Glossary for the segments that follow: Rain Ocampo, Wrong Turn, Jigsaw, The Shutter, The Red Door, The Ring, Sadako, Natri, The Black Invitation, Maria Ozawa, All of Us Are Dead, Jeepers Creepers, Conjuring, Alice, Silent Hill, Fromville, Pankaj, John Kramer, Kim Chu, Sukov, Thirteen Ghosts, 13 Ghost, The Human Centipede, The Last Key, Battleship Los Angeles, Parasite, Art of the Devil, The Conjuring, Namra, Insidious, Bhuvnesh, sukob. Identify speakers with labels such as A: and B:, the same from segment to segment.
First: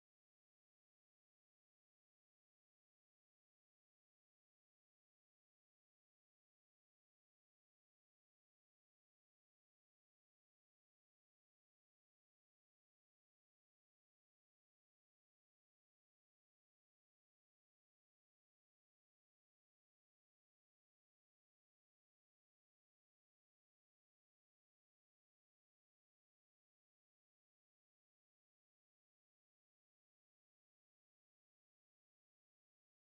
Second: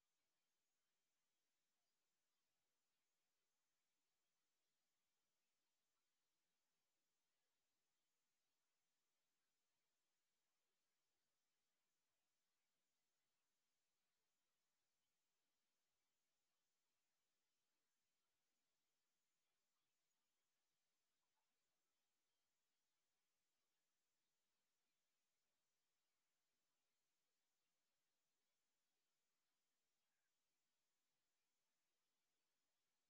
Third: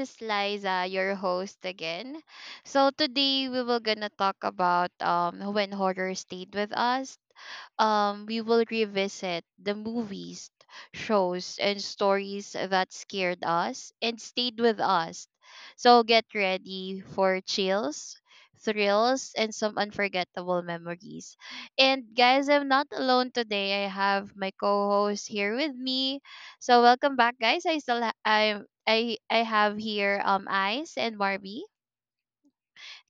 A: is Liza, your host again. So today we will gonna talk about when horror stayed with us. We will revisit the movies, shows and stories that scared us and stayed with us. So get ready for chills, thrills and some unforgettable memories. And guys, I'm not alone today. I have my co-host here with me. So welcome back, guys. I still ha- I have here Ice and Marby.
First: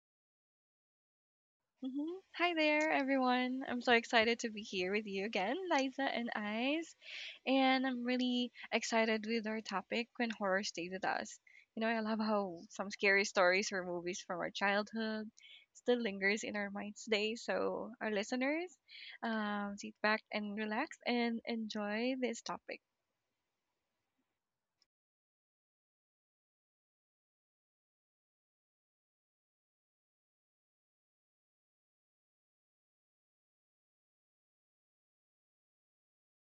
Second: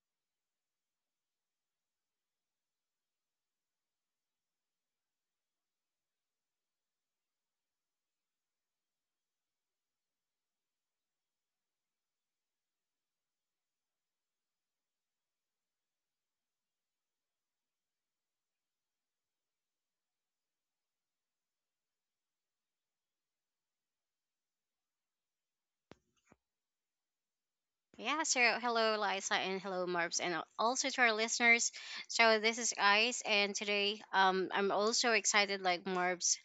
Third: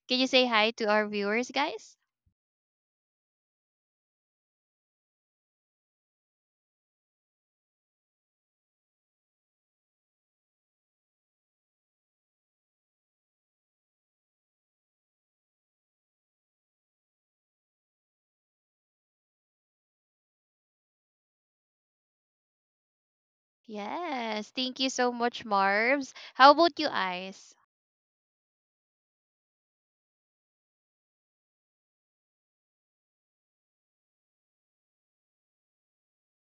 A: Can you say hi to our viewers, guys?
B: Hi there, everyone. I'm so excited to be here with you again, Liza and Ice. And I'm really excited with our topic when horror stayed with us. I love how some scary stories or movies from our childhood still lingers in our minds today. So, our listeners, sit back and relax and enjoy this topic.
A: Yes. Thank you so much, Marbs. How about you, Ice?
C: Yeah, so hello, Liza, and hello, Marbs, and also to our listeners. So this is Ice, and today I'm also excited, like Marbs,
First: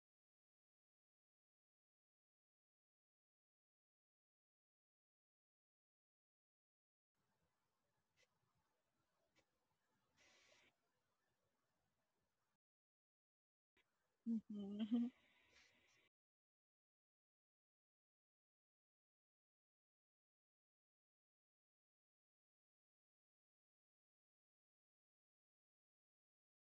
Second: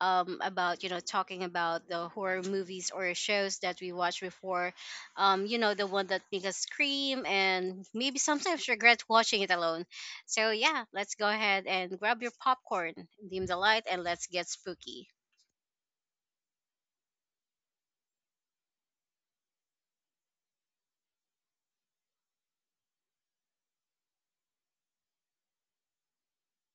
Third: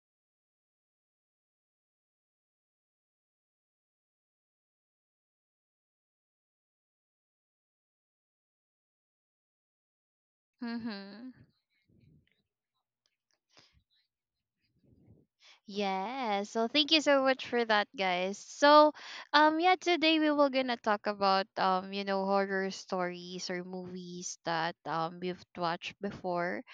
C: about talking about the horror movies or shows that we watched before. You know the one that make us scream and maybe sometimes regret watching it alone. So yeah, let's go
A: Mm-hmm.
C: ahead and grab your popcorn, dim the light, and let's get
B: Hmm.
C: spooky.
A: Yeah. So thank you so much for that, guys. So yeah, today we were gonna talk about horror stories or movies that we've watched before.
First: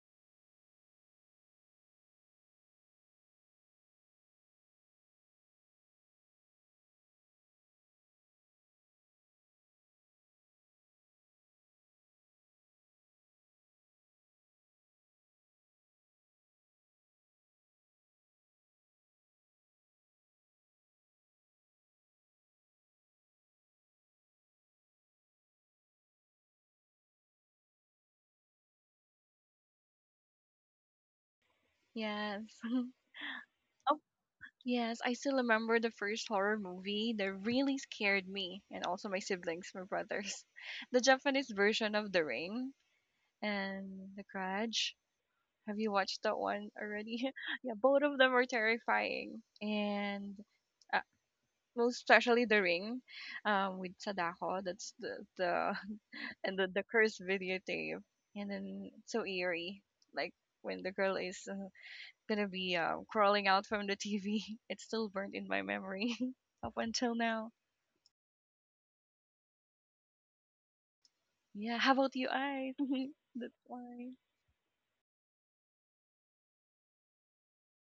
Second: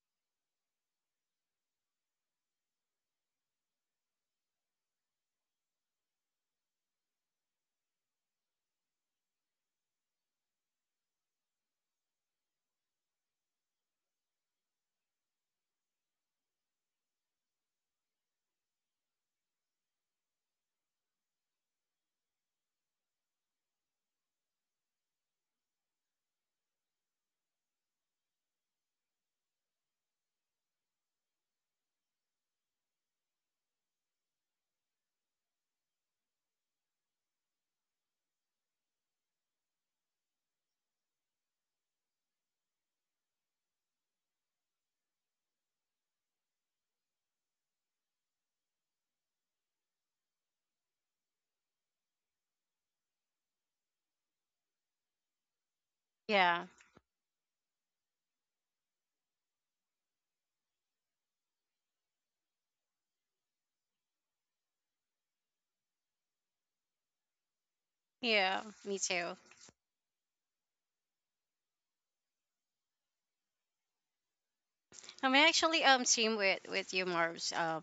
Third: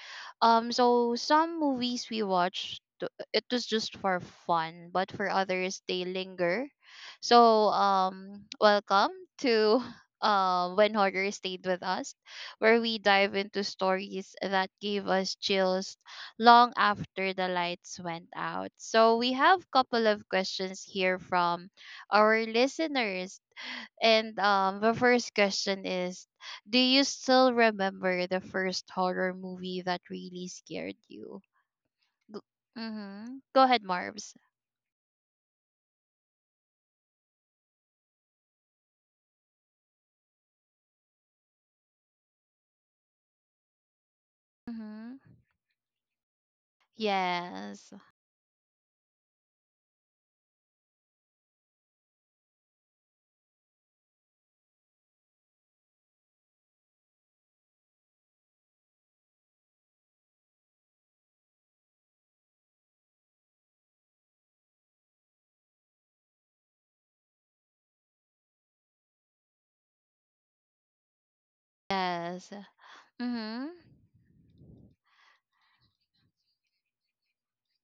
A: So some movies we watched, it was just for fun, but for others they linger. So welcome to when horror stayed with us, where we dive into stories that gave us chills long after the lights went out. So we have couple of questions here from our listeners, and the first question is, do you still remember the first horror movie that really scared you? Go,
B: Yes.
A: mm-hmm. Go ahead, Marbs.
B: Yes, I still remember the first horror movie that really scared me and also my siblings, my brothers. The Japanese version of The Ring and The Grudge.
A: Mm-hmm.
B: Have you watched that one already? Yeah,
A: Yes.
B: both of them are terrifying. And uh, most especially The Ring with Sadako. That's the and
C: Yeah,
B: the cursed videotape. And then it's so eerie. Like when the girl is gonna be crawling out from the TV. It's still burnt in my memory up until now.
C: yeah, me too.
B: Yeah, how about you,
A: Yes.
B: I? That's
A: Mm-hmm.
B: why.
C: I'm actually same with you, Marbs.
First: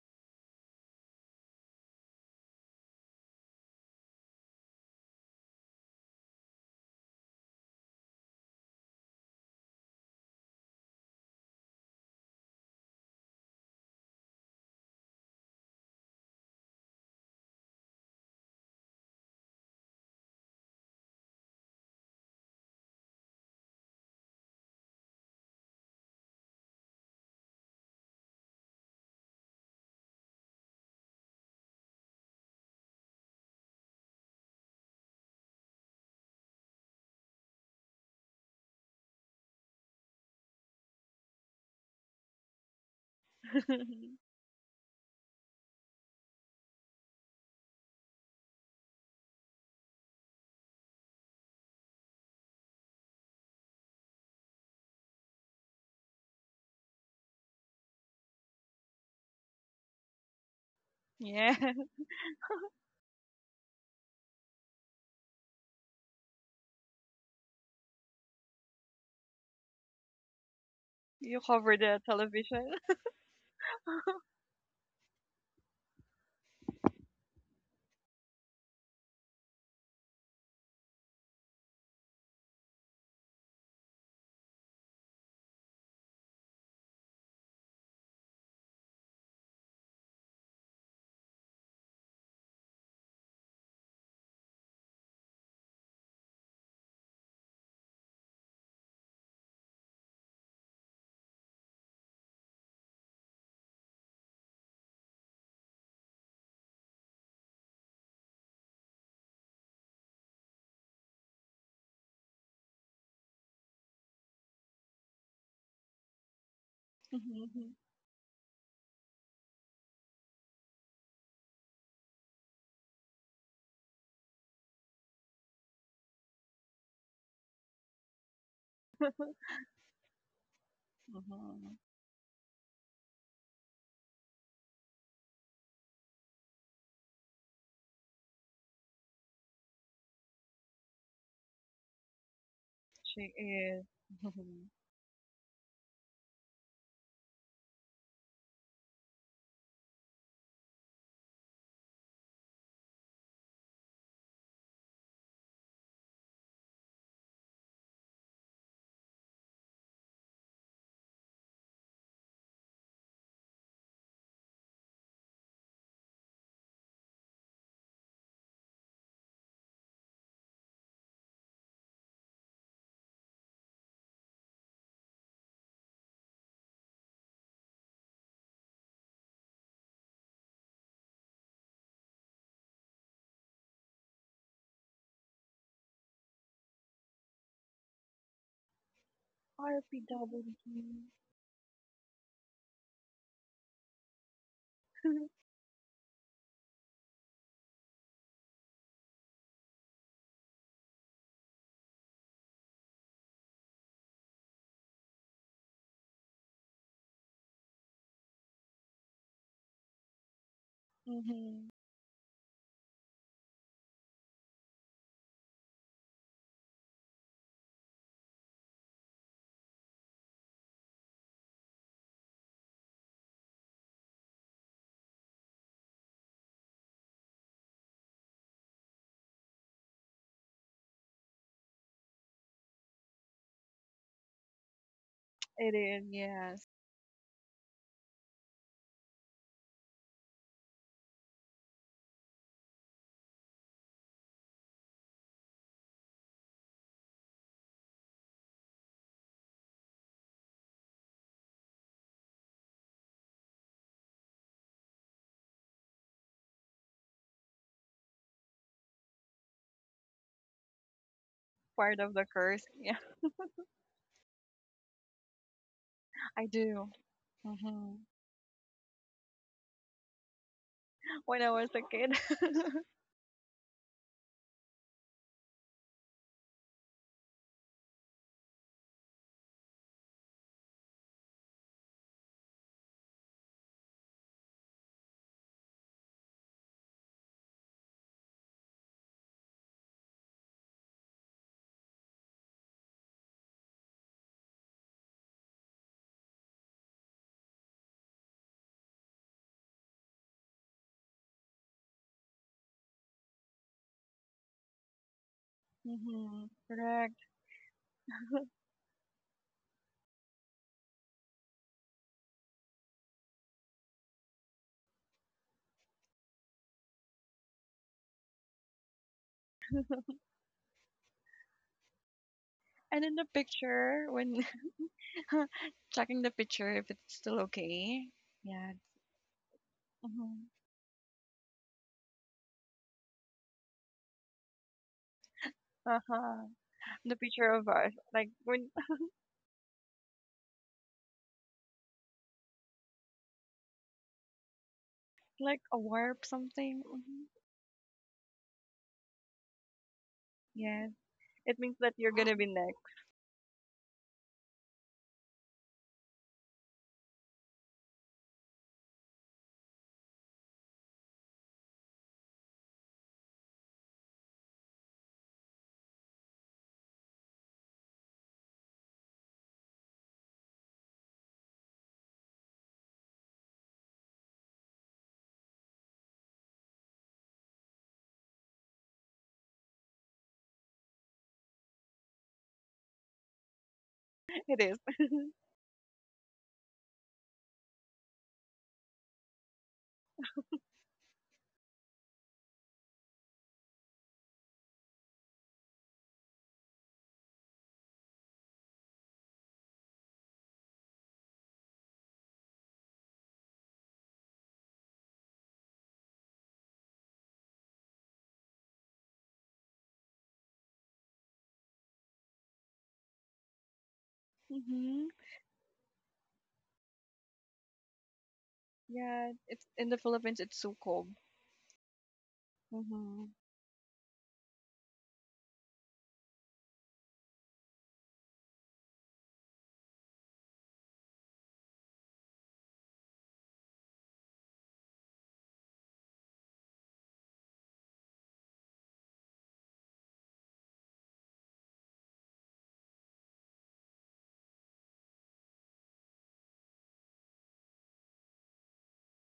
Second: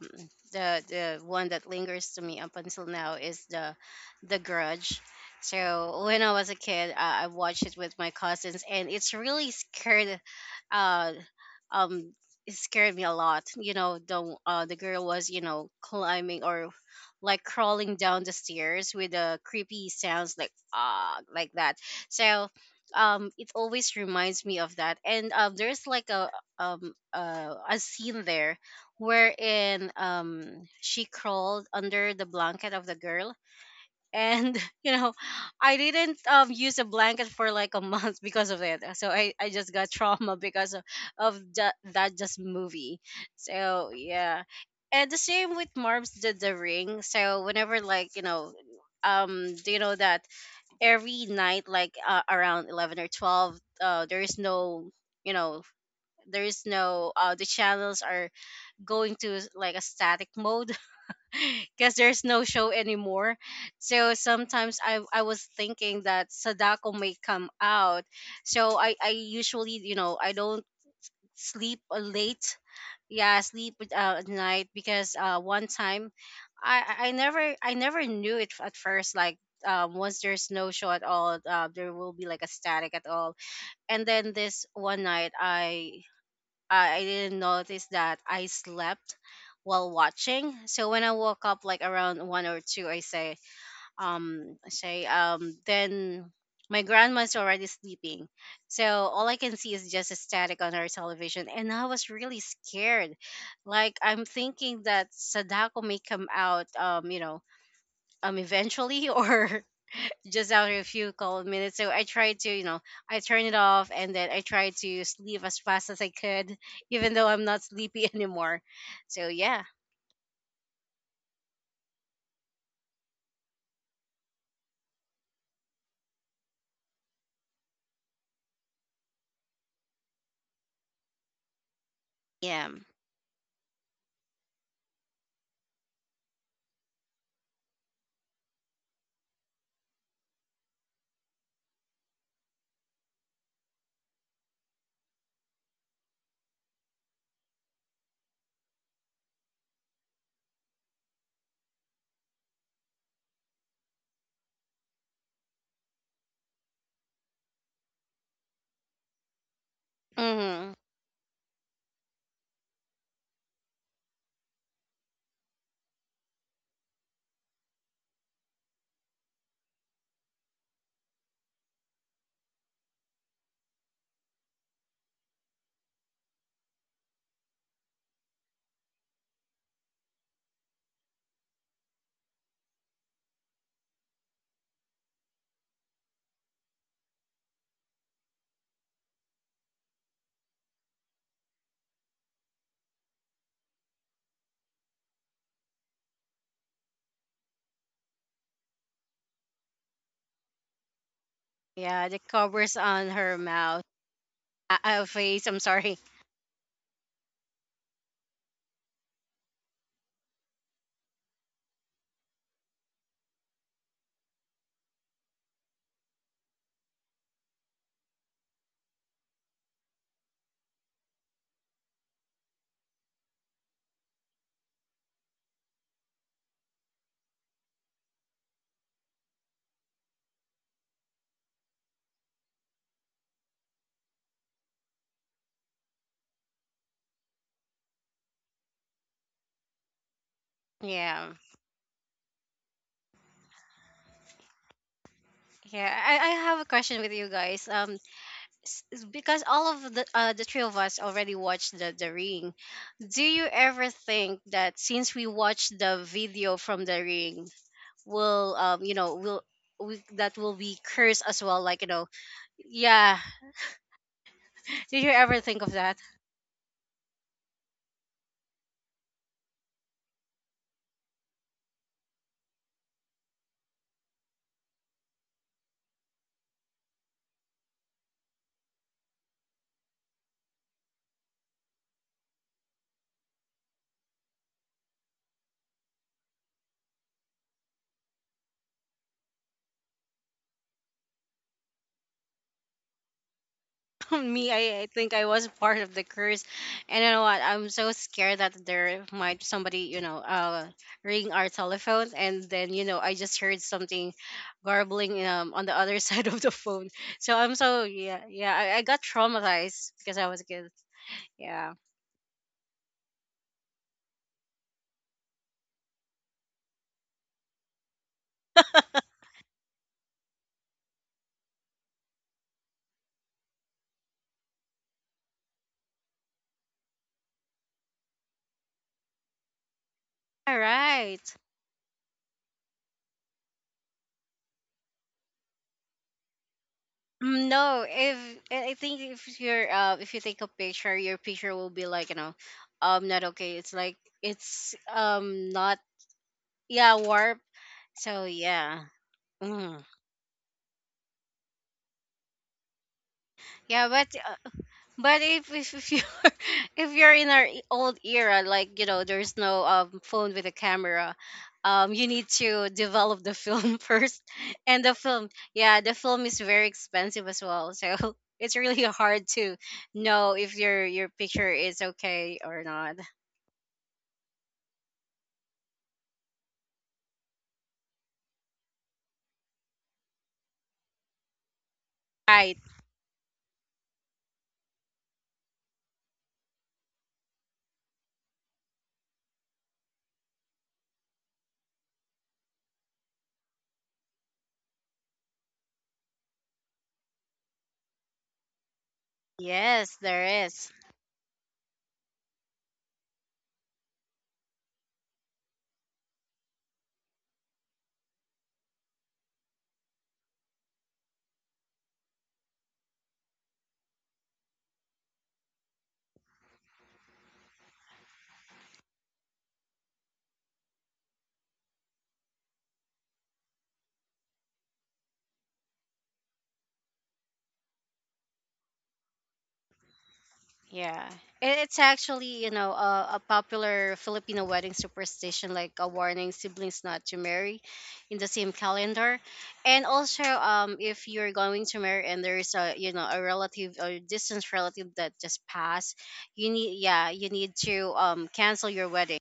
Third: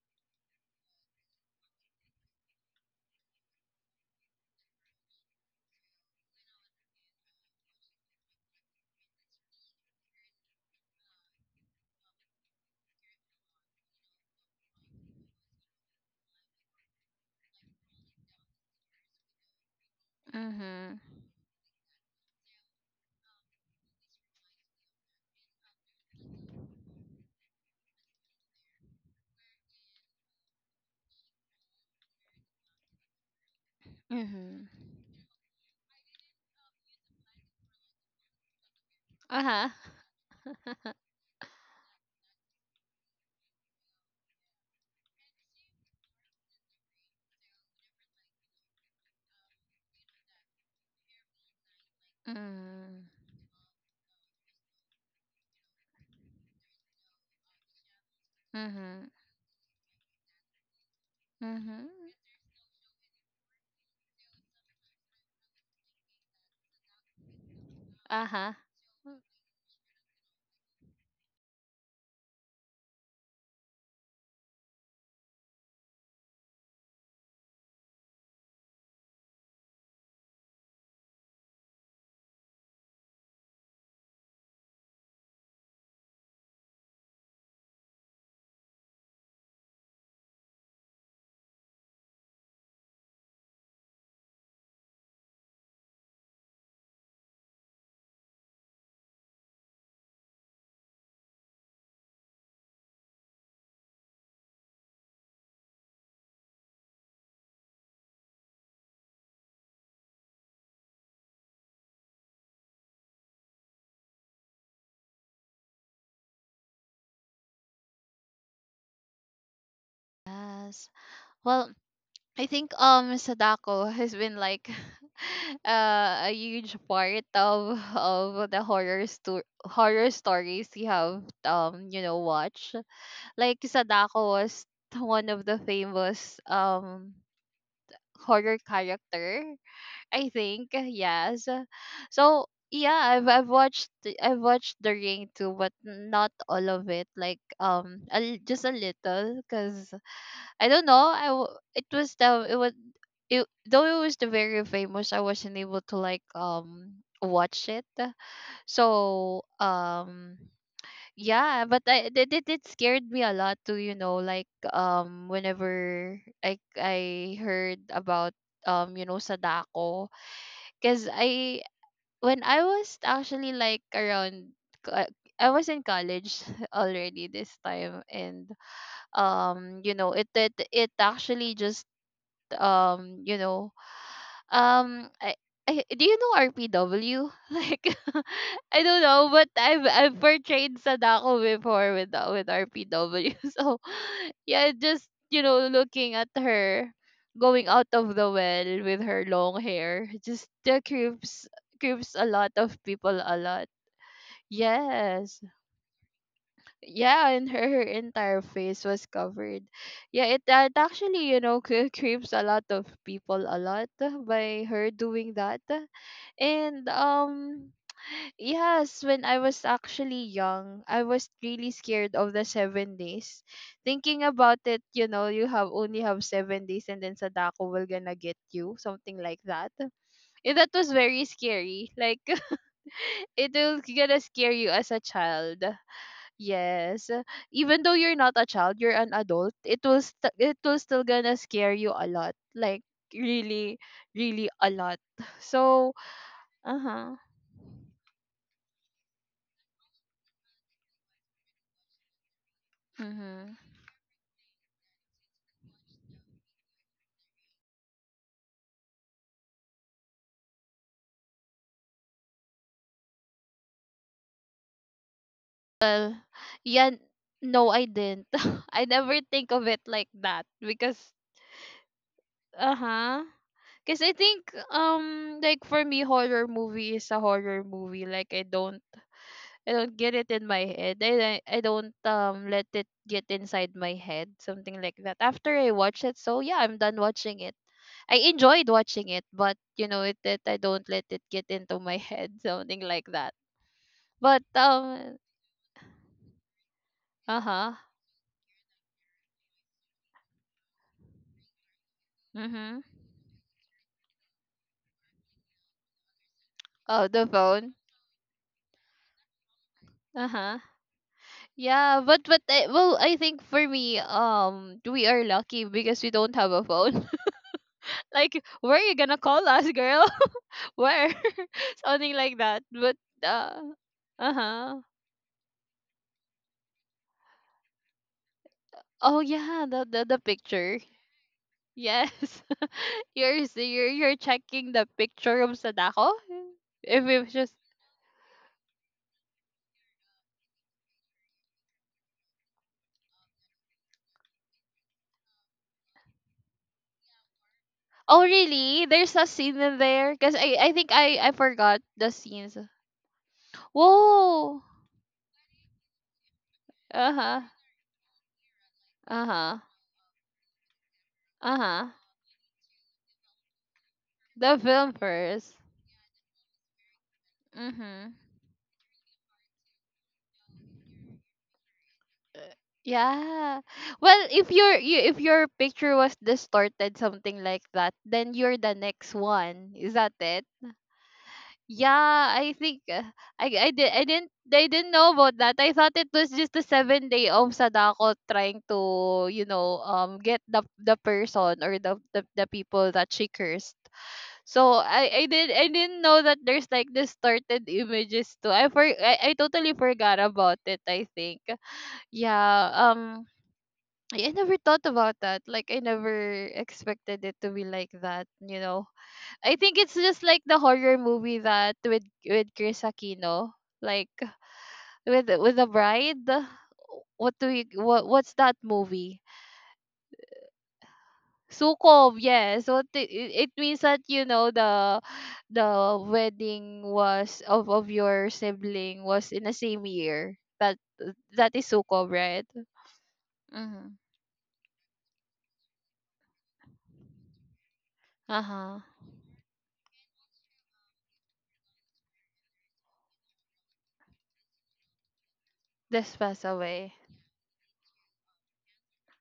C: The one that lingers to me up until now is the Grudge. So when I was a kid, I watched it with my cousins, and it's really scared. Uh, um, it scared me a lot. You know, the girl was climbing or like crawling down the stairs with the creepy sounds like
A: Mm-hmm.
C: ah like that. So it always reminds me of that, and there's like a scene there wherein she crawled under the blanket of the girl, and
A: Mm-hmm.
C: you know I didn't use a blanket for like a month because of it, so I
A: Uh-huh.
C: just got trauma because of that just movie. So yeah, and the same with Marbs did the ring. So whenever, like, you know, do you know that every night like around 11
A: Mm-hmm.
C: or 12, there is you know there's no the channels are
A: Mm-hmm.
C: going like a static mode
B: Yeah,
A: Mm-hmm.
C: because there's no show anymore. So sometimes I was thinking that Sadako may come out.
A: Uh-huh.
C: So I usually, you know, I don't
B: you cover
C: sleep
B: the
C: late,
B: television.
C: yeah, sleep at night, because one time I never knew it at first, like once there's no show at all, there will be like a static at all. And then this one night, I didn't notice that I slept while watching. So when I woke up like around one or two, I say, then my grandma's already sleeping. So all I can see is just a static on her television, and I was really scared. Like I'm thinking that Sadako may come out, eventually, or just after a few cold minutes. So I tried to, you know, I turn it off, and then I tried to sleep as fast as I could, even though I'm not
B: Mhm,
C: sleepy anymore. So yeah,
A: Yes. Well, I think Sadako has been like a huge part of the horror stories you have
B: mhm.
C: yeah,
A: watched. Like Sadako was one of the famous horror character, I think. Yes. So yeah, I've
B: She
A: I've
B: is.
A: watched the- I've
B: Mhm.
A: watched The Ring too, but not all of it. Like just a little, cause I don't know. It was the it was it, Though it was the very famous. I wasn't able to like watch it. So
C: hmm
A: yeah, but it scared me a lot too. Whenever I heard about Sadako, because I when I was actually like co- I was in college already this time, and it actually just um you know um I, I do you know RPW? Like, I don't know, but I've
B: RPW.
A: portrayed Sadako before with RPW. So yeah, just looking at her going out of the well with her long hair just creeps
C: yeah.
A: creeps
C: The
A: a lot of
C: covers on
A: people a
C: her
A: lot.
C: mouth,
A: Yes.
C: face. I'm sorry.
A: Yeah, and her entire face was covered. Yeah, it actually,
B: Mhm.
A: creeps a lot of people a lot by her doing that. And yes, when I was actually young, I was really scared of the 7 days. Thinking about it, you have only have 7 days and then Sadako will gonna get you, something like that. And that was very scary. Like it will gonna scare you as a child.
B: It is, yes.
A: Yes. Even though you're not a child, you're an adult, it will still
C: Yeah,
A: gonna scare you a lot. Like really, really a lot. So
C: yeah. I have a question with
A: uh-huh.
C: you guys. Because all of the three of us already watched the ring. Do you
A: Mm-hmm.
C: ever think that since we watched the video from the ring, will you know, that will be cursed as well, like, you
B: Part
C: know,
B: of the curse. Yeah,
C: yeah, did you ever think of that?
A: Well,
B: I do.
A: yeah, no, I
B: hmm
A: didn't. I never think of it like that because,
B: When I was a kid.
A: uh huh. Because I think, like for me, horror movie is a horror movie. Like I don't get it in my head. I don't let it get inside my head, something like that. After I watch it, so yeah, I'm done watching it. I enjoyed watching it, but it that I don't let it get into my head, something like that. But
C: Me, I think I was part of the curse, and you know what, I'm
A: uh
C: so scared that there might somebody, you know, ring our telephone, and then,
A: huh.
C: you know, I just heard something garbling on the other side of
B: Hmm.
C: the phone.
A: Oh, the
B: Correct.
C: So I'm
A: phone.
C: so yeah, yeah, I got traumatized because I was a
A: Uh-huh.
C: kid, yeah.
A: Yeah, but well, I think for me, we are lucky because we don't have a phone. Like, where are you gonna call us, girl? Where? Something like that. But
B: And in the
A: uh,
B: picture, when
A: uh-huh.
B: checking the picture if it's still okay. Yeah.
A: Oh yeah, the
B: Mhm.
C: All
A: picture.
C: right.
A: Yes. you're, s- you're checking the picture of Sadako.
B: Uh-huh.
A: If
B: The
A: it was
B: picture
A: just.
B: of
C: No,
B: us,
C: if
B: like when,
C: I I think if you're if you take a picture, your picture will be like, you know, not okay. It's like it's
B: like a
C: not
B: warp something.
C: yeah
B: Hmm.
C: warp.
A: Oh
C: So
A: really?
C: yeah,
A: There's a scene in
C: mm.
A: there because I
B: Yes,
A: think I
B: it means
A: forgot
B: that you're
A: the
B: gonna be
A: scenes.
B: next.
C: Yeah.
A: Whoa.
C: But if you if
A: Uh
C: you're in
A: huh.
C: our old era, like, you know,
A: Uh
C: there's
A: huh.
C: no phone with a camera.
A: Uh-huh.
C: You need to develop the film first,
A: The
C: and
A: film
C: the film,
A: first.
C: yeah, the film is very expensive as well. So
A: Mhm.
C: it's really hard to know if your picture is okay or not.
A: Yeah. Well, if your picture was distorted, something like that, then you're the next one. Is that it? Yeah, I
C: Right?
A: think I I did I didn't
B: It
A: I
B: is.
A: didn't know about that. I thought it was just a 7 day of Sadako trying to get the person or the people that she cursed. So I didn't know that there's like distorted images too. I totally
C: Yes,
A: forgot
C: there
A: about
C: is.
A: it, I think. Yeah, I never thought about that. Like I never expected it to be like that. I think it's just like the horror movie that with Chris Aquino, like
B: Mm-hmm.
A: with the bride. What do you what what's that movie?
B: Yeah, it's in the Philippines. It's Sukob.
A: Sukov, yes. So t-
B: Mm-hmm.
A: it, it means that the wedding was of your sibling was in the same year. That
C: Yeah.
A: that
C: It,
A: is
C: it's
A: Sukov,
C: actually,
A: right?
C: you know, a
A: Mm-hmm.
C: popular Filipino wedding superstition, like a warning siblings not to marry in the
A: Uh
C: same
A: huh.
C: calendar. And also, if you're going to marry and there is a, you know, a relative or distant relative that just passed,
A: This passed
C: you need,
A: away.
C: yeah, you need to cancel your wedding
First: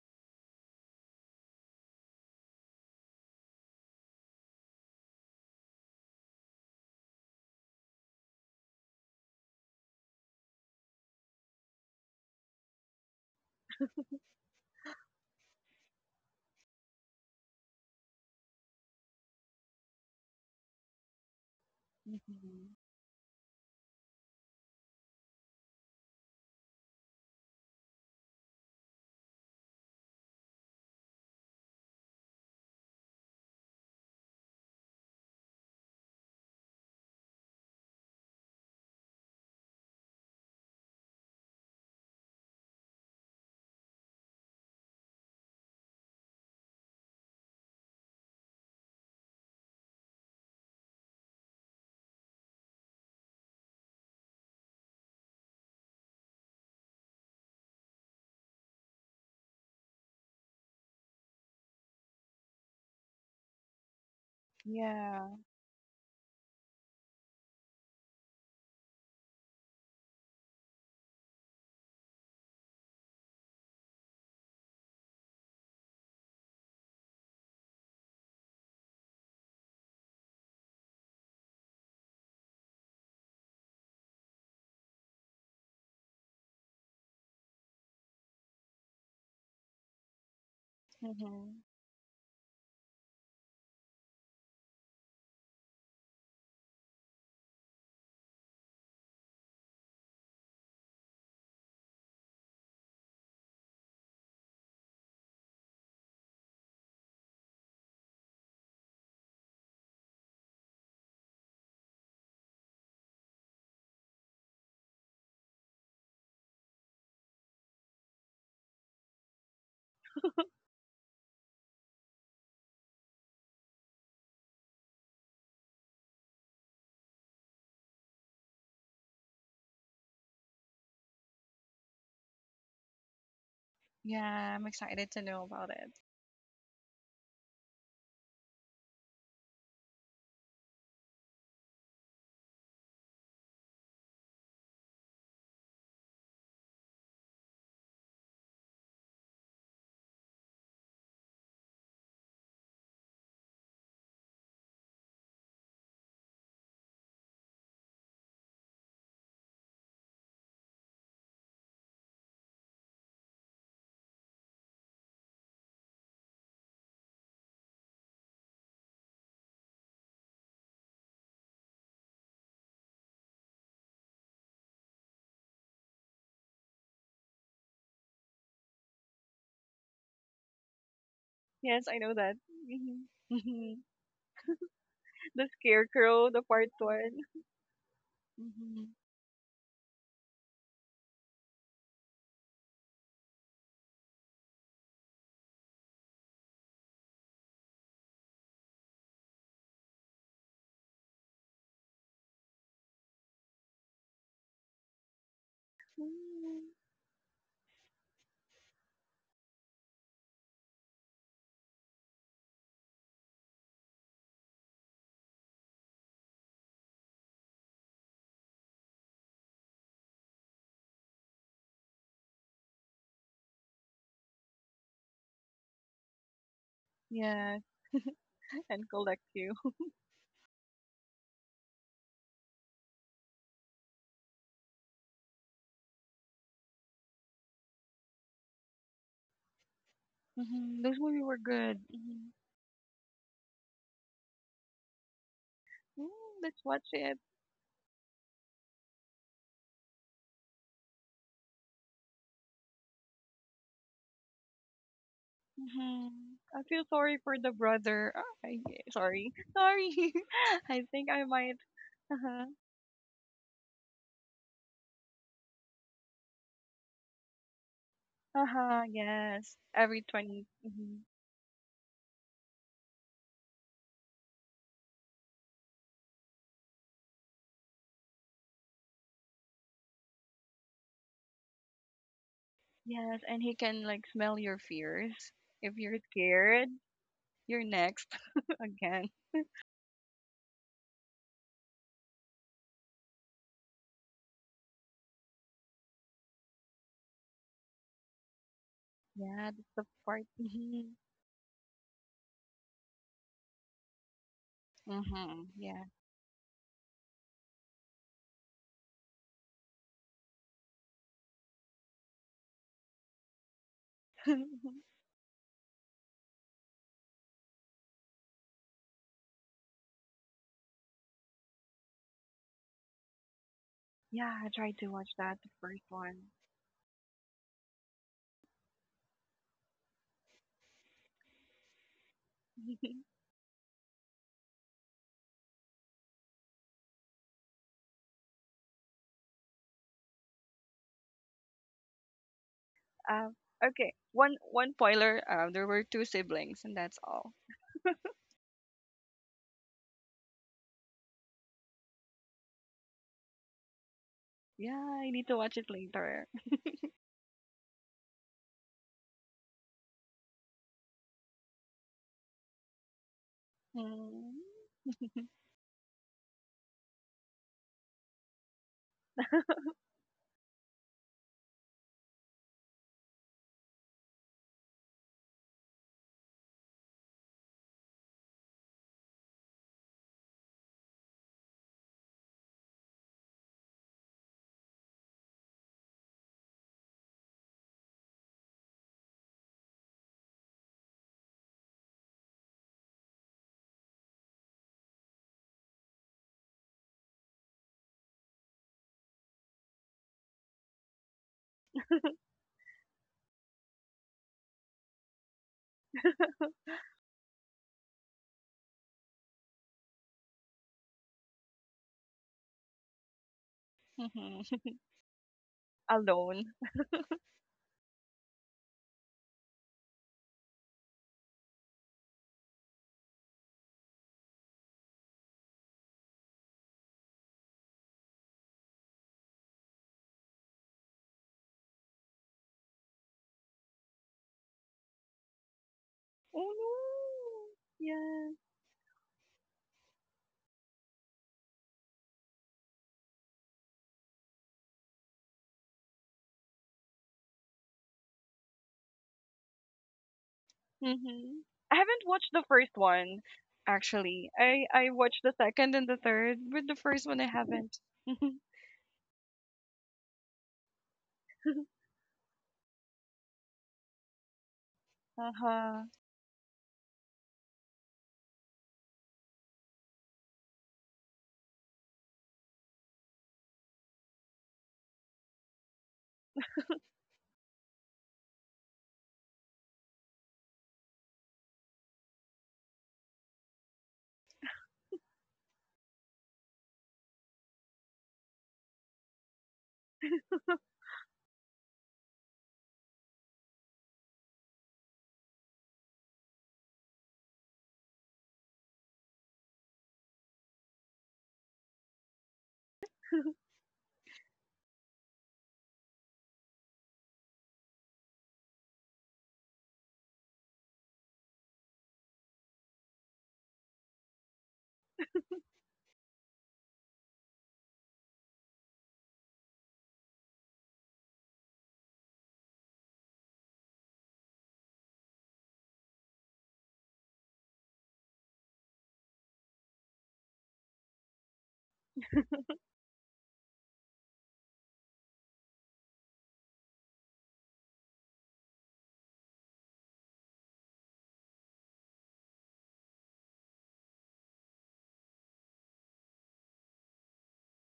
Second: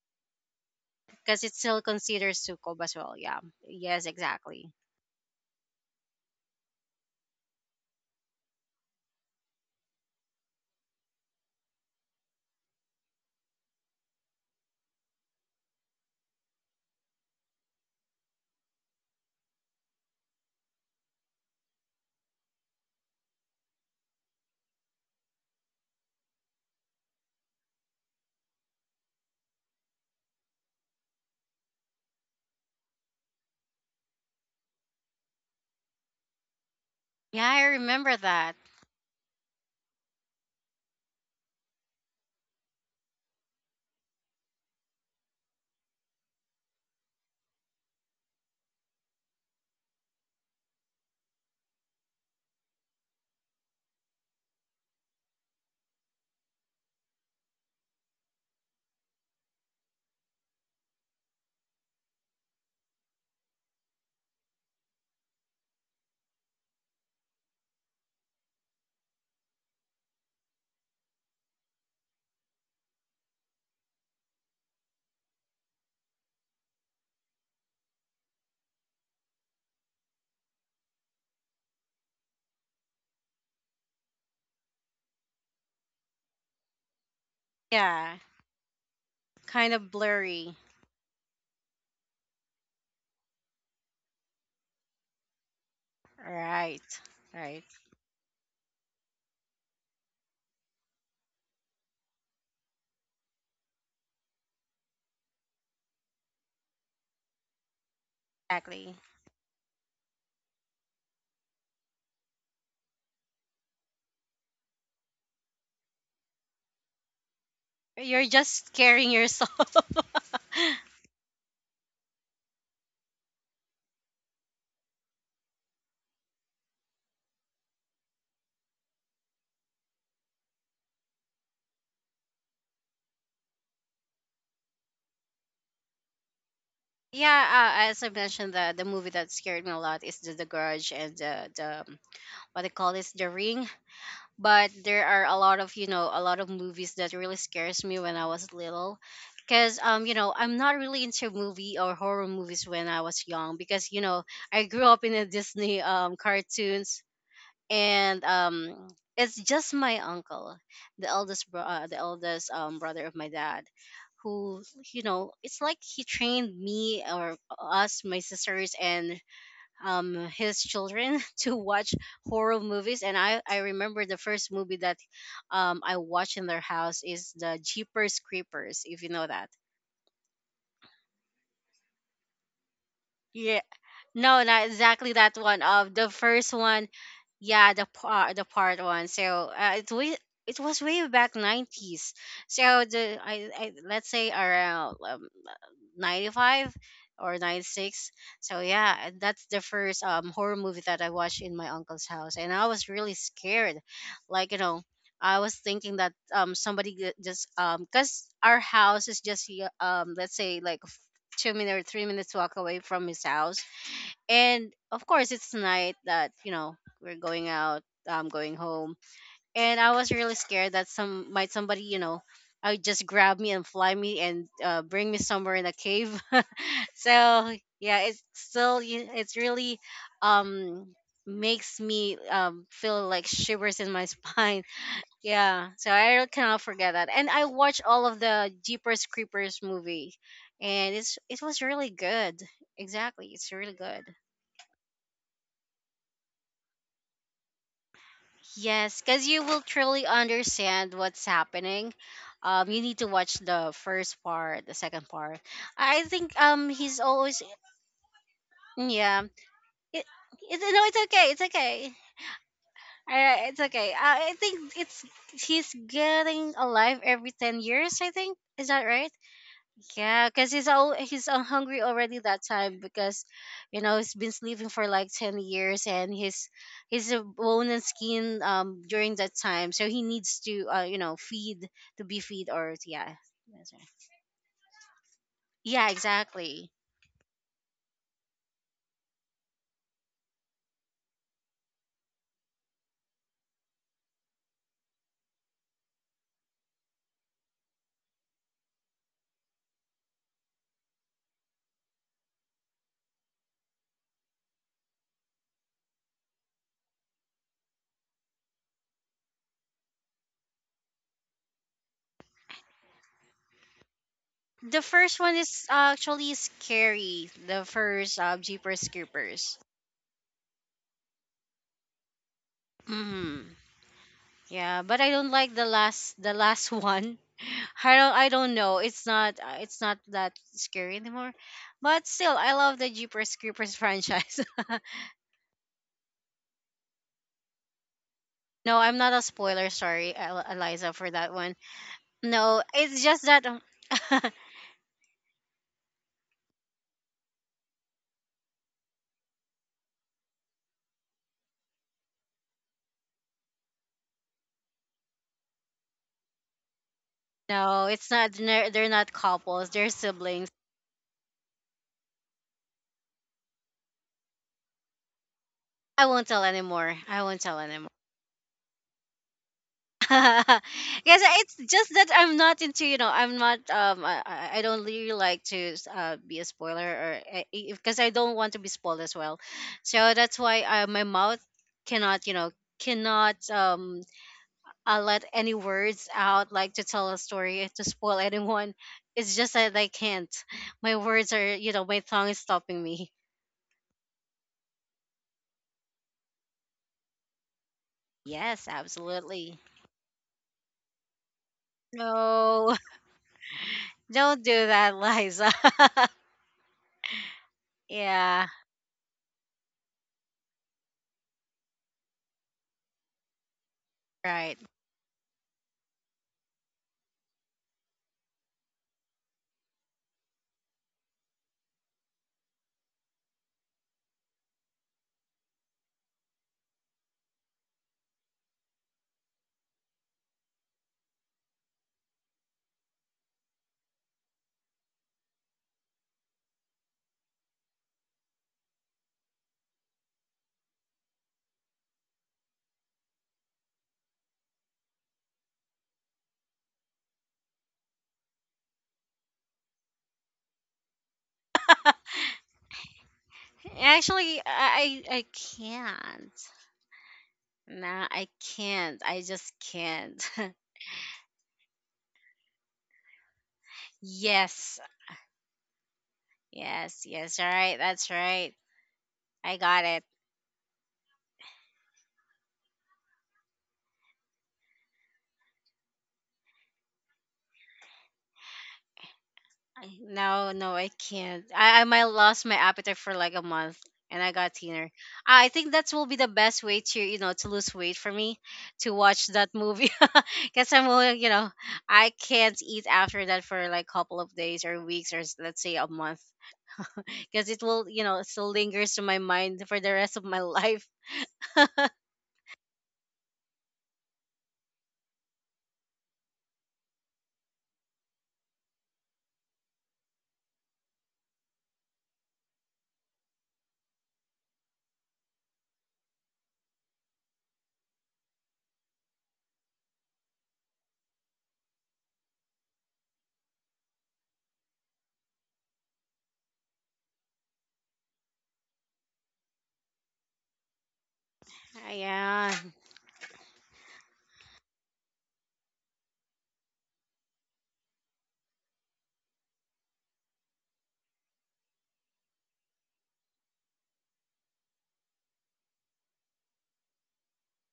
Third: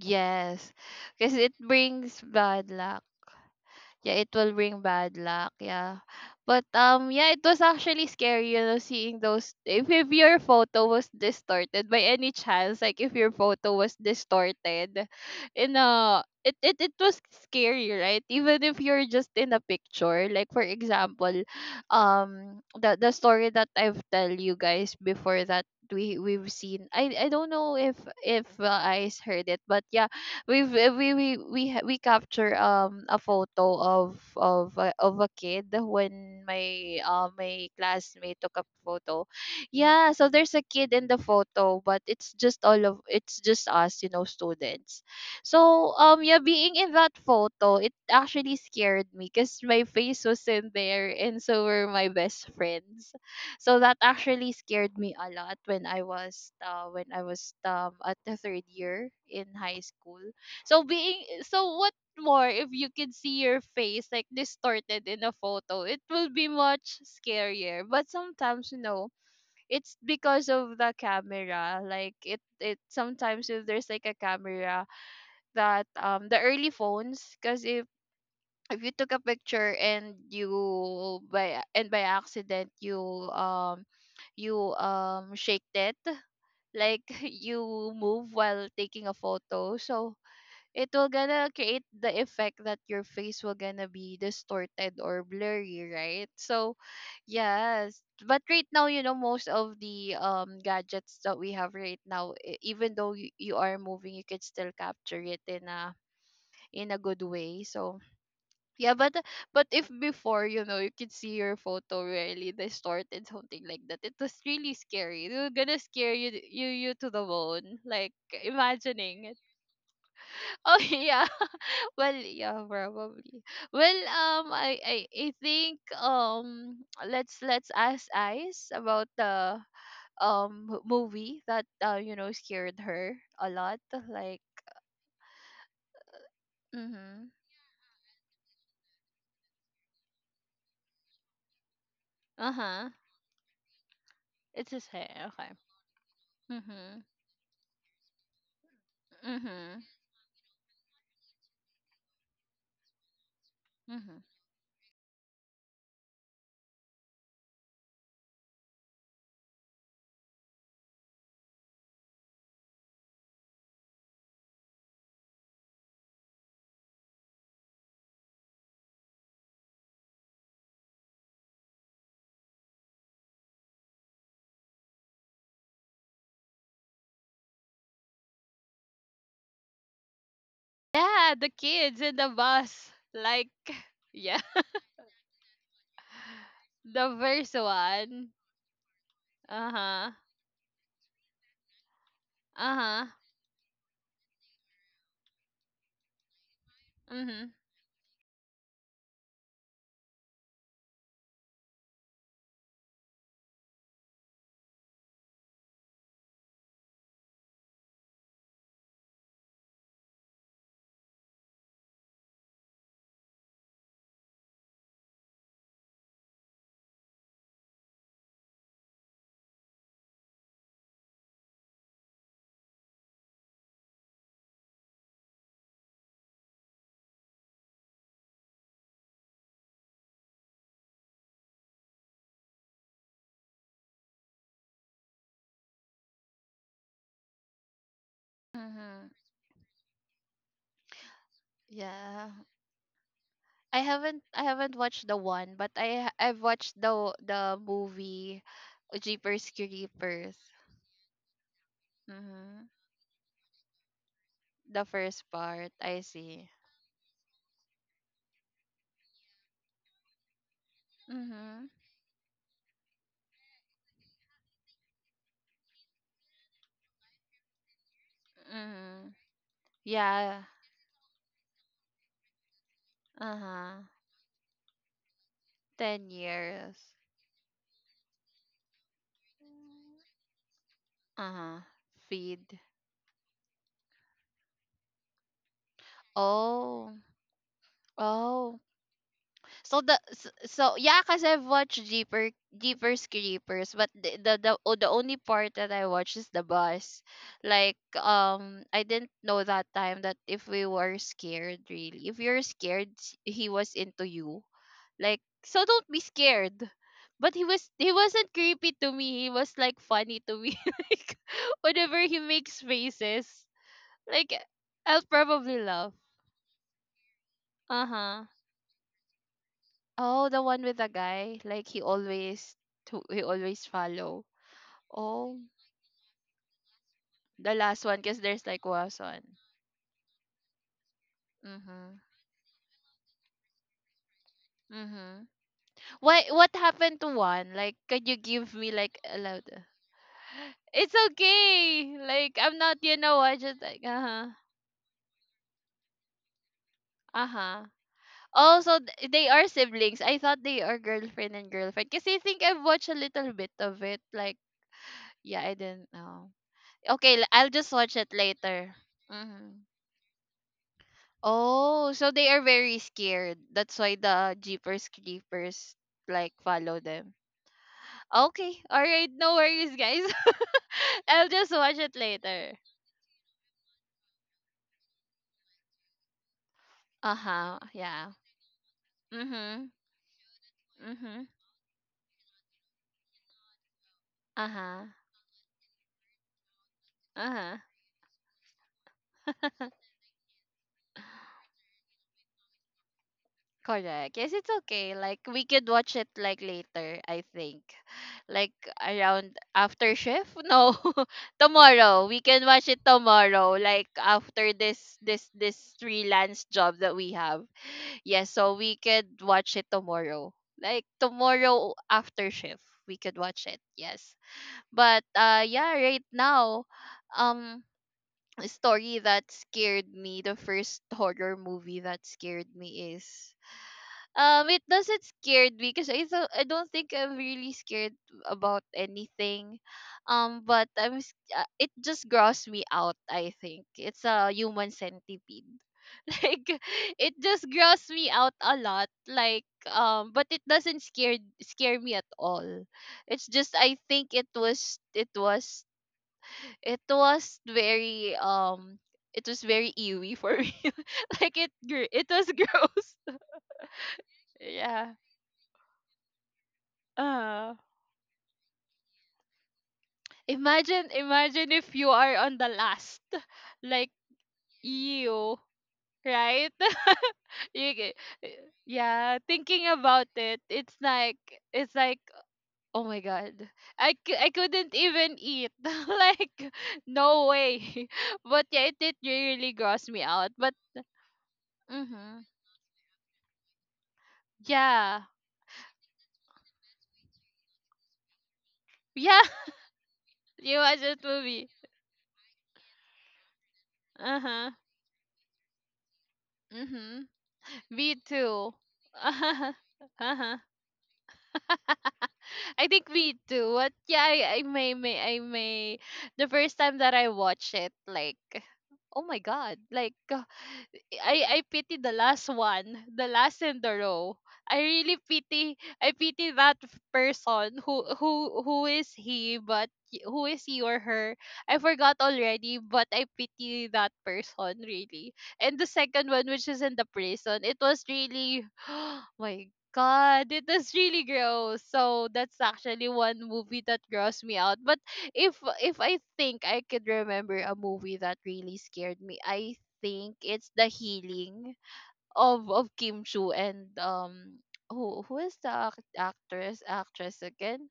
A: Yes, because
C: because it
A: it
C: still
A: brings
C: considers
A: bad
C: sukob as
A: luck.
C: well. Yeah. Yes,
A: Yeah, it will
C: exactly.
A: bring bad luck. Yeah. But yeah, it was actually scary, seeing those if your photo was distorted by any chance, like if your photo was distorted, it was scary, right? Even if you're just in a picture. Like for example,
B: Mm-hmm.
A: the story that I've tell you guys before that we've seen I don't know if I heard it but yeah, we've we ha- we capture a photo of a kid when my
C: Yeah, I
A: classmate
C: remember
A: took a
C: that.
A: photo. Yeah, so there's a kid in the photo, but it's just us, students. So yeah, being in that photo, it actually scared me because my face was in there and so were my best friends. So that actually scared me a lot when I was at the third year in high school. So being so what more if you could see your face like distorted in a
B: Yeah.
A: photo, it will be much scarier. But sometimes it's because of the camera. Like it sometimes if there's like a camera, that the early phones, because if you took a picture and you by accident you um shake it, like you
C: Yeah.
A: move while taking a
C: Kind
A: photo,
C: of
A: so
C: blurry.
A: it will gonna
B: Mm-hmm.
A: create the effect that your face will gonna be distorted or blurry, right? So,
C: Right. Right.
A: yes. But right now, most of the gadgets that we have right now, even though you are moving, you can still capture it in a good way. So
C: Exactly.
A: yeah, but if before, you could see your photo really distorted, something like that, it was really scary. It was gonna scare you to the bone, like
C: You're just scaring
A: imagining it.
C: yourself.
A: Oh yeah. Well, yeah, probably. Well, I think let's ask Ice about the movie that scared her a lot. Like,
B: Yeah, I'm excited to know about it.
A: mm-hmm,
C: Yeah, as I mentioned, the movie that scared me a lot is the Garage and the what they
A: uh-huh.
C: call this, The Ring. But
A: It's his
C: there are
A: hair.
C: a
A: Okay.
C: lot of, you know, a lot of movies
A: Mm-hmm.
C: that really scares me when I was little, because
A: Mm-hmm.
C: you know I'm not really into movie or horror movies when I was young because, you
A: Mm-hmm.
C: know, I grew up in a Disney cartoons, and it's just my uncle, the eldest brother of my dad, who, you know, it's like he trained me or us, my sisters, and his children to watch horror movies. And I remember the first movie that I watched in their house is the Jeepers Creepers, if you know that.
A: Yeah, the
B: Yes, I
A: kids
B: know
A: in the
B: that.
A: bus.
B: Mm-hmm.
A: Like,
B: Mm-hmm.
A: yeah,
C: No, not exactly that
B: The
C: one. Of the
B: scarecrow, the
C: first
B: part
C: one,
A: the
B: one.
A: first
C: yeah, the
A: one.
C: part, the part
B: Mm-hmm.
C: one. So uh, it
A: Uh-huh.
C: we it was way back nineties. So
A: Uh-huh.
C: the I let's say around 95 or
A: Mm-hmm.
C: 96. So yeah, that's the first horror movie that I watched in my uncle's house, and I was really scared. Like, you know, I was thinking that
B: Mm-hmm.
C: somebody ju- just cause our house is just let's say like 2 minute or 3 minutes walk away from his house, and of course, it's night that, you know, we're going out, I'm going home, and I was really scared that somebody, you know, I would just grab me and fly me and bring me somewhere in a cave. So
B: Yeah,
C: yeah, it's still
B: and collect
C: it's
B: you.
C: really um makes me feel like shivers in my spine. Yeah, so I really cannot forget that, and I watched all of the Jeepers
A: Mm-hmm.
C: Creepers movie,
B: Mhm.
C: and
B: Those movies were
C: it was
B: good.
C: really
A: Yeah.
B: Mhm.
C: good. Exactly, it's really
A: I
C: good.
A: haven't I haven't watched the one, but
B: Mm,
A: I've
B: let's
A: watched
B: watch
A: the
B: it.
A: the movie
C: Yes, because you
A: Jeepers
C: will truly
A: Creepers.
C: understand what's happening.
A: Mm-hmm.
C: You need to watch the first part, the
A: The
C: second
A: first
C: part.
A: part, I
C: I
B: Mhm.
C: think
A: see.
B: I feel
C: he's
B: sorry for
C: always
B: the brother. Ah, I,
C: yeah.
B: sorry.
C: It,
B: Sorry.
C: it no,
B: I
C: it's
B: think I
C: okay. It's
B: might.
A: Mm-hmm.
C: okay.
B: Uh-huh.
C: All right, it's okay. I think it's he's getting alive every 10 years. I think, is that
B: Uh-huh.
C: right?
A: Mm-hmm.
B: Yes. Every
C: Yeah,
A: Yeah.
B: 20.
C: because
B: Mhm.
C: he's all hungry already that time because, you
A: Uh-huh.
C: know, he's been sleeping for like 10 years,
A: Ten
C: and
A: years.
C: he's a bone and skin during that time, so he needs to you know
A: Uh-huh.
C: feed, to be feed,
A: Feed.
C: or yeah,
B: Yes, and he
C: that's right.
B: can like smell your fears. If
C: Yeah,
B: you're scared,
C: exactly.
A: Oh.
B: you're next
A: Oh.
B: again.
A: So yeah, cause I've watched Jeepers Creepers, but the only part that I watched is the bus. Like I didn't know
B: Yeah, that's
A: that
B: the
A: time that
B: part.
A: if we
B: Mhm.
A: were scared really, if you're scared, he was into you. Like
B: Mhm.
A: so,
B: Yeah.
A: don't be scared. But he wasn't creepy to me. He was like funny to me. Like whenever he makes faces, like
C: The
A: I'll
C: first one
A: probably
C: is
A: laugh.
C: actually scary. The
A: Uh
C: first
A: huh.
C: Jeepers Creepers.
A: Oh, the one with the guy. Like he
C: Mm-hmm.
A: always follow.
B: Yeah, I tried
C: Yeah,
B: to
C: but I
B: watch
C: don't
A: Oh,
B: that the
C: like
B: first one.
C: the last one.
A: the last
C: I
A: one,
C: don't,
A: cause
C: I
A: there's
C: don't
A: like
C: know.
A: Wason.
C: It's not that scary anymore.
A: Mhm.
C: But still, I love the Jeepers Creepers franchise.
A: Mhm. Why? What happened to one? Like, can you give me
C: No, I'm
A: like
C: not
A: a
C: a
A: loud?
C: spoiler. Sorry, Eliza,
A: It's
C: for that one.
A: okay. Like I'm
C: No,
A: not. You
C: it's
A: know
C: just
B: Um,
A: what?
C: that.
A: Just like
B: okay,
A: uh huh.
B: one spoiler. There were two siblings, and that's
A: Uh
B: all.
A: huh. Also, they are siblings. I thought they are girlfriend and girlfriend. Cause I think I've watched a little bit of it. Like
B: Yeah, I need to
A: yeah, I
B: watch it
A: didn't
B: later.
A: know. Okay, I'll just
C: No,
A: watch
C: it's
A: it
C: not.
A: later.
C: They're not couples.
A: Mhm.
C: They're siblings.
A: Oh, so they are very scared. That's why the
B: Mm.
A: Jeepers Creepers
C: I won't
A: like
C: tell
A: follow
C: anymore.
A: them.
C: I won't tell anymore.
A: Okay, all right, no worries, guys.
C: Because
A: I'll just
C: it's
A: watch
C: just
A: it
C: that I'm
A: later.
C: not into, you know, I'm not, I don't really like to be a
A: Uh
C: spoiler or
A: huh.
C: because I
A: Yeah.
C: don't want to be spoiled as well.
A: Mhm.
C: So that's why my
A: Mhm.
C: mouth cannot, you know, cannot
A: Uh huh.
C: let any words out, like to tell a
A: Uh huh.
C: story to spoil anyone. It's just that I can't. My words are, you know, my tongue is stopping me.
A: Correct. Yes, it's okay. Like we could watch it like later, I think. Like
C: Yes,
A: around
C: absolutely.
A: after shift? No. Tomorrow. We can watch
C: No,
A: it tomorrow. Like
C: don't
A: after
C: do that,
A: this this
C: Liza.
A: this freelance job that we have. Yes,
C: Yeah,
A: so we could watch it tomorrow. Like tomorrow after shift, we could watch it. Yes.
C: right.
A: But right
B: Alone.
A: now, um a story that scared me, the first horror movie that scared me is it doesn't scared me because I thought I don't think I'm really scared about anything. But it just grossed me out, I think. It's a human centipede. Like
B: Oh
A: it
B: no.
A: just grossed me
B: Yeah.
A: out a lot. But it doesn't scare me at all. It's just I think it was very it was very eerie for me. Like
B: hmm I
A: it
B: haven't
A: was
B: watched the first
A: gross.
B: one, actually.
C: Actually,
B: I
A: Yeah.
C: I
B: watched
C: I
B: the second and the
C: can't.
B: third, but the first one I
A: uh
B: haven't.
C: Nah, I
B: Uh
C: can't. I just can't.
A: Imagine, imagine if you are on the last. Like
C: Yes,
A: you
B: huh.
A: right.
C: yes, yes. All
A: you,
C: right,
A: g-
C: that's right.
A: yeah,
C: I
A: thinking
C: got it.
A: about it, it's like, oh my god. I couldn't even eat. Like no way. But yeah, it did really gross
C: I-
A: me out.
C: No,
A: But
C: no, I can't. I might
A: mhm.
C: lost my appetite for like a month, and I got thinner.
A: Yeah.
C: I think that will be the best way to, you know, to lose weight for me to
A: Yeah.
C: watch that movie.
A: You
C: Because
A: watch
C: I'm all,
A: that
C: you
A: movie.
C: know, I can't eat after that for like couple of
A: Uh-huh.
C: days or weeks, or let's say a month,
A: Mhm.
C: because it will,
A: Me
C: you know, still
A: too.
C: lingers to my
A: Uh-huh.
C: mind for the rest of
A: Uh-huh.
C: my life.
A: I think me too. But yeah, I may the first time that I watched it, like oh my god. Like I pity the last one, the last in the row. I pity that person who is he but y- who is he or her? I forgot already, but I pity that person really. And the second one, which is in the prison, it was really my god, it was really gross. So that's
C: Yeah,
A: actually one movie that grossed me out. But if I think I could remember a movie that really scared me, I think it's The Healing of Kim Chu and who is the ac- actress again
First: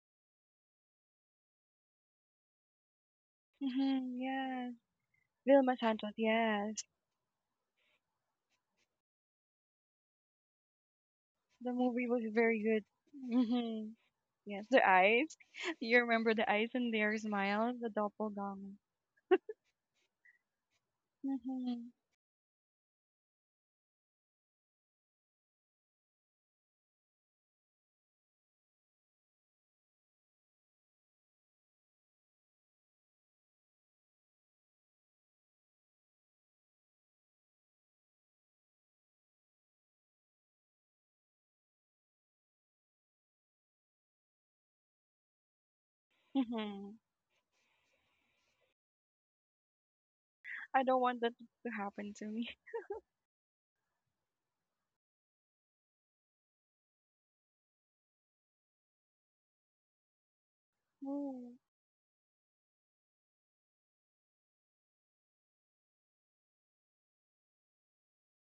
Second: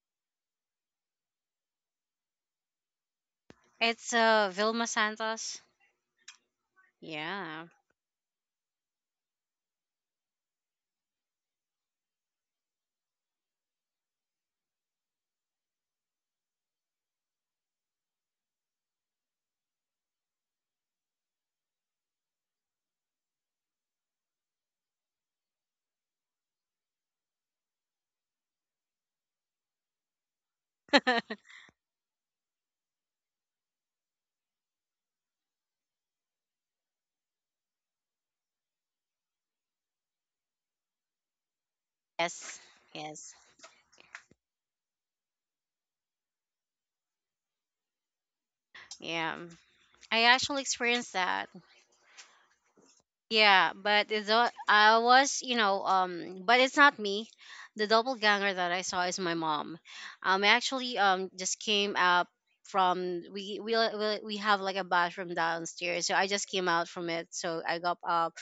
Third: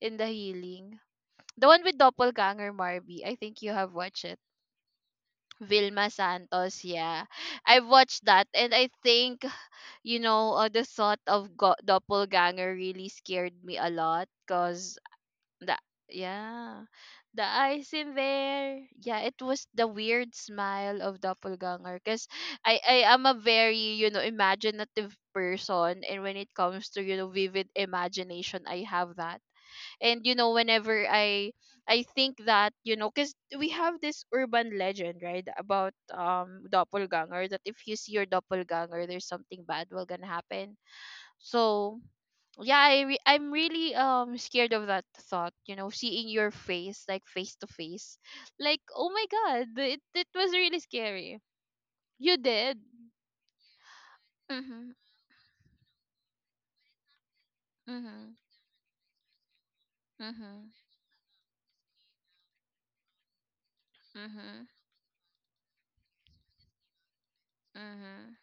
A: in The Healing, the one with doppelganger Marby. I think you have
C: it's
B: Hmm.
A: watched it.
B: Yes.
C: Vilma Santos.
B: Vilma
A: Vilma
B: Santos.
A: Santos,
B: Yes,
A: yeah.
C: Yeah.
A: I've watched that, and I think the thought of
B: the movie was very
A: doppelganger
B: good.
A: really scared me a
B: Hmm.
A: lot.
B: Yes, the
A: Because
B: eyes.
A: the
B: You remember the eyes
A: yeah,
B: and their
A: the
B: smile, the
A: eyes in
B: doppelganger.
A: there, yeah, it was the weird smile of
B: Mm-hmm.
A: doppelganger. Because I am a very, you know, imaginative person, and when it comes to, you know, vivid imagination, I have that. And you know, whenever i i think that, you know, because we have this urban legend, right, about doppelganger, that if you see your doppelganger, there's something bad will gonna happen. So
C: Yes.
A: yeah,
C: Yes.
A: I'm really scared of that thought, you know, seeing your
B: Mm-hmm.
A: face, like face to face. Like oh my
C: Yeah.
A: god,
C: I
A: it was
C: actually
A: really
B: I don't
C: experienced
B: want that
A: scary.
C: that.
B: to happen to
A: You
B: me.
A: did.
C: Yeah, but it's not,
A: Mhm.
C: I was, you know, but it's not me. The
A: Mhm.
C: doppelganger that I saw is my mom. I
A: Mhm.
C: actually
B: Oh,
C: just came up from we have
A: Mhm.
C: like a bathroom downstairs, so I just came out from it. So I got up,
A: Mhm.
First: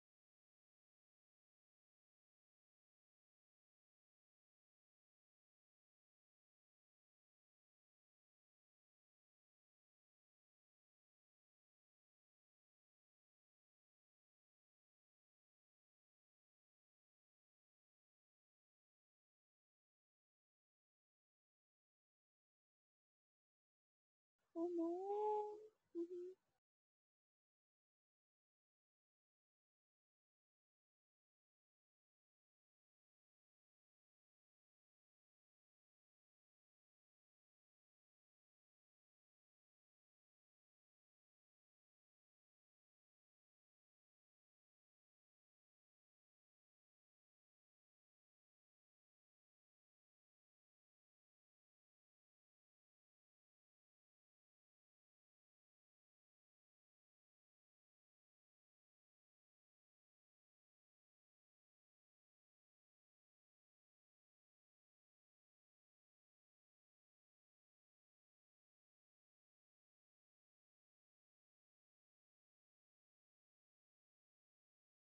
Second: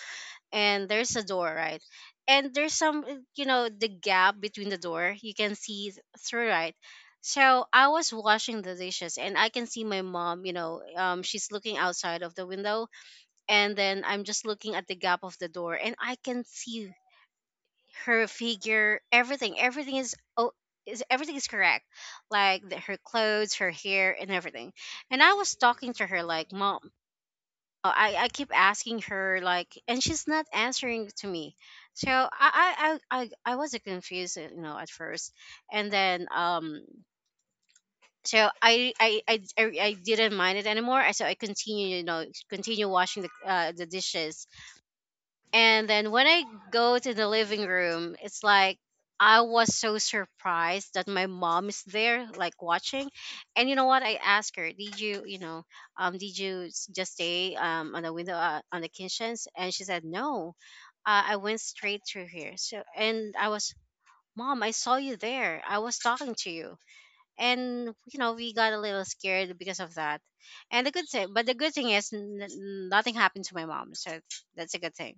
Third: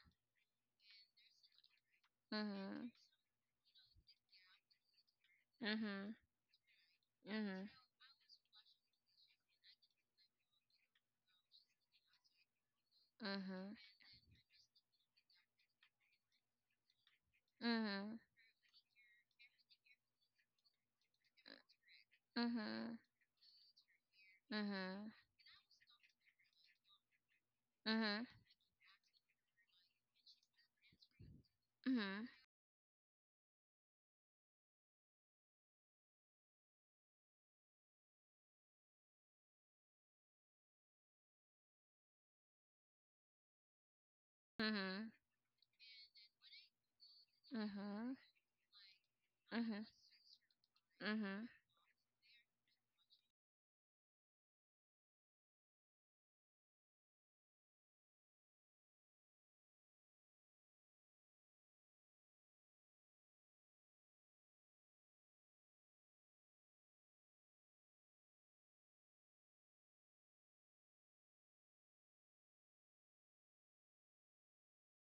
C: and there's a door, right? And there's
A: Mhm.
C: some, you know, the gap between the door you can see
A: Mhm.
C: through, right? So I was washing the dishes and I can see my mom, she's looking outside of the window. And
A: Mhm.
C: then I'm just looking at the gap of the door and I can see
A: Mhm.
C: her figure. Everything, everything is, oh, is everything is correct,
A: Mhm.
C: like the, her
A: Mhm.
C: clothes, her hair and
B: oh
C: everything.
B: no.
A: Mhm.
C: And I was talking to her like, "Mom." Oh, I,
A: Mhm.
C: I keep asking her like, and she's not answering to me. So
A: Mhm.
C: I i was confused, you know, at first. And then so I didn't mind it anymore. So I continue, you know, continue washing the dishes.
A: Mhm.
C: And then when I go to the living room, it's like I
A: Mhm.
C: was
A: Mhm.
C: so surprised that my
A: Mhm.
C: mom is there, like watching. And you know what? I asked her, "Did you, you know, did you just stay on the window, on the kitchens?" And she said, "No, I went straight through here." So, and I was, "Mom, I saw you there. I was talking to you." And you know, we got a little scared because of that. And the good thing, but the good thing is, nothing happened to my mom, so that's a good thing.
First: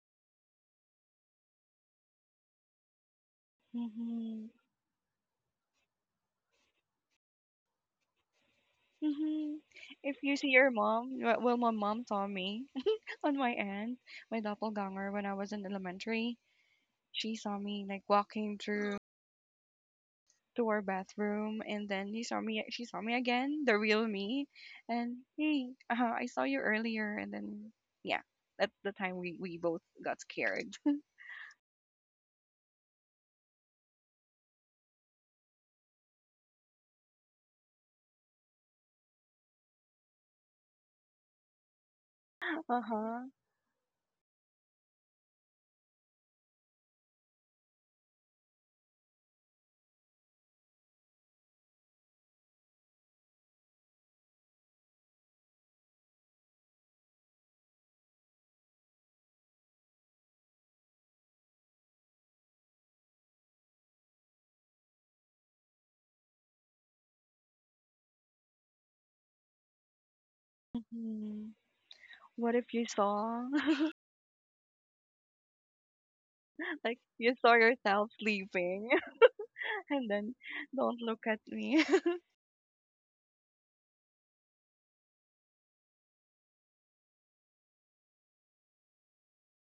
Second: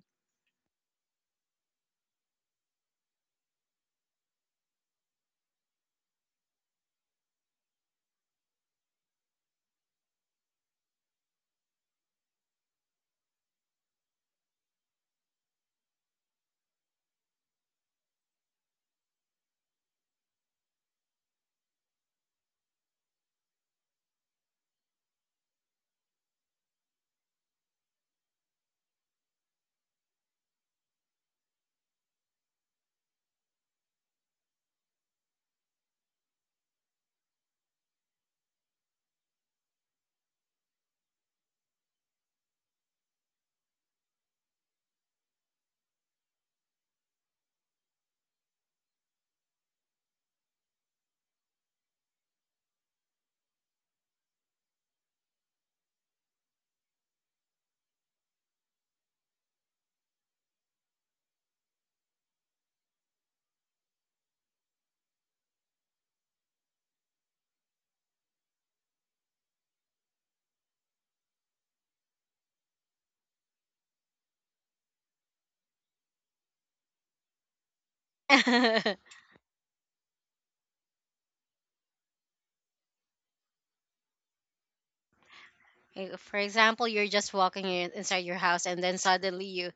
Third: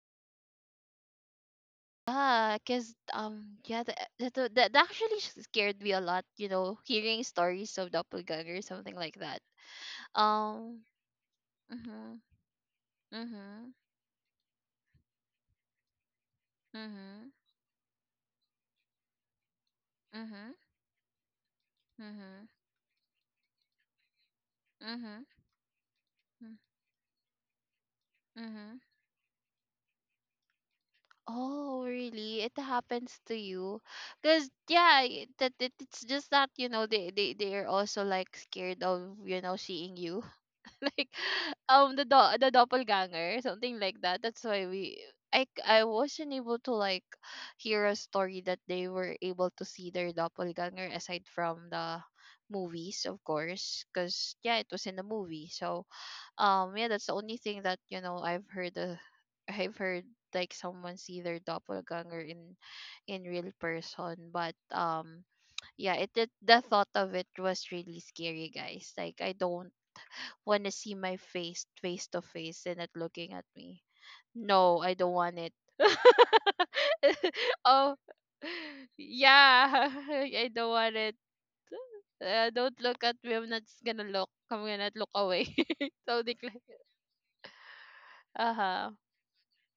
A: Yeah, cause yeah,
B: Mm-hmm.
A: that actually scared me a lot. You know, hearing stories of doppelganger or something like that.
B: Mm-hmm. If you see your
A: Um.
B: mom, well, well, my mom
A: Mhm.
B: saw me on my
A: Mhm.
B: end, my doppelganger when I was in elementary.
A: Mhm.
B: She saw me like walking through
A: Mhm.
B: to our bathroom, and then he saw
A: Mhm.
B: me she saw me again, the real me, and
A: Mhm.
B: hey, I saw
A: Mm.
B: you earlier. And then yeah, at
A: Mhm.
B: the time we both got scared.
A: Oh, really? It happens to you? Cause yeah, that it's just that, you know, they are also like scared of, you know, seeing you. Like the the
B: Uh-huh.
A: doppelganger, something like that. That's why we I wasn't able to like hear a story that they were able to see their doppelganger aside from the movies, of course, because yeah, it was in the movie. So yeah, that's the only thing that, you know, I've heard like someone see their doppelganger in real person. But yeah, it, the thought of it was really scary, guys. Like I don't want to see my
B: Mhm.
A: face face to
B: What
A: face
B: if
A: and
B: you
A: not looking at
B: saw
A: me. No, I don't want it.
B: like you saw
A: Oh,
B: yourself sleeping
A: yeah.
B: and then
A: I don't want
B: don't
A: it.
B: look at me?
A: Don't look at me. I'm not s- gonna look. I'm gonna look away.
C: Eh,
A: So
C: for
A: declare.
C: example, you're just walking inside your
A: Uh
C: house, and
A: huh.
C: then suddenly you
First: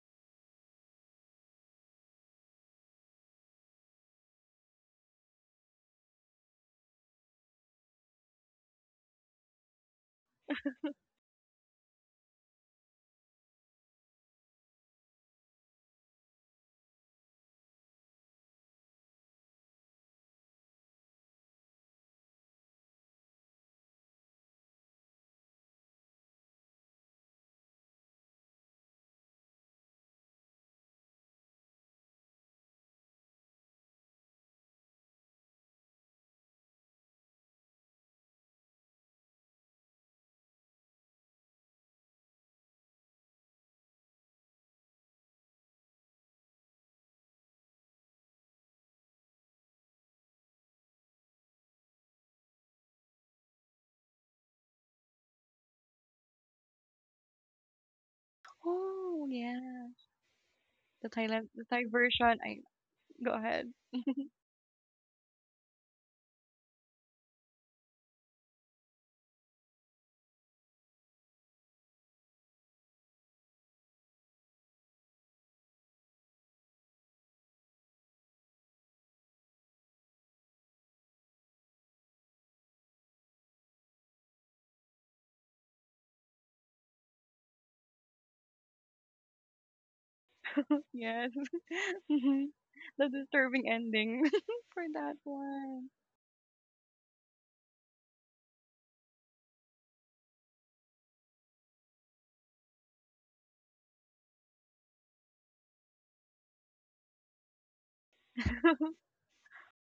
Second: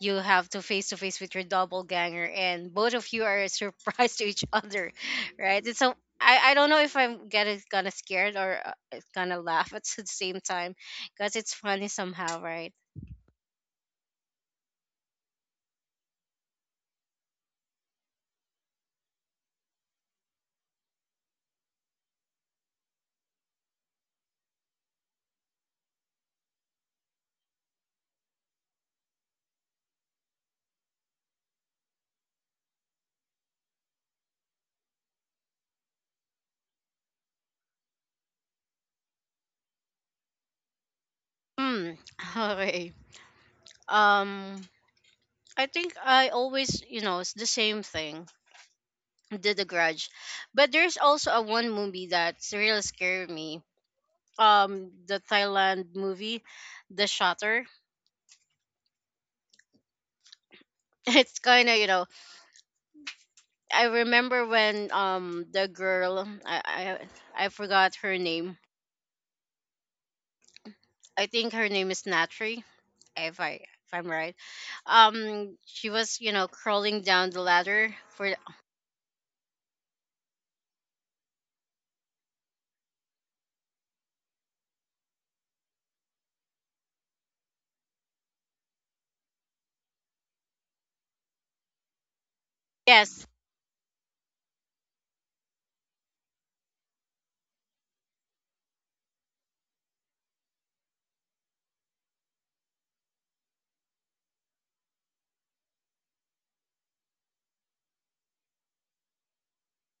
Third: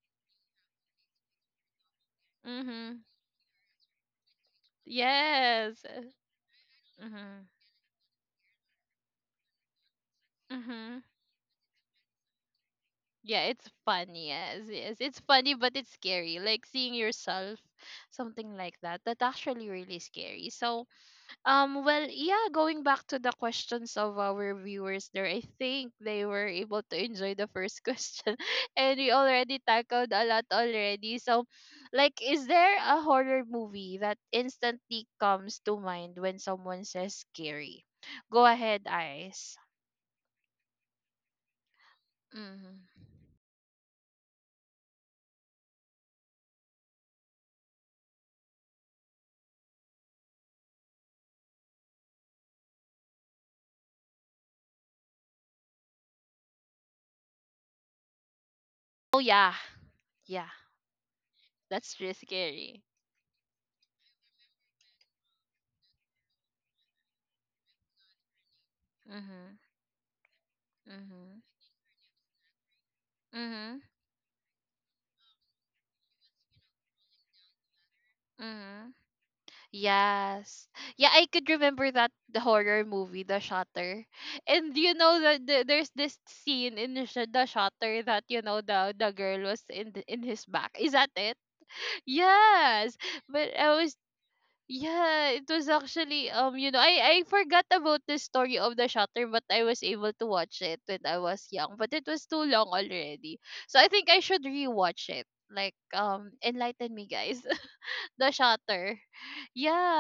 C: you have to face with your doppelganger, and both
A: Mhm.
C: of you are surprised to each other, right? And
A: Yes.
C: so I don't know if I'm
A: Mhm.
C: getting kind of scared or gonna laugh at the same time,
A: Mhm.
C: because it's funny somehow, right?
A: Yeah, it's funny. Yes, yes, it's funny, but it's scary. Like seeing yourself, something like that. That actually really scary. So, well, yeah, going back to the questions of our viewers there, I think they were able to enjoy the first question, and we already tackled a lot already. So, like, is there a horror movie that instantly comes to mind when someone says scary? Go ahead, eyes.
C: Hmm. Okay.
A: Mm-hmm.
C: um I think I always, you know, it's the same thing, did The Grudge. But there's also a one movie that's really scared me, the Thailand movie, The Shutter.
A: Oh,
B: Oh
A: yeah.
B: yeah,
A: Yeah,
B: the
C: It's
B: Thailand, the
C: kind of,
B: Thai
C: you
A: that's
C: know,
A: really
B: version. I
A: scary.
B: go ahead.
C: I remember when the girl, I I forgot her name.
A: Mm-hmm.
C: I
A: Mm-hmm.
C: think her name is Natri, if I if I'm right. She was, you know, crawling down the ladder for,
A: Mm-hmm. Yes. Yeah, I could remember that the horror movie, The Shutter. And you know that the, there's this scene in the, the Shutter, that you know, the girl was in the, in his back. Is that
B: Yes.
A: it?
B: Mhm.
A: Yes.
B: The
C: yes,
A: But
B: disturbing
A: I was
B: ending for that
A: yeah, it was
B: one.
A: actually you know, I forgot about the story of The Shutter, but I was able to watch it when I was young, but it was too long already. So I think I should rewatch it. Like enlighten me, guys. The Shutter.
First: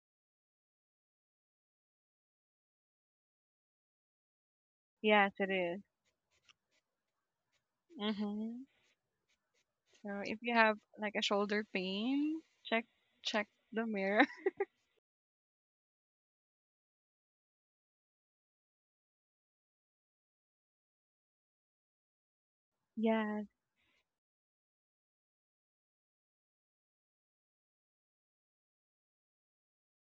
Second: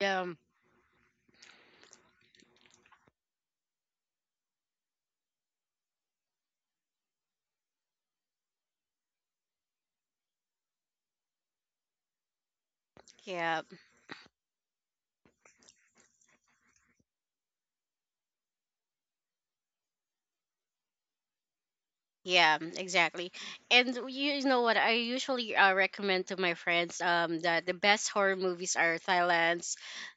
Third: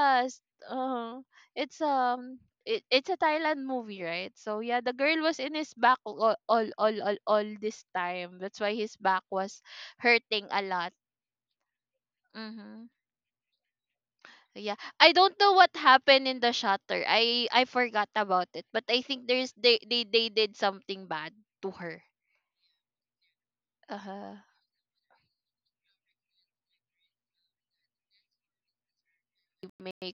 C: um,
A: Uh, it's it's a Thailand movie, right? So yeah, the girl
B: Yes,
A: was
B: it
A: in his
B: is.
A: back all this time. That's
B: Mm-hmm.
A: why his back was
B: So if
A: hurting
B: you
A: a
B: have
A: lot.
B: like a shoulder pain, check,
A: Mm-hmm.
B: check
C: yeah.
B: the mirror.
A: Yeah. I don't know what happened in the shutter. I forgot about it. But I think there's they did something bad to her.
C: Yeah, exactly.
B: Yes,
C: And you
A: Uh-huh.
C: you know what? I usually recommend to my friends that the best horror movies are Thailand's,
A: Like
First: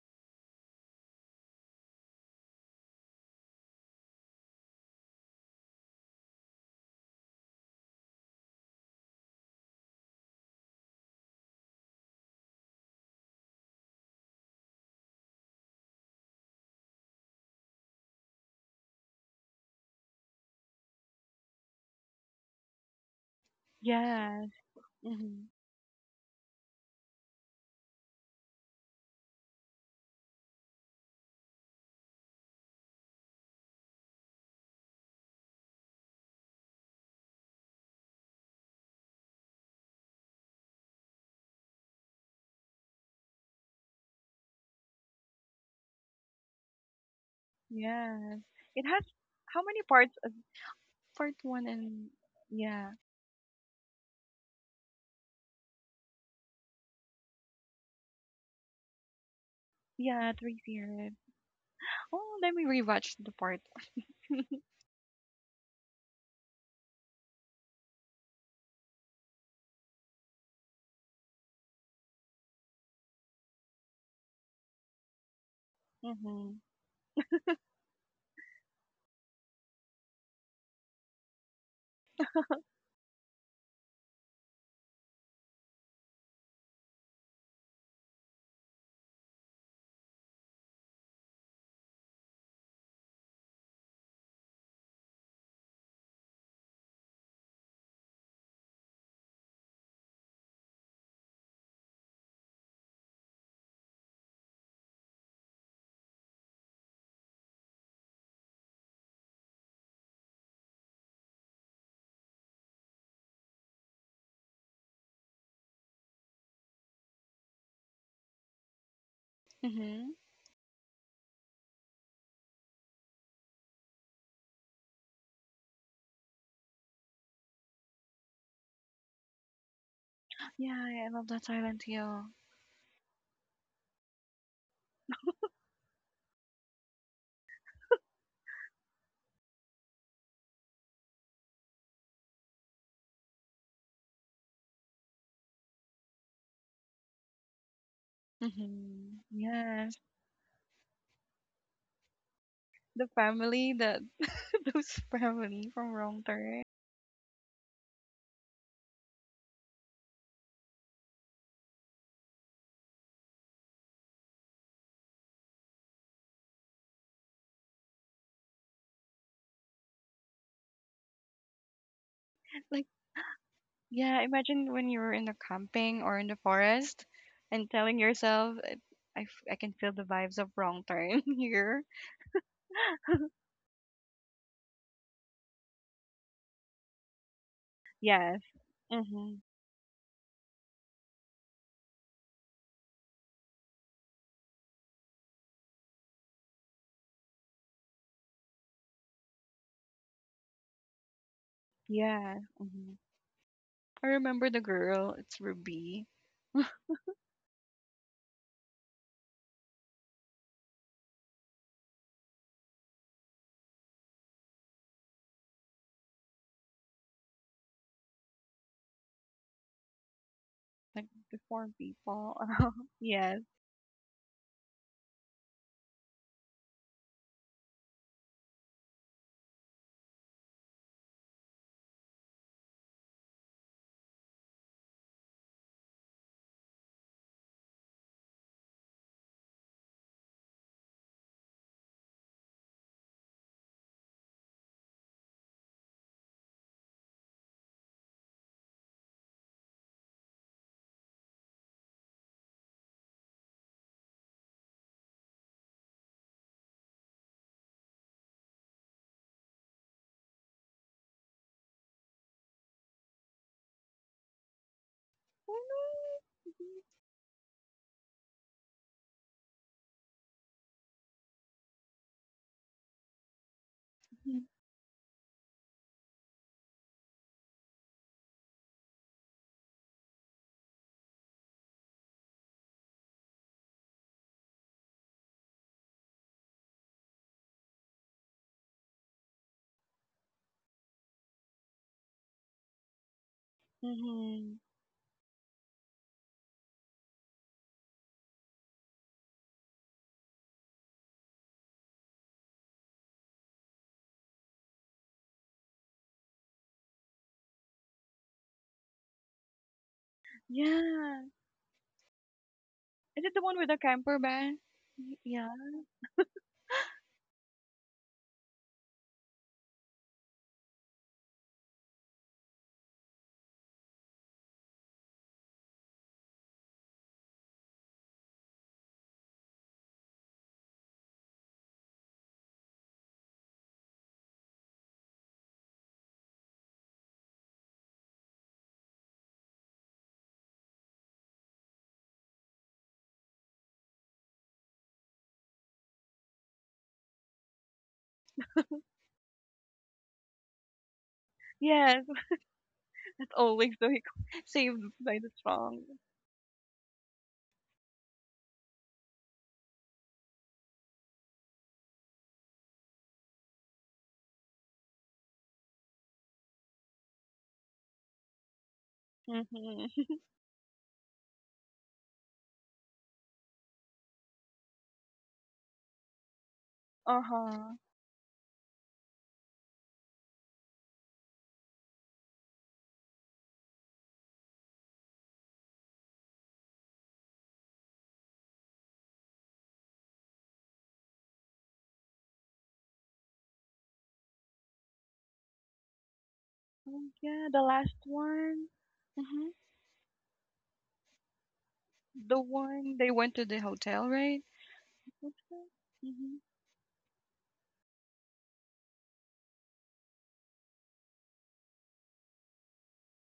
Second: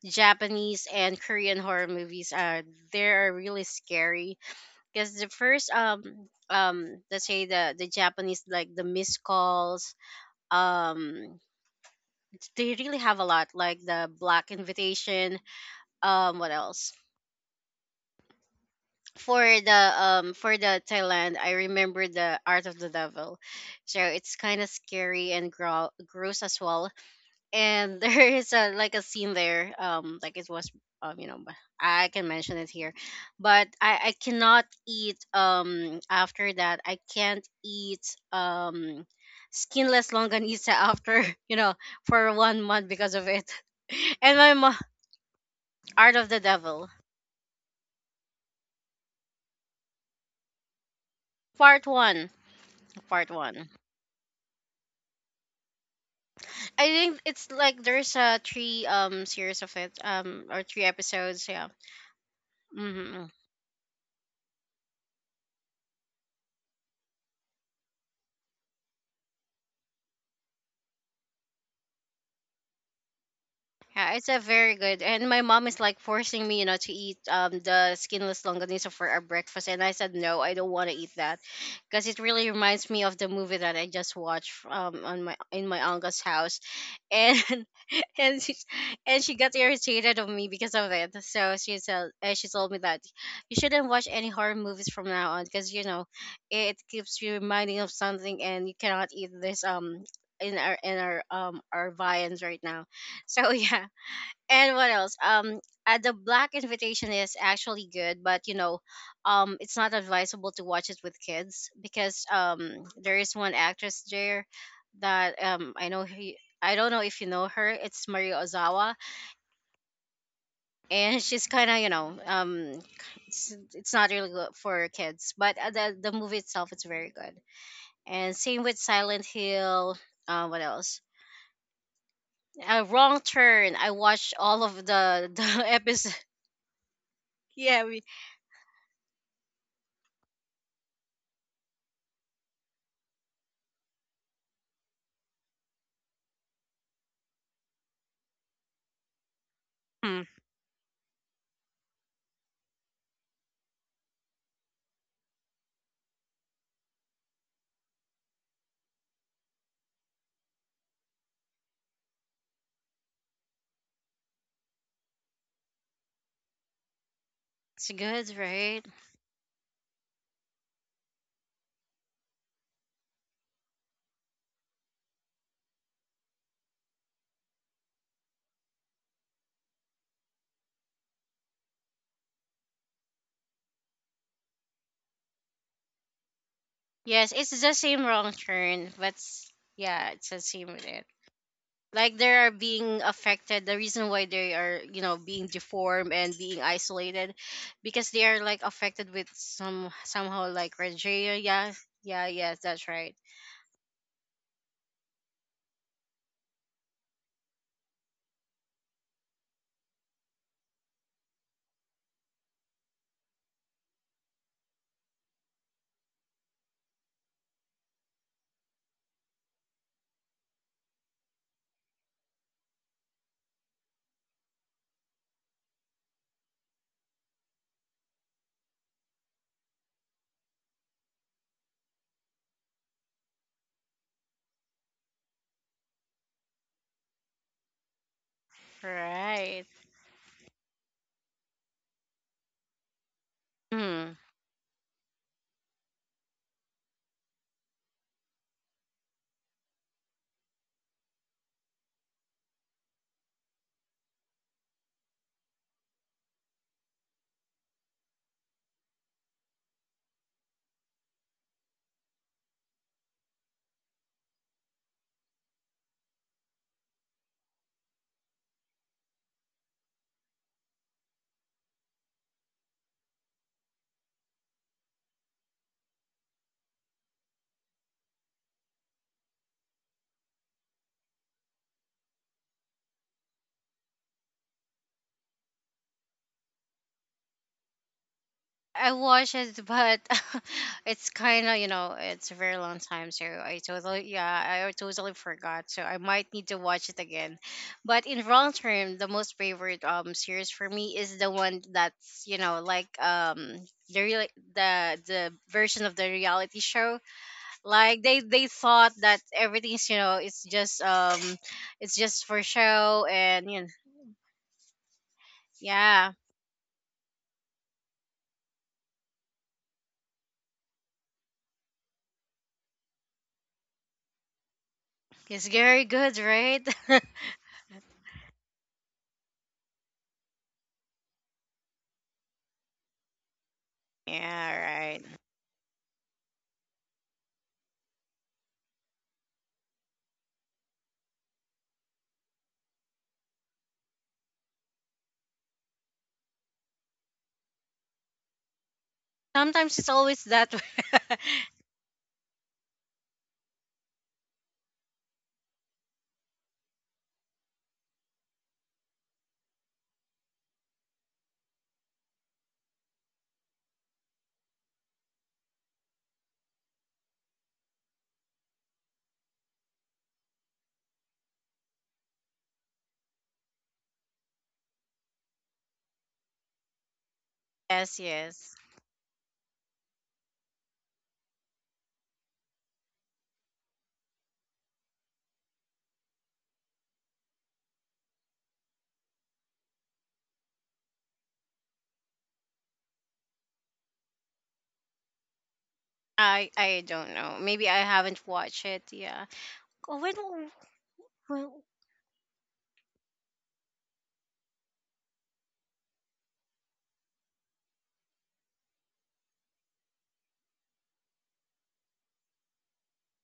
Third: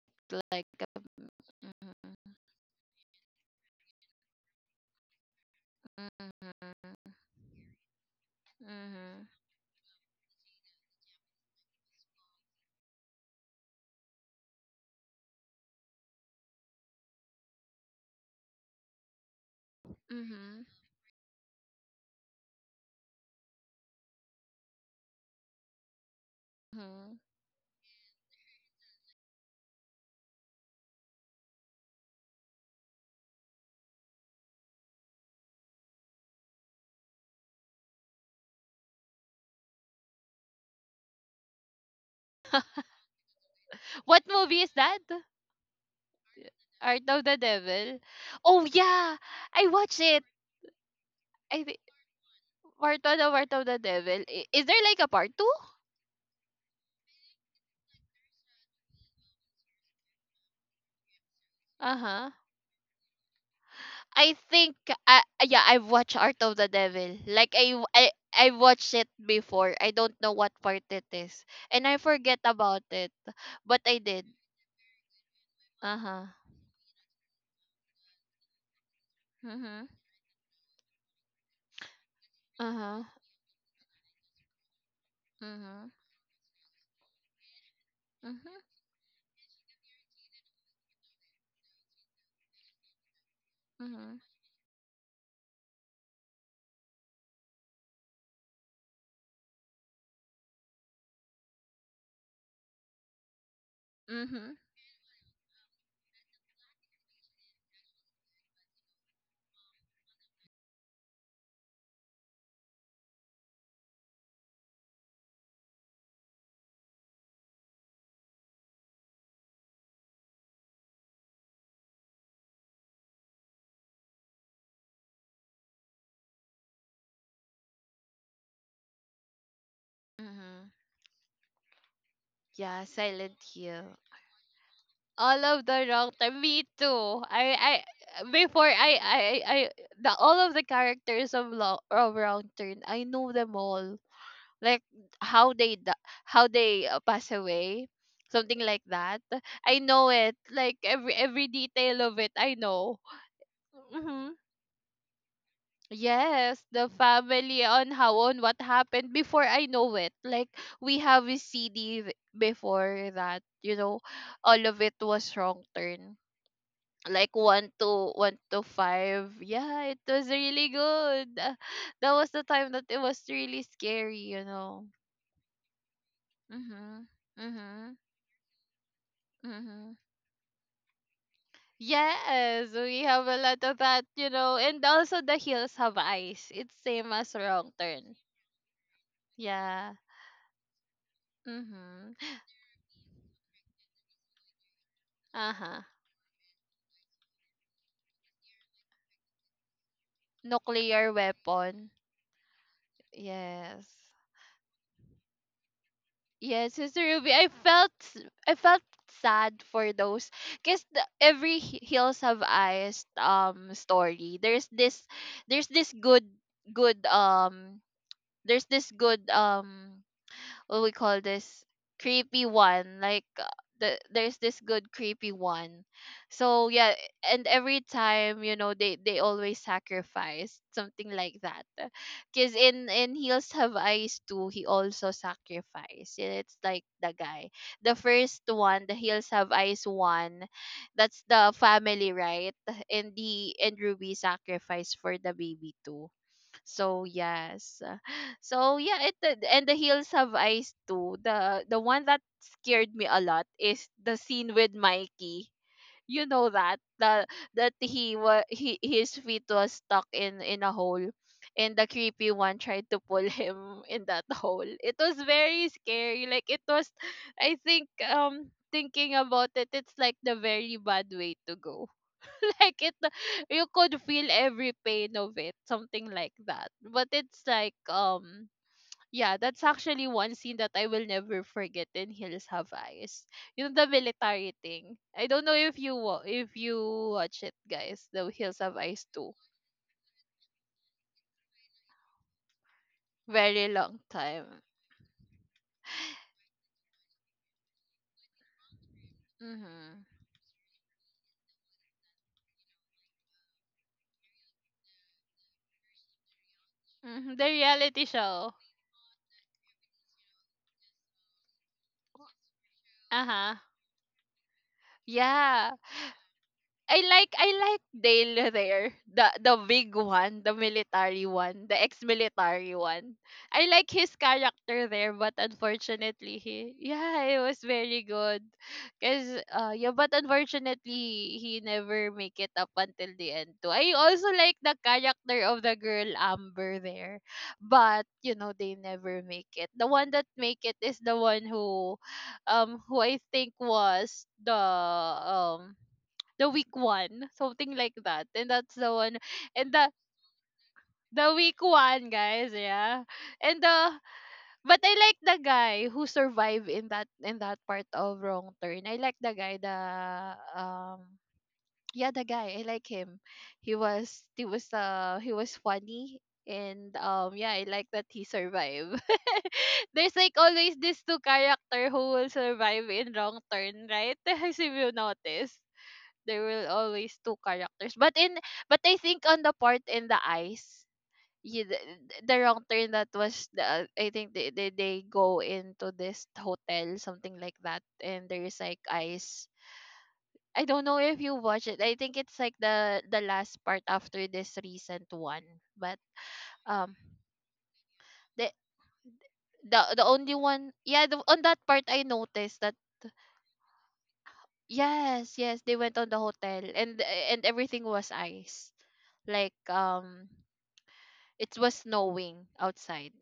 A: like
C: Japanese
A: um,
C: and Korean horror movies.
A: mhm,
C: They are really scary because the first
A: mhm,
C: let's say the Japanese, like The Missed
A: mhm,
C: Calls, um, they really have a lot, like The Black Invitation, what else, for the for
A: mhm,
C: the Thailand, I remember The Art of the Devil, so it's
B: yes,
C: kind of scary
B: mm-hmm.
C: and gross as well.
A: mhm.
C: And there is a like a scene there, like it was, you know, but I can mention it here, but I cannot eat after that. I can't eat um skinless longanisa after you know for 1 month because of it.
A: What
C: And my
A: movie is
C: mo-
A: that?
C: Art of the Devil,
A: Art of the Devil?
B: Yes.
A: Oh
B: It has
A: yeah,
B: how
A: I
B: many
A: watched
B: parts?
A: it.
B: Part
A: I
B: one.
A: think
C: part
B: And
C: one,
B: yeah,
A: Part One
C: part
A: of Art of
C: one.
A: the Devil. Is there like a part two?
C: I think it's like there's a three series of it,
B: yeah, three
C: or three
B: series.
C: episodes. Yeah.
A: Uh huh.
B: Oh, let me rewatch
C: Mm-hmm.
B: the part.
A: I think yeah, I've watched Art of the Devil. Like I watched it before. I don't know what part it is, and I forget about it. But I
C: Yeah, it's
A: did.
C: a very good. And my mom is like
A: Uh huh.
C: forcing
B: Mm-hmm.
C: me, you know, to eat the skinless longanisa for our breakfast, and
A: Mhm.
C: I said no, I don't want to eat that, because it really
A: Uh
C: reminds me
A: huh.
C: of the movie that I just watched on my, in my
A: Mhm.
C: uncle's house, and and she,
A: Mhm.
C: and she got irritated of me because of it. So she said, she told me that you shouldn't watch
A: Mhm.
C: any horror movies from now on, because you know it keeps you reminding of something, and you cannot eat this. In our, our viands right now, so yeah.
A: Mhm.
C: And what else? The Black Invitation is actually good, but you know, it's not advisable to watch it with kids because, there is one actress there that, I know he. I don't know if you know her. It's Maria Ozawa,
B: Mm-hmm.
C: and she's kind of, you know, it's not really good for kids, but the movie itself, it's very good. And same with Silent Hill. What
B: Yeah,
A: Mhm.
C: else?
B: I love that Silent Hill.
A: Yeah,
C: Wrong
A: Silent
C: Turn. I
A: Hill.
C: watched all of the
A: All
C: the
A: of the wrong
C: episode.
A: time. Me too. I
C: Yeah, we.
A: before I the all of the characters of of Wrong Turn. I know them all. Like how how they pass away, something like
B: Mm-hmm.
A: that. I
B: Yes,
A: know it. Like every detail of it. I know.
B: the family that
A: Hmm.
B: those family from Wrong
A: Yes,
B: Turn.
A: the family on how, on what happened before, I know it. Like we have a CD before that. You know, all of it was Wrong Turn, like
C: It's good,
A: one to
C: right?
A: five. Yeah, it was really good. That was the time that
B: Like
A: it was really scary,
B: yeah,
A: you
B: imagine
A: know.
B: when you were in the camping or in the forest
A: Mhm.
B: and telling
A: Mhm.
B: yourself, I can feel
A: Mhm.
B: the vibes of Wrong Turn here.
A: Yes, we have a lot of that, you know, and also The Hills Have Eyes. It's same
C: Yes,
A: as
C: it's the
A: Wrong
C: same
A: Turn.
C: Wrong
B: Yes.
C: Turn, but
B: Mm-hmm.
C: s-,
A: Yeah.
C: yeah, it's the same with it. Like
A: Mhm.
C: they are being affected. The reason why they are, you know, being
A: Uh huh.
C: deformed and being isolated, because they are like affected with some somehow like
A: Nuclear
C: Regia. Yeah,
A: weapon.
C: yeah,
B: Yeah.
C: yes, that's
B: Mm-hmm.
C: right.
A: Yes.
B: I remember the girl, it's Ruby,
A: Yes, Sister Ruby, I felt, I felt sad for those, because every Hills Have Eyes story, there's this good good there's this good what we
B: like
A: call
B: the
A: this
B: four people.
A: creepy one, like
B: Yes.
A: the, there's this good creepy one. So yeah, and every time, you know, they always sacrifice something like that. Because in heels have Eyes Too, he also sacrificed. Yeah, it's like the guy, the first one, the heels have
C: Right.
A: Eyes one, that's the family, right? And the, and
C: Hmm.
A: Ruby sacrifice for the baby too. So yes. So yeah, it did- and The Hills Have Eyes Too. The one that scared me a lot is the scene with Mikey. You know that the, that he was, he his feet was stuck in a hole, and the creepy one tried to pull him in that hole. It was very scary. Like it was, I think thinking about it, it's like the very bad way to go. Like it, you could feel
B: Mm-hmm.
A: every pain of it, something like that, but it's like yeah, that's actually one scene that I will never forget in Hills Have Eyes. You know, the military thing, I don't know if you if you watch it, guys, The Hills Have
C: I
A: Eyes Too.
C: watched it, but it's kind of, you know, it's a very long time, so I
A: Very long
C: totally,
B: Mm-hmm.
A: time.
C: yeah, I totally forgot. So I might need to watch it again. But in Wrong Term, the most favorite
A: Mm-hmm.
C: series for me is the one that's, you know, like, the real, the version of the reality show.
A: Mm-hmm. The
C: Like
A: reality
C: they
A: show.
C: thought that everything's, you know,
B: Yeah.
C: it's just for show,
B: Is it the
C: and
B: one
C: you
A: Uh-huh.
C: know,
B: with the camper van? Yeah.
A: Yeah,
C: yeah,
A: I like Dale there. The big one, the military one, the ex-military one. I like his character there, but
C: it's very good,
A: unfortunately
C: right?
A: he, yeah, it was very good. Cause yeah, but unfortunately he never make it up until the end too. I also
C: Yeah,
A: like the
C: right.
A: character of the girl Amber there. But you know, they never make it. The one that make it is the one who I think was the week one, something like that. And that's the one, and
C: Sometimes it's
A: the
C: always that way.
A: the week
B: Yes.
A: one, guys, yeah.
B: That's
A: And the,
B: always, so he
A: but
B: saved
A: I
B: by
A: like
B: the
A: the
B: strong.
A: guy who survived in that, in that part of Wrong Turn. I like the guy, the um, yeah, the guy. I like him. He was funny. And yeah, I like that he survived.
B: Mm-hmm.
A: There's like always this two character who will survive in Wrong Turn, right? As if you notice, there will always two
B: Uh-huh.
A: characters.
C: Yes,
A: But in
C: yes.
A: but I think on the part in the ice, you, the, the wrong turn that was the, I think they go into this hotel, something like that, and there is like ice. I don't know if you watch it. I think it's like the last part after this recent one. But
C: I
A: um,
B: Oh,
C: don't know.
B: yeah, the
C: Maybe I
B: last
C: haven't
A: the
C: watched
B: one.
C: it. Yeah.
B: Mm-hmm.
A: the
C: Oh,
A: the only
C: When,
A: one, yeah, on
C: when
A: that part I
B: The
A: noticed that.
B: one they went to the hotel, right?
A: Yes, yes, they went on the
B: Mm-hmm.
A: hotel, and everything was ice, like it was snowing outside.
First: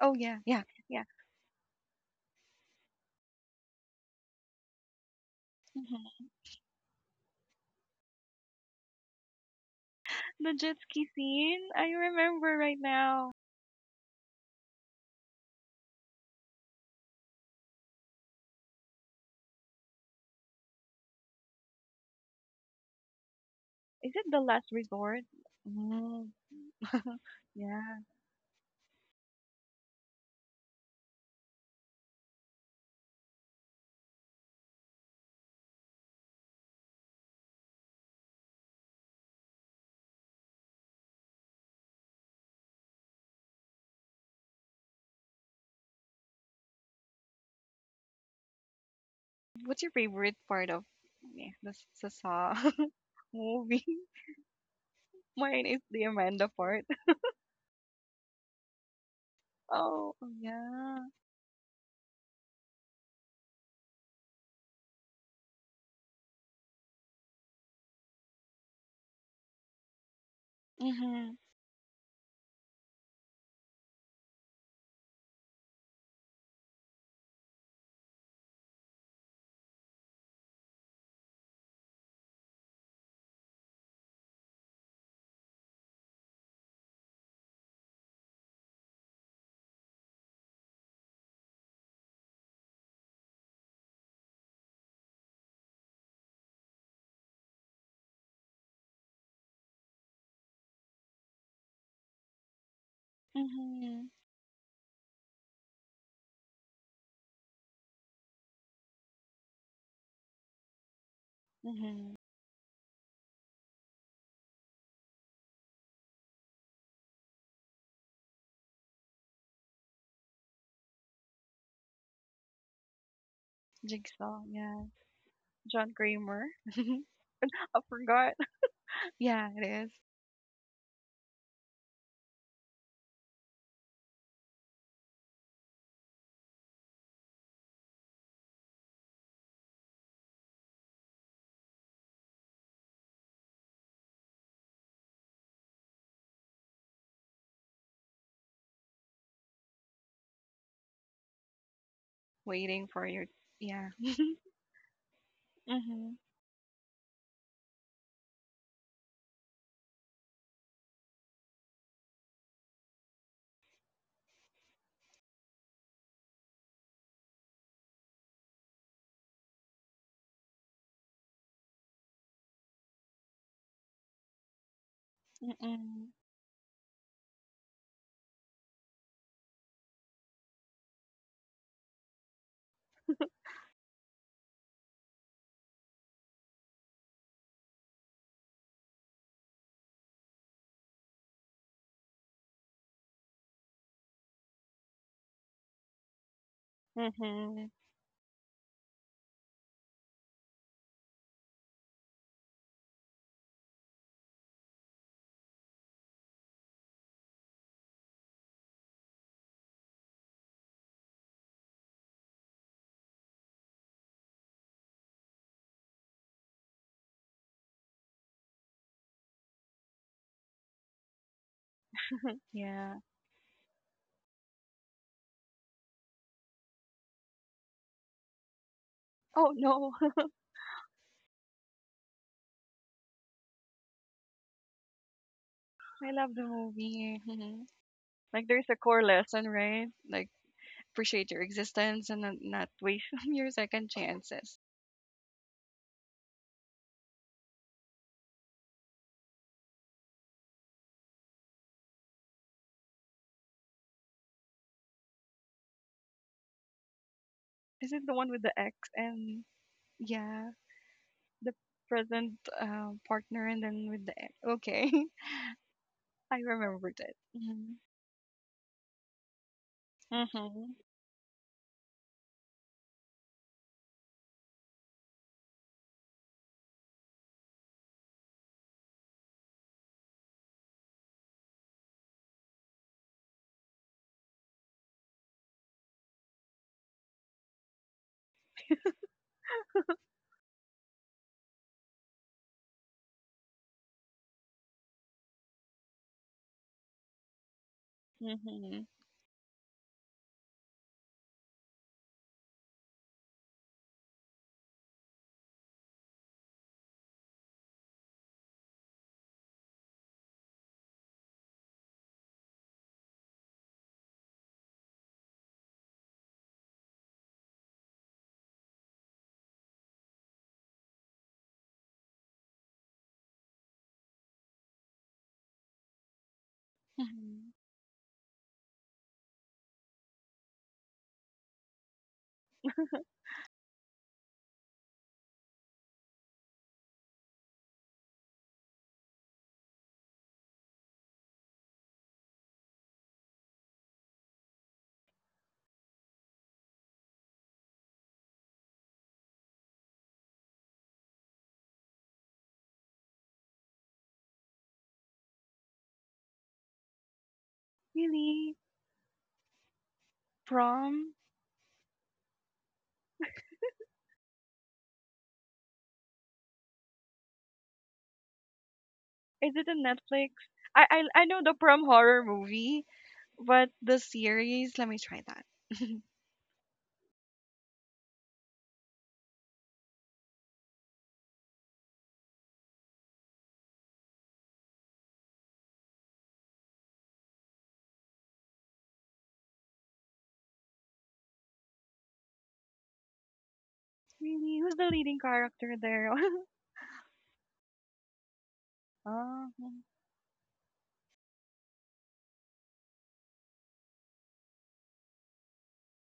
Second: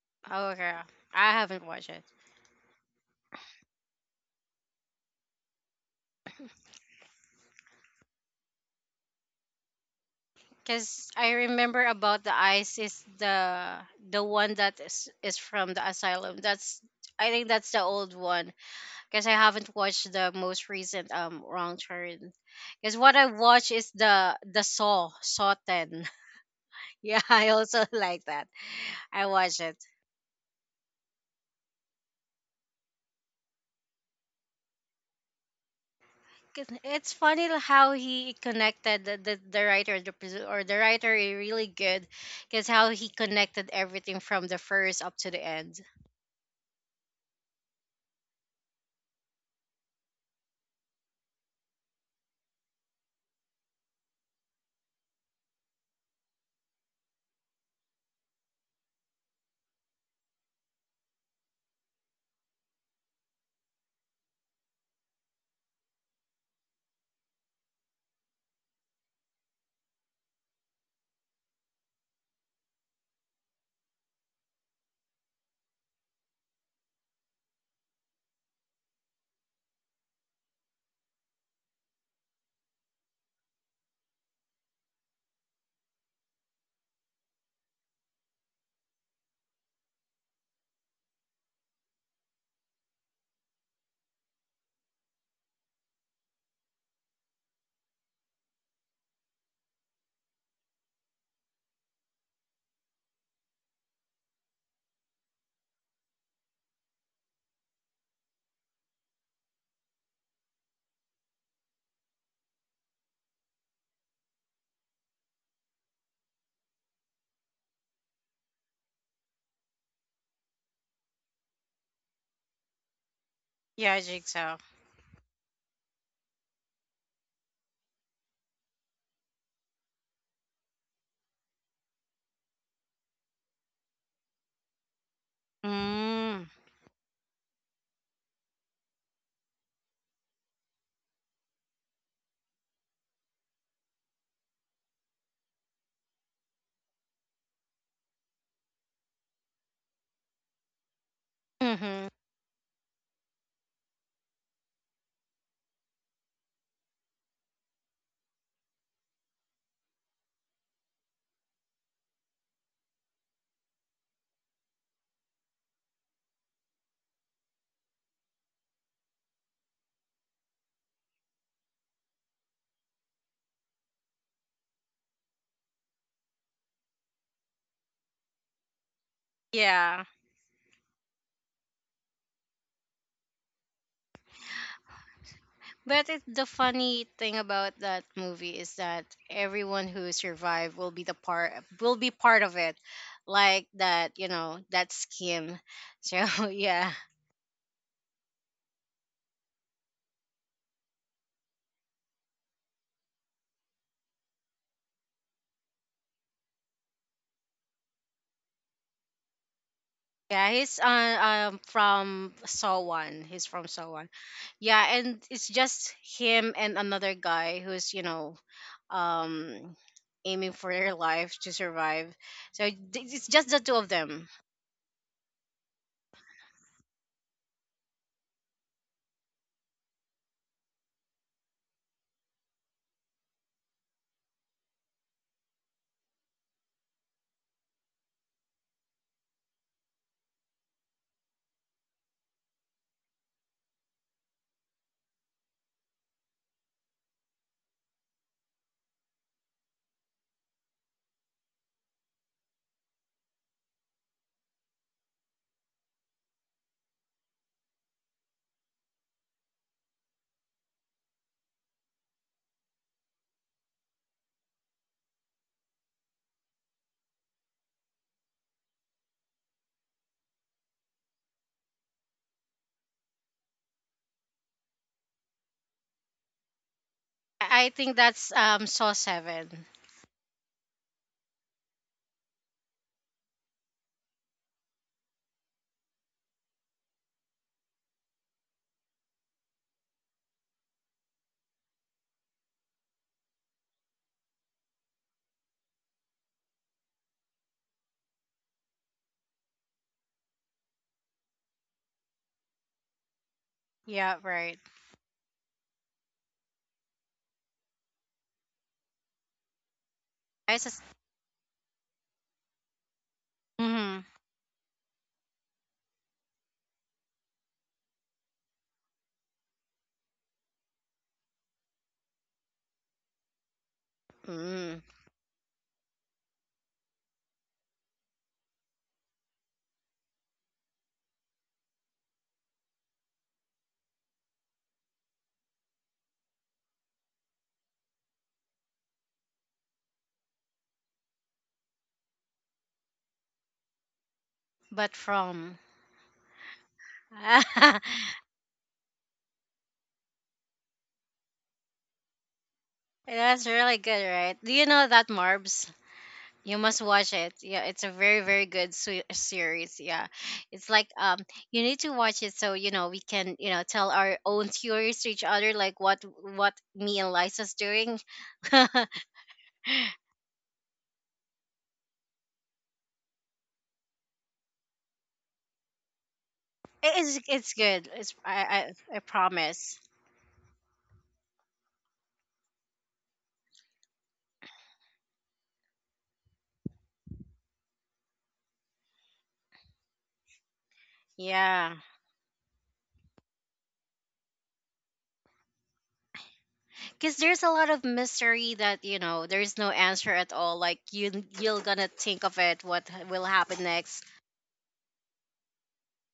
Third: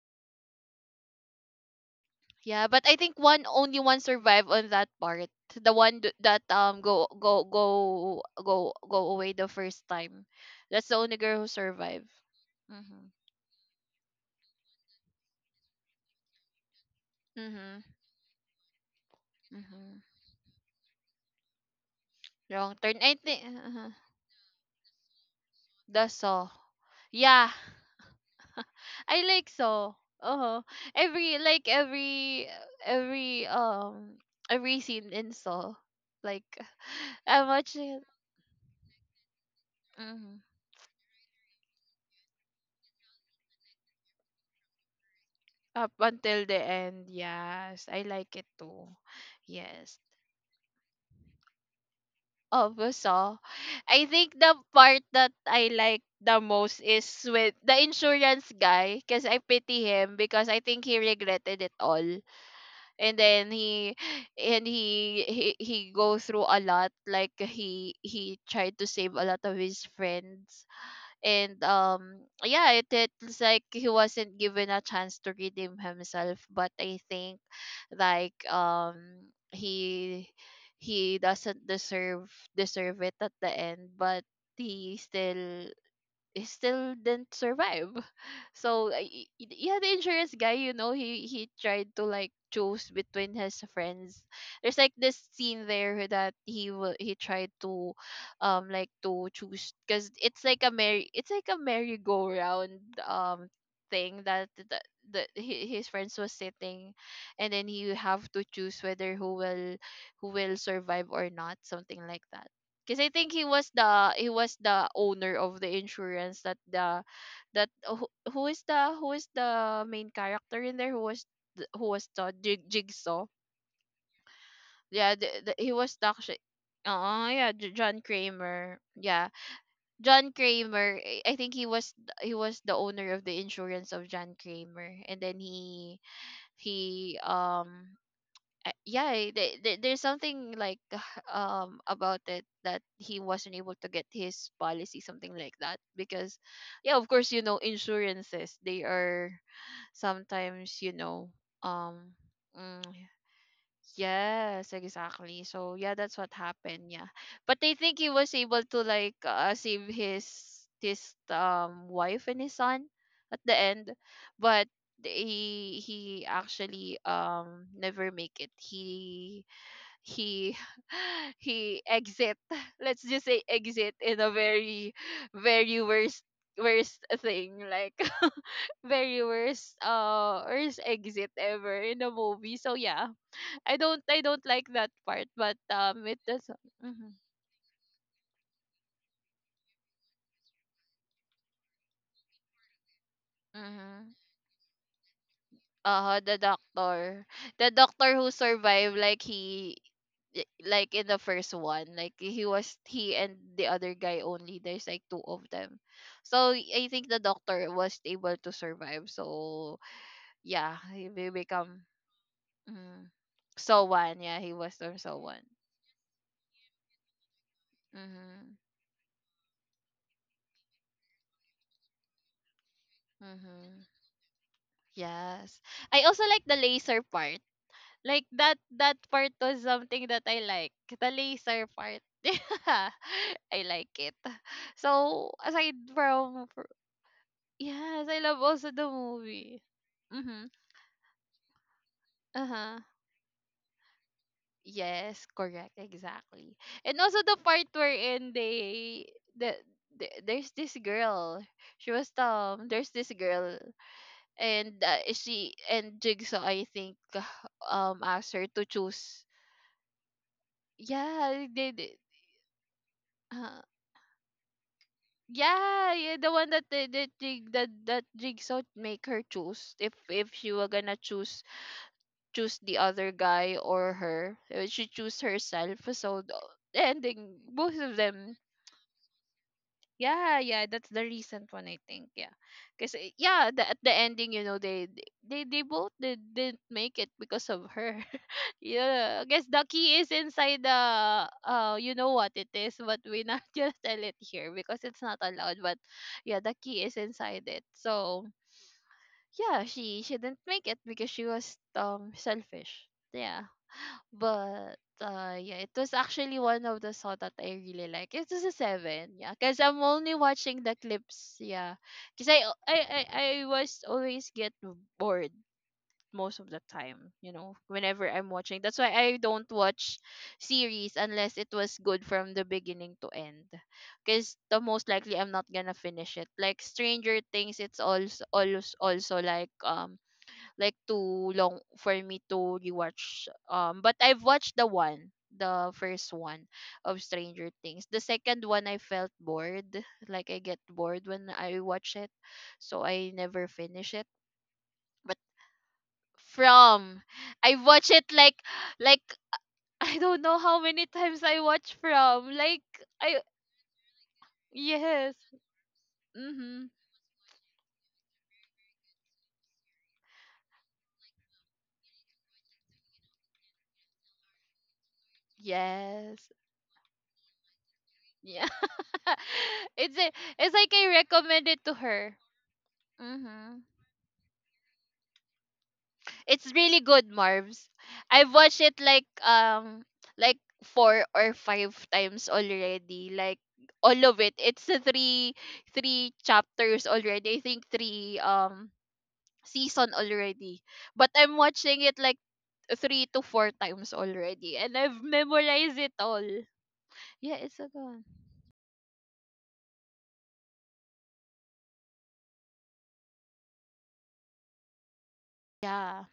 B: Oh, yeah,
C: oh,
B: yeah,
C: okay,
B: yeah.
C: I haven't watched it
A: Yeah, but I think one only one survived on that part. The one
B: Mm-hmm.
A: that go away the first time.
B: The jet
A: That's the
B: ski
C: because
A: only
C: I
A: girl who
B: scene.
C: remember
B: I
A: survived.
C: about the
B: remember right
C: ice is
A: Mm-hmm.
B: now.
C: the one that is from the asylum. That's, I think that's the
A: Mm-hmm.
C: old one, because I haven't
A: Mm-hmm.
C: watched the most recent Wrong Turn.
A: Wrong turn.
C: Because
A: I
C: what I
A: think
C: watch is
B: Is it
C: the
B: the last
C: Saw,
B: resort?
C: Saw Ten.
A: the
B: Mm.
A: saw.
C: Yeah, I
A: Yeah,
C: also
B: Yeah.
C: like that.
A: I
C: I
A: like
C: watch it.
A: saw. Uh-huh. Every like every every um every scene in saw. Like
C: 'Cause it's funny,
A: I'm
C: how
A: watching.
C: he connected the, writer, the, produ- or the writer is really good, because how he connected everything from the first up to the end.
A: Up until the end, yes. I like it too.
B: What's your
A: Yes.
B: favorite part of yeah, the the Saw
A: Also,
B: movie?
A: I think the part that
B: Mine
A: I
B: is
A: like
B: the
A: the
B: Amanda
A: most
B: part.
A: is with the insurance guy, because I pity
B: Oh,
A: him, because I think he
B: yeah.
A: regretted it all. And then he and he go through a lot, like he tried to save a lot of his friends,
B: Mm-hmm.
A: and yeah, it's like he wasn't given a chance to redeem himself, but I think, like, he he doesn't deserve it at the end, but he still he still didn't survive. So yeah, the insurance guy, he tried to, like, choose between his friends. There's, like, this scene there that he tried to, like, to choose, because it's like a merry-go-round um
B: Mm-hmm.
A: thing, that his friends was sitting, and then he have to choose whether who will survive or not, something
B: Mm-hmm.
A: like that, because I think he was the owner of the insurance, that who is the main character in there, who was who was the jigsaw.
C: Yeah,
B: Jigsaw,
C: Jigsaw.
B: yeah.
A: Yeah, he
B: John
A: was the
B: Kramer.
A: oh, yeah,
B: I
A: John
B: forgot.
A: Kramer, yeah.
B: Yeah, it is.
A: John Kramer. I think he was he was the owner of the insurance of John Kramer, and then
C: Mm.
A: he yeah, there's something like about it that he wasn't able to get his policy, something like that. Because, yeah, of course, insurances, they are sometimes
C: Mm-hmm.
A: um. mm,
B: Waiting for your yeah.
A: Yes, exactly. So yeah,
B: Mhm,
A: that's what happened. Yeah, but I think he was able to, like, save his wife and his son at the end, but he actually never make it. He he exit. Let's just say exit in a very, very
B: mm,
A: worst, thing, like, very worst,
C: Yeah,
A: worst exit ever in a movie. So yeah, I don't like that part, but
C: but
A: it
C: it, the
A: does.
C: funny
A: Hmm.
C: thing about that movie is that everyone who survived will be the part, will be part of it, like
A: Mm-hmm.
C: that, you know, that scheme. So
A: The
C: yeah.
A: doctor.
B: mhm.
A: The doctor who survived, like, he, in the first one, like he and the other guy only. There's, like, two of them. So I think the doctor was able to survive. So
C: Yeah,
A: yeah,
C: he's,
A: he will become,
C: from
A: mm,
C: Sowan. He's from
A: so
C: Sowan.
A: one. Yeah, he was
C: Yeah,
A: from so
C: and
A: one.
C: it's just him and another guy who's, you know,
A: Mm-hmm.
C: um aiming for their life to survive. So
B: Yeah.
C: it's just the two
A: Mm-hmm.
C: of them.
A: Yes. I also like the laser part. Like, that part
B: Oh,
A: was
B: no.
A: something that I like. The laser part. Yeah. I like it. So aside
B: I love the
A: from
B: movie. Mhm.
A: yes, I love
B: Like,
A: also
B: there's a
A: the
B: core lesson,
A: movie.
B: right? Like,
A: Mhm.
B: appreciate your existence and then not
A: Uh-huh.
B: waste your second chances.
A: Yes, correct, exactly. And also the part wherein they the, the there's this girl. She was There's this girl, and she and Jigsaw, I think,
B: Is it the one
A: asked
B: with
A: her
B: the
A: to
B: ex,
A: choose.
B: and yeah,
A: Yeah,
B: the
A: they did.
B: present partner and then with the ex? Okay,
A: Yeah, yeah, the
B: I
A: one that
B: remembered
A: the
B: it.
A: jig that
B: Mhm,
A: that jigsaw make her choose, if she were
B: mhm,
A: gonna choose, the other guy or her, she choose herself. So the ending,
C: I
A: both
C: think
A: of
C: that's
A: them.
C: Saw 7.
A: Yeah, yeah, that's the recent one, I think. Yeah, because, yeah, at the ending, you know, they both didn't make it because of her. Yeah, I guess the key is inside the you know what it is, but we not just tell it here, because it's not allowed. But yeah, the key is inside it. So
B: mhm,
A: yeah, she didn't make it, because she was selfish. Yeah,
C: Yeah, right.
A: but yeah, it was actually one of the saw that I really like. It was a seven. Yeah, because I'm only
C: I
A: watching the
C: just,
A: clips. Yeah, because I was
C: mm-hmm.
A: always get bored most of the time, whenever I'm watching. That's why I don't watch series unless it was good from the beginning to end, because the
C: Mm,
A: most likely I'm not gonna finish it. Like Stranger
B: mhm.
A: Things, it's also like, like too long for me to rewatch, but I've watched the first one of Stranger Things. The second one, I felt bored, like I get bored when I watch it, so I never finish it.
C: but
A: But
C: from.
A: from. I watch it like, like I don't know how many times I watch From. Like I
C: That's really good, right? Do you know that,
A: Yes.
C: Marbs? You
A: Mhm.
C: must watch it. Yeah, it's a very very
B: Really?
C: good series. Yeah, it's like,
B: Prom?
C: you need to watch it so you know we can, you know, tell our own theories to each other, like what
A: Yes.
C: what me and Liza's doing.
A: Yeah.
B: Is it a
A: it's a,
B: Netflix?
A: it's like I
B: I know
A: recommend
B: the
A: it to
B: prom
A: her.
B: horror movie.
A: Mhm.
B: But the series, let me try that.
A: It's really
C: It-
A: good,
C: it's
A: Marv's.
C: good. It's
A: I've watched it,
C: I
A: like,
C: promise.
A: 4 or 5 times already. Like all of it. It's a 3 chapters already. I think three season already. But I'm
C: Yeah,
A: watching it, like, 3 to 4 times already.
B: Really, who's
A: And
B: the
A: I've
B: leading character
A: memorized it
B: there?
A: all.
C: because
A: Yeah,
C: there's a
A: it's a
C: lot of
A: gun.
C: mystery that, you know,
B: Oh,
C: there's no answer at all. Like you, you're gonna think of it. What will happen next?
A: Yeah,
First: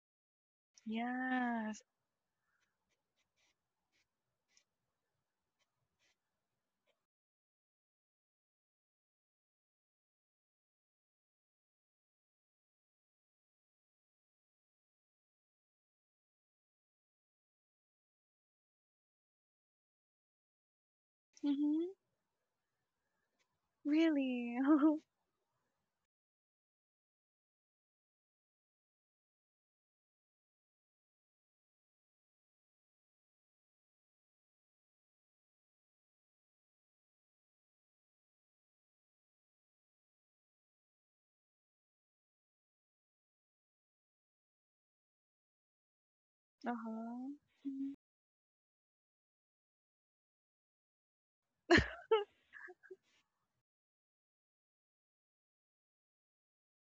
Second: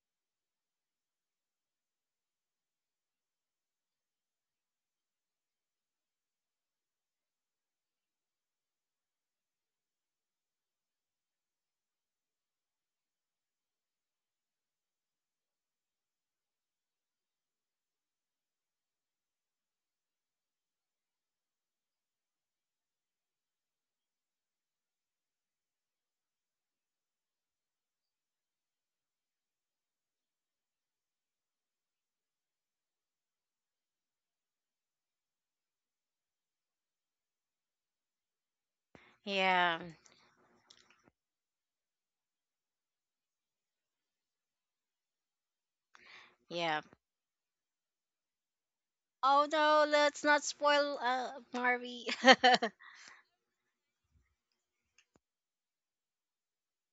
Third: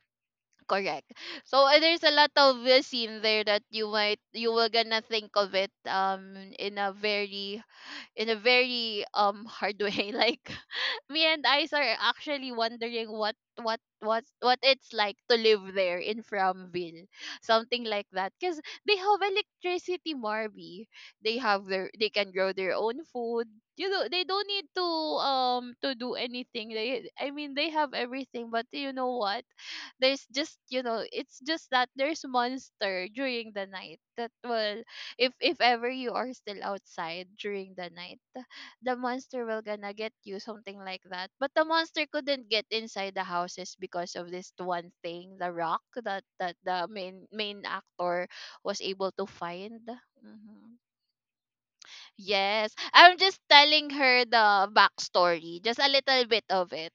A: correct. So
B: yes.
A: there's a lot of scene there that you were gonna think of it, in a very, hard way, like, me and Ice are actually wondering what it's like to live there in Framville, something like that. Cause they have electricity, Marby. They have their,
B: Mm-hmm.
A: they can grow their own food. You know they don't
B: Really.
A: need to,
B: Uh-huh.
A: do anything. They, I mean, they have everything, but you know what? There's just, it's just that there's monster during the night that will, if ever you are still outside during the night, the monster will
C: Yeah,
A: gonna get you, something like that, but the monster couldn't get inside the houses because of this one thing, the rock, that
C: yeah.
A: the main
B: Mhm.
A: actor was able to
C: Oh no,
A: find.
C: let's not
A: Hmm.
C: spoil, Marvy.
A: Yes, I'm just telling her the backstory, just a little bit of it,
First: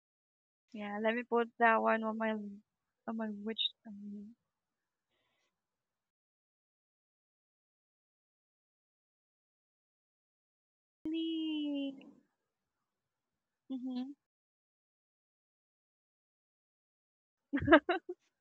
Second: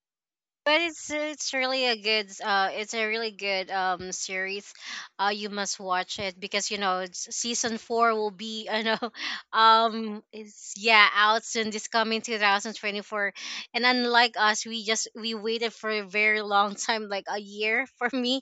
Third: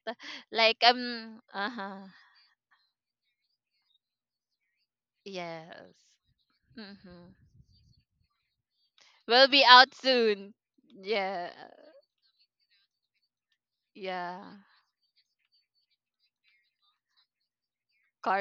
A: like,
C: But
B: Yeah, let me put
C: it's
B: that
C: really a
B: one
A: uh-huh.
B: on
C: good,
B: my
C: it's a
B: on
C: really
B: my wish.
C: good
B: Um,
C: series. You must
A: Yes.
C: watch it because, you know, it's,
A: mm-hmm.
C: season 4 will be, you know,
A: We'll be out
C: um,
A: soon.
C: it's yeah, out
A: Yeah,
C: soon this
B: really.
C: coming 2024. And
B: Mm-hmm.
C: unlike
A: yeah,
C: us, we just, we waited for a very long time, like a year for me.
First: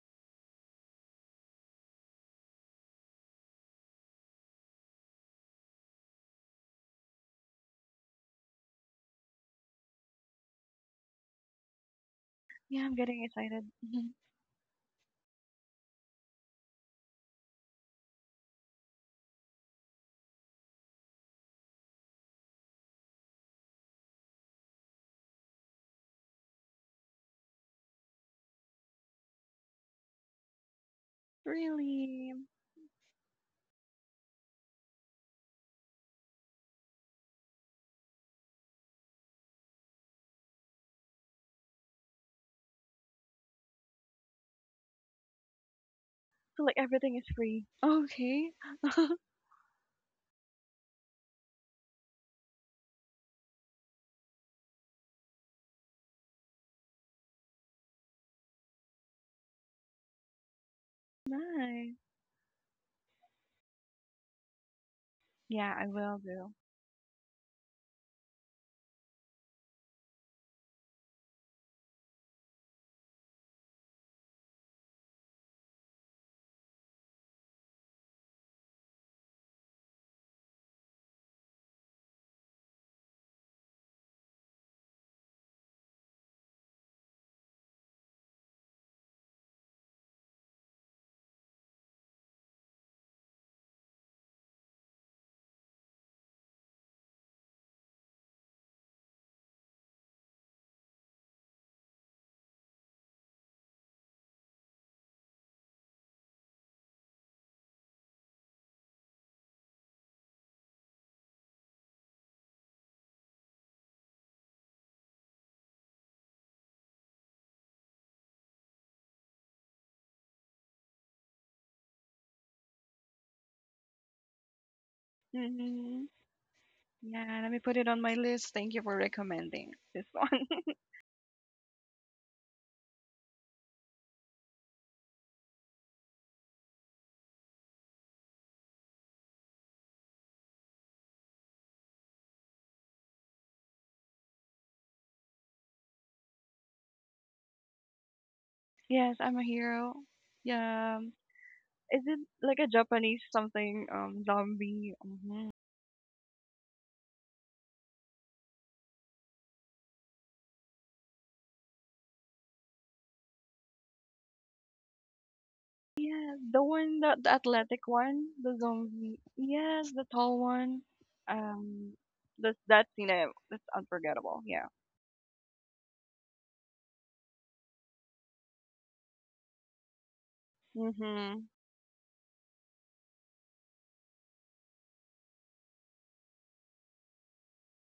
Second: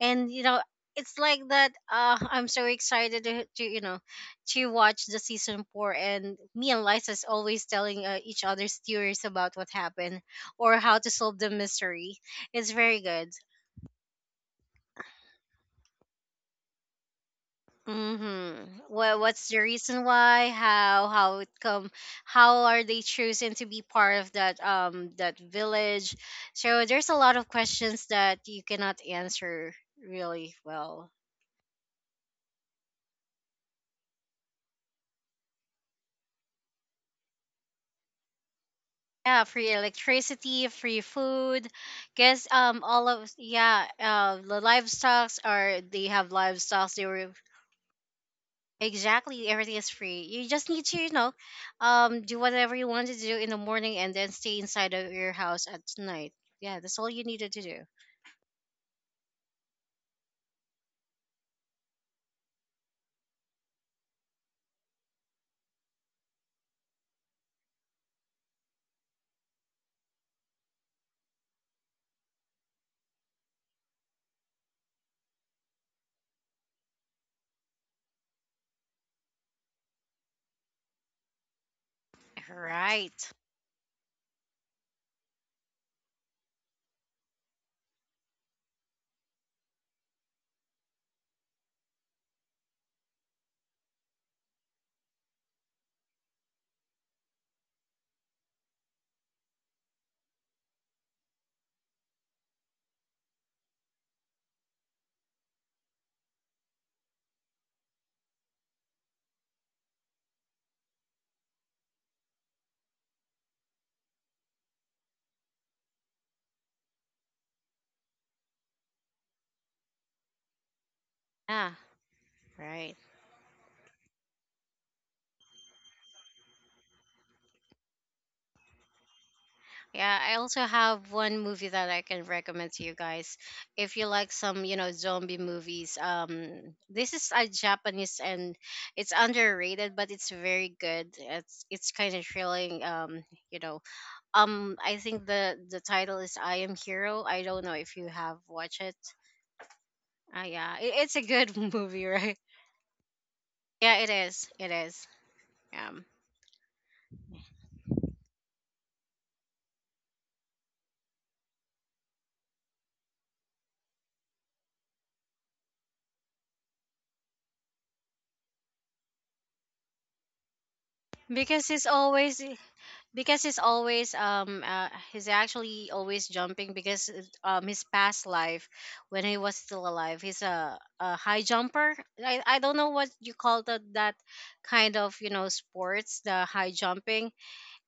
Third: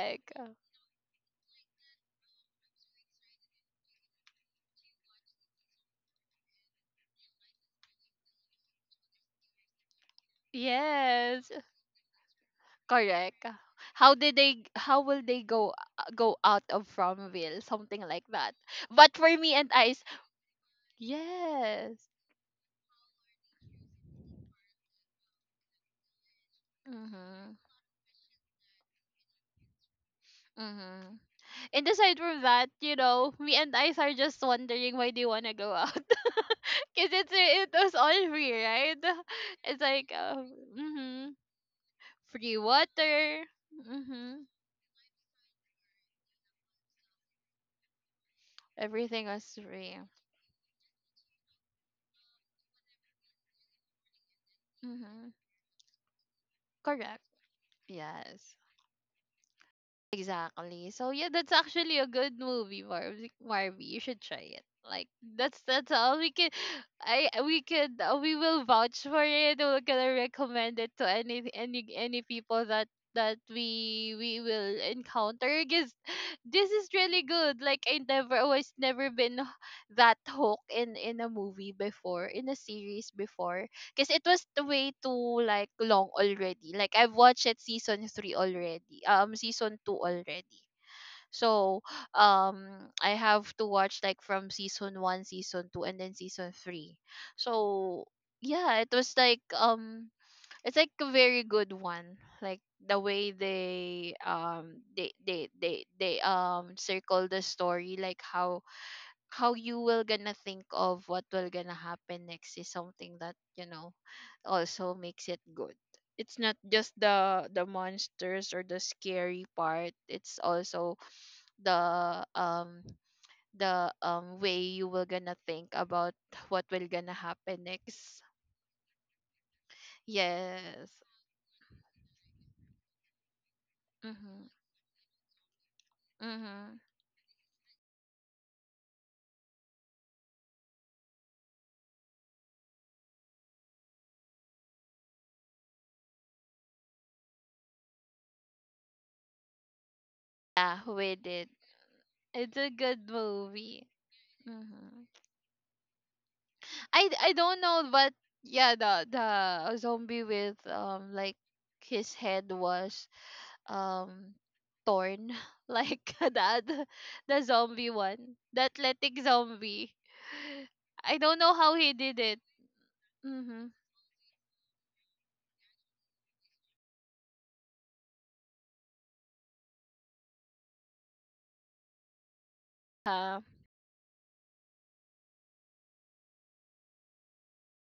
C: And you know, it's like that, I'm so excited to, you know, to watch the season four, and me and Liza's always telling, each other's theories about what happened or how to
A: Yes.
C: solve the mystery.
B: Yeah,
C: It's
B: I'm getting
C: very
A: Correct.
C: good.
B: excited.
A: How will they go, go out of Fromville? Something like that.
C: Mm-hmm.
A: But for
C: Well,
A: me and
C: what's the
A: Ice,
C: reason why, how it
A: yes.
C: come, how are they chosen to be part of that that village? So there's a lot
A: Mhm.
C: of questions that you cannot answer really well.
A: Mhm. And aside
B: Really.
A: from that, me and Ice are just wondering why they wanna go out. Cause it was all free, right?
C: Yeah, free
A: It's like,
C: electricity, free
A: mhm,
C: food. Guess
A: free
C: all of,
A: water.
C: yeah,
A: Mhm.
C: the livestocks are, they have
B: So like
C: livestocks, they
B: everything is
C: were,
B: free. Okay.
A: Everything was
C: exactly, everything is
A: free.
C: free. You just need to, you know, do whatever you want to do in the morning, and then stay inside of
A: Mhm.
C: your house at night. Yeah, that's all
A: Correct.
C: you needed to do.
A: Yes. Exactly. So yeah, that's
B: Nice.
A: actually a good movie, Marvy. Marvy, you should try it. Like,
B: Yeah, I
A: that's all
B: will
A: we can.
B: do.
A: I we could We will vouch for it. We're gonna recommend it to any people that we will encounter, because this is really good. Like, I never, I was never been that hooked in a movie before, in a series
C: Right.
A: before. Because it was the way too like long already. Like, I've watched it season 3 already. Season 2 already. So I have to watch, like, from season 1, season 2, and then season 3. So yeah, it was like, it's like a very good one. Like the way they circle the story, like how you will gonna think of what will gonna happen next is something that, you know also makes it good. It's not just the monsters or the scary part. It's also
C: Yeah,
A: the um
C: right.
A: the way you will gonna think
B: Mm-hmm.
A: about what will gonna
B: Yeah, let me
A: happen
B: put it on my
A: next.
B: list. Thank you for recommending this
C: Yeah,
B: one.
C: I also
A: Yes.
C: have one movie that I can recommend to you guys. If you like
A: Mhm.
C: some, you know, zombie movies,
A: Mhm.
C: this is a Japanese, and it's underrated, but it's very good. It's kind of thrilling. You know, I think the title is I Am Hero. I don't know if you have watched it.
B: Yes, I'm a hero.
A: Yeah,
C: Yeah, it,
B: Yeah,
A: we
C: it's a
A: did.
C: good
B: is
C: movie,
B: it
C: right?
A: It's
B: like a
A: a good
B: Japanese
A: movie.
B: something
C: Yeah, it is. It
B: zombie?
A: Mhm.
C: is. Yeah,
A: I don't know, but yeah, the zombie with, like, his head was, um torn, like the
B: Yeah, the
A: other-
B: one, the athletic one, the
A: the athletic
B: zombie. Yes,
A: zombie.
B: the tall one.
A: I don't know
C: because
A: how
C: it's
A: he
B: Um,
A: did it.
C: always
B: that scene,
C: because he's
A: Mm-hmm.
B: that's
C: always
B: unforgettable. Yeah.
C: he's actually always jumping because his past life when he was still alive he's a
B: Mm-hmm.
C: high jumper. I don't know what you
A: uh,
C: call that kind of sports, the high jumping.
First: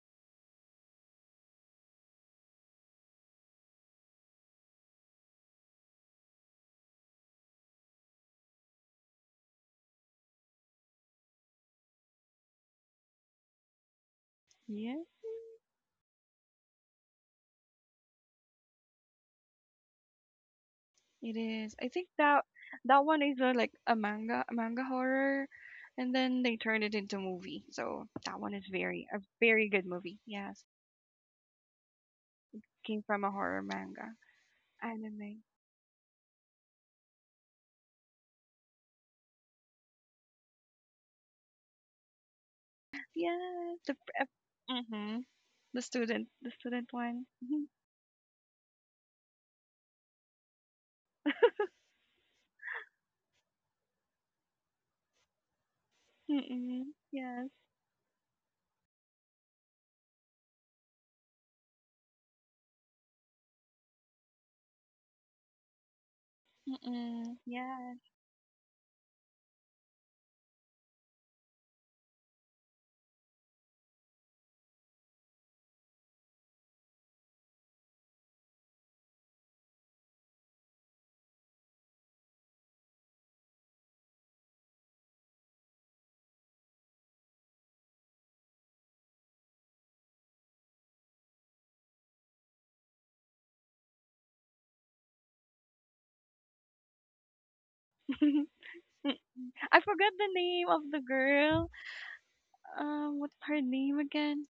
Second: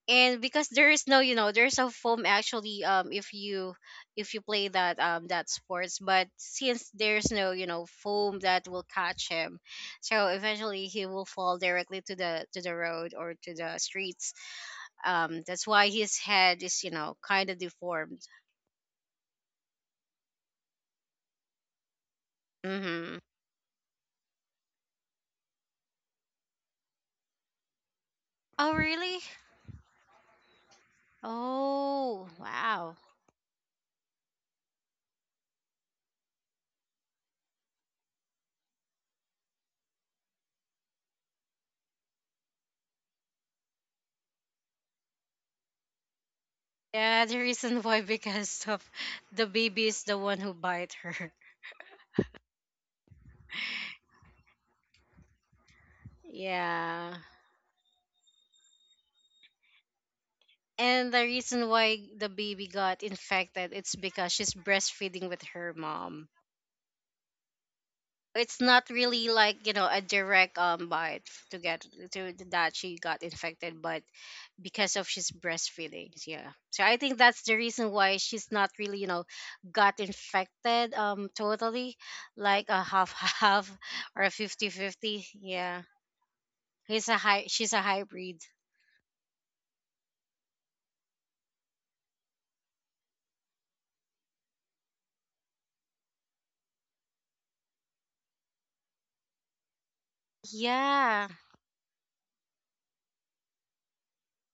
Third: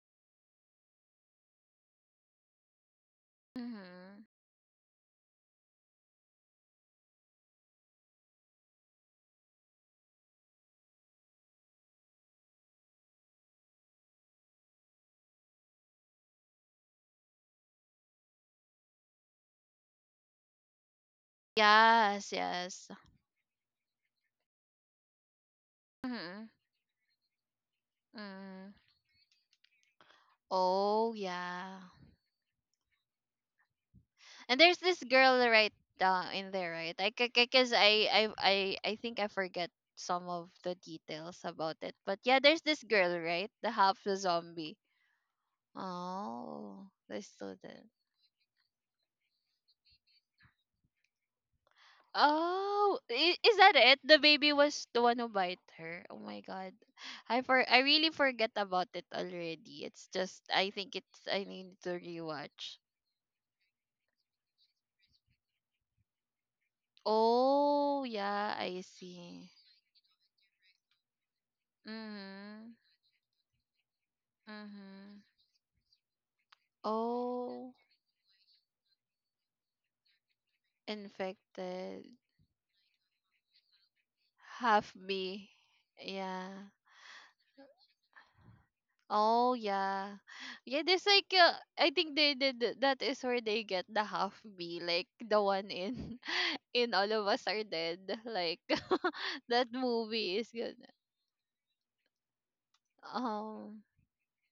C: And because there is no, there's a foam actually,
A: mm-hmm.
C: if you play that sports, but since there's no, foam that will catch him, so eventually he will fall directly to the road or to the streets.
B: Yeah,
C: Um, that's why his head is, kind of deformed.
B: it is. I think
A: Yes,
B: that
A: yes.
B: that
C: Mm-hmm.
B: one is like a manga horror, and then
A: Mm-hmm.
B: they turned it into movie. So that one is
A: mm
C: Oh,
B: very a
C: really?
B: very good movie. Yes,
A: oh, yeah.
C: Oh, wow.
B: came from a horror manga
A: And there's this girl,
B: anime.
A: right, in there, right? I Because I think I forget some of the details about it, but yeah, there's this girl, right, the
B: Yeah, the
A: half, the
B: prep
A: zombie.
B: mhm, the student the
A: Oh,
B: student
A: the
B: one.
C: Yeah, the
B: Mhm.
C: reason
A: student.
C: why, because of the baby is the one who bite her.
A: Oh, is that it? The baby was the one who bite her. Oh my god,
B: Mm-mm.
C: Yeah.
B: Yes.
A: I really forget about it already. It's just, I think
C: And
A: it's,
C: the
A: I
C: reason
A: need to
C: why the baby
A: rewatch.
C: got infected, it's because she's breastfeeding with her mom.
B: Mm-mm. Yeah.
A: Oh yeah,
C: It's
A: I
C: not really
A: see.
C: like, a direct bite to get to
A: Mhm.
C: that she got infected, but because of
A: Mhm.
C: she's breastfeeding, yeah, so I think that's the
A: Oh,
C: reason why she's not really, got infected totally,
A: infected.
C: like a half half or a 50
A: Half
C: 50.
A: B.
C: Yeah,
A: Yeah.
C: he's a high she's a hybrid.
A: Oh yeah. Yeah, there's like I think they did that is where they get the half B, like the one in All of Us Are Dead. Like that
B: I forgot the
A: movie is
B: name
A: good.
B: of the
C: Yeah,
B: girl. What's her
A: Um,
B: name again?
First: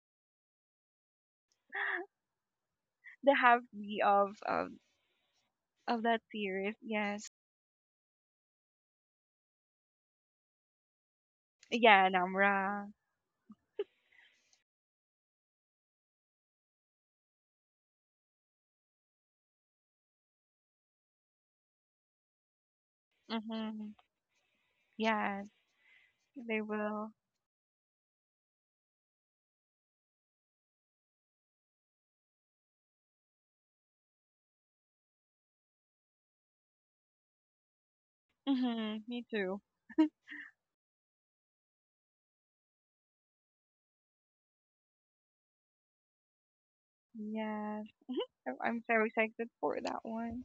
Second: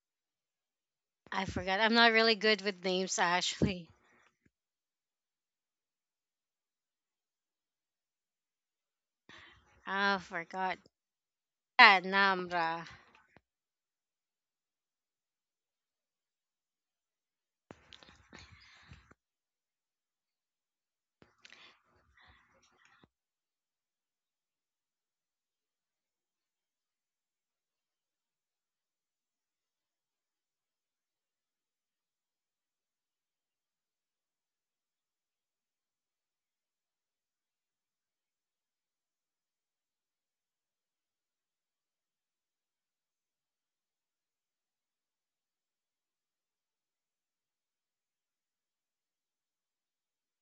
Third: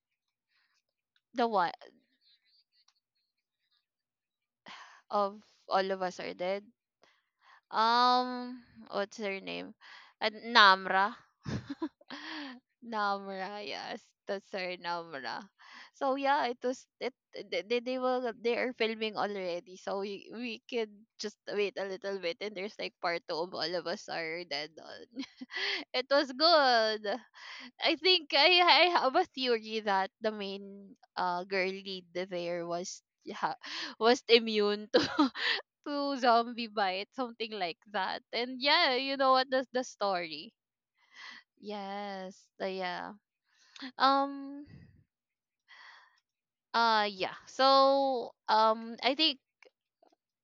A: the
C: I
A: one
C: forgot. I'm not really good with names.
B: The
C: Actually,
B: happy of of
A: of All
B: of
A: of
B: that
A: Us Are Dead.
B: series. Yes.
A: Um, what's her name?
C: I forgot.
A: Namra.
C: Yeah,
B: Yeah,
C: Namra.
B: Namra.
A: Namra, yes, that's her Namra. So yeah, it was it. They are filming already, so we could just wait a little bit, and there's like part two of All of
B: Mhm.
A: Us Are Dead on.
B: Yes,
A: It was
B: they
A: good.
B: will.
A: I think I have a theory that the main girl lead there was, yeah, was immune to to zombie bite, something like that. And yeah,
B: Mhm.
A: you
B: Me
A: know what,
B: too.
A: that's the story. Yes, the yeah. Um yeah.
B: Yes.
A: So
B: I'm so
A: I think
B: excited for that one.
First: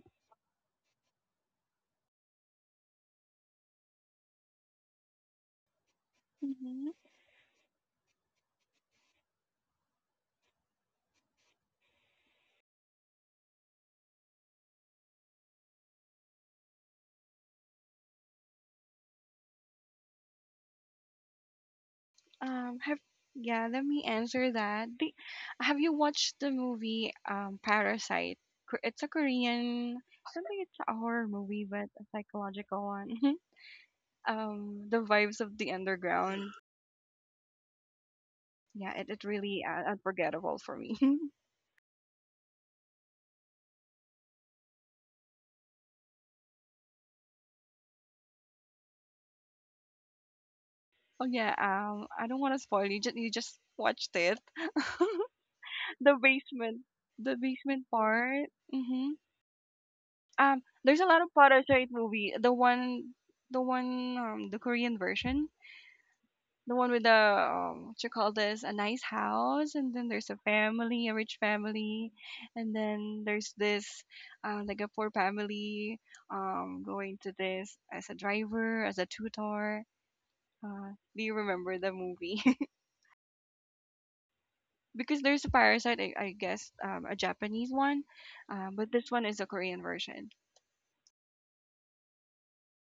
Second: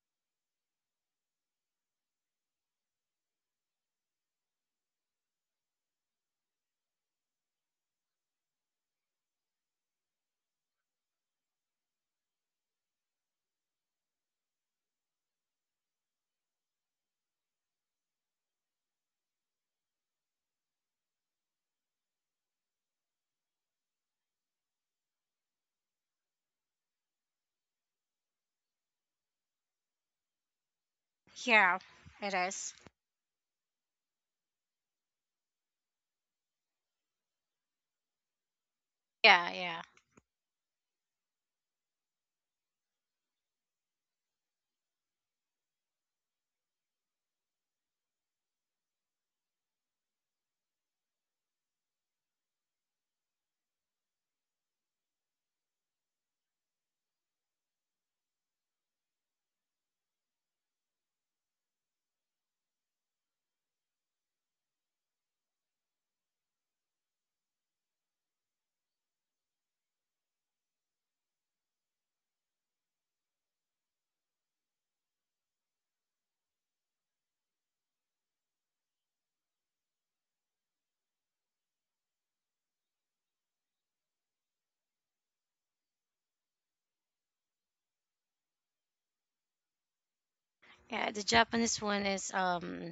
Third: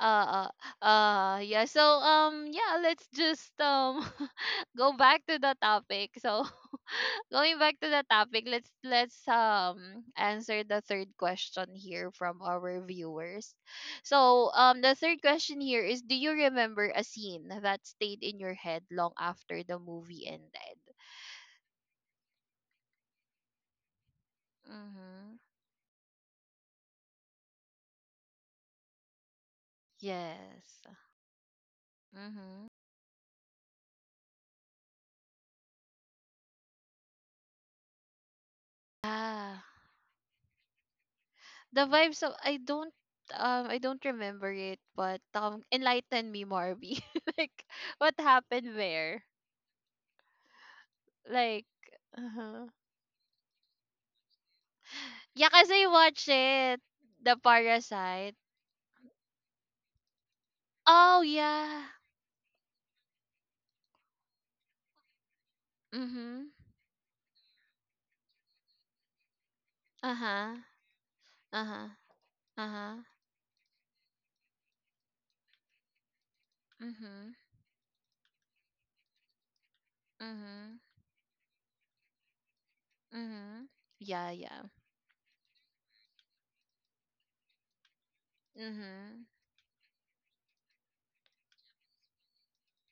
A: uh yeah, so yeah, let's just go back to the topic, so
B: Mhm.
A: going back to the topic, let's answer the third question here from our viewers. So the third question here is, do you remember a scene that stayed in your head long after the movie ended?
B: Have yeah, let me answer that.
A: Mm-hmm.
B: Have you watched the movie Parasite? Ko- It's a Korean. I don't think it's
A: Yes.
B: a horror movie,
C: Yeah,
B: but a
C: it
A: Mm-hmm.
C: is.
B: psychological one. The vibes of the underground. Yeah, it
C: yeah
A: Ah.
B: really
C: yeah
B: unforgettable for me.
A: The vibes of, I don't remember it, but enlighten me, Marby. Like what happened there?
B: Oh yeah.
A: Like,
B: I don't want to
A: uh-huh.
B: spoil you. Just you just watched it.
A: Yeah, cause I
B: the
A: watched it.
B: basement,
A: The
B: the basement
A: Parasite.
B: part. Mm-hmm. There's a
A: Oh
B: lot of
A: yeah.
B: Parasite movie. The one, the Korean version.
A: Mhm.
B: The one with the what you call this, a nice house, and then
A: Uh
B: there's a
A: huh.
B: family, a rich
A: Uh huh.
B: family,
A: Uh
B: and
A: huh.
B: then there's this like a poor family, going to
A: Mhm.
B: this as a driver, as a tutor,
A: Mhm.
B: uh, do you remember the movie?
A: Mhm. Yeah, yeah.
B: Because there's a parasite, I guess, a Japanese one, but this
A: Mhm.
B: one is a Korean version,
C: Yeah, the Japanese one is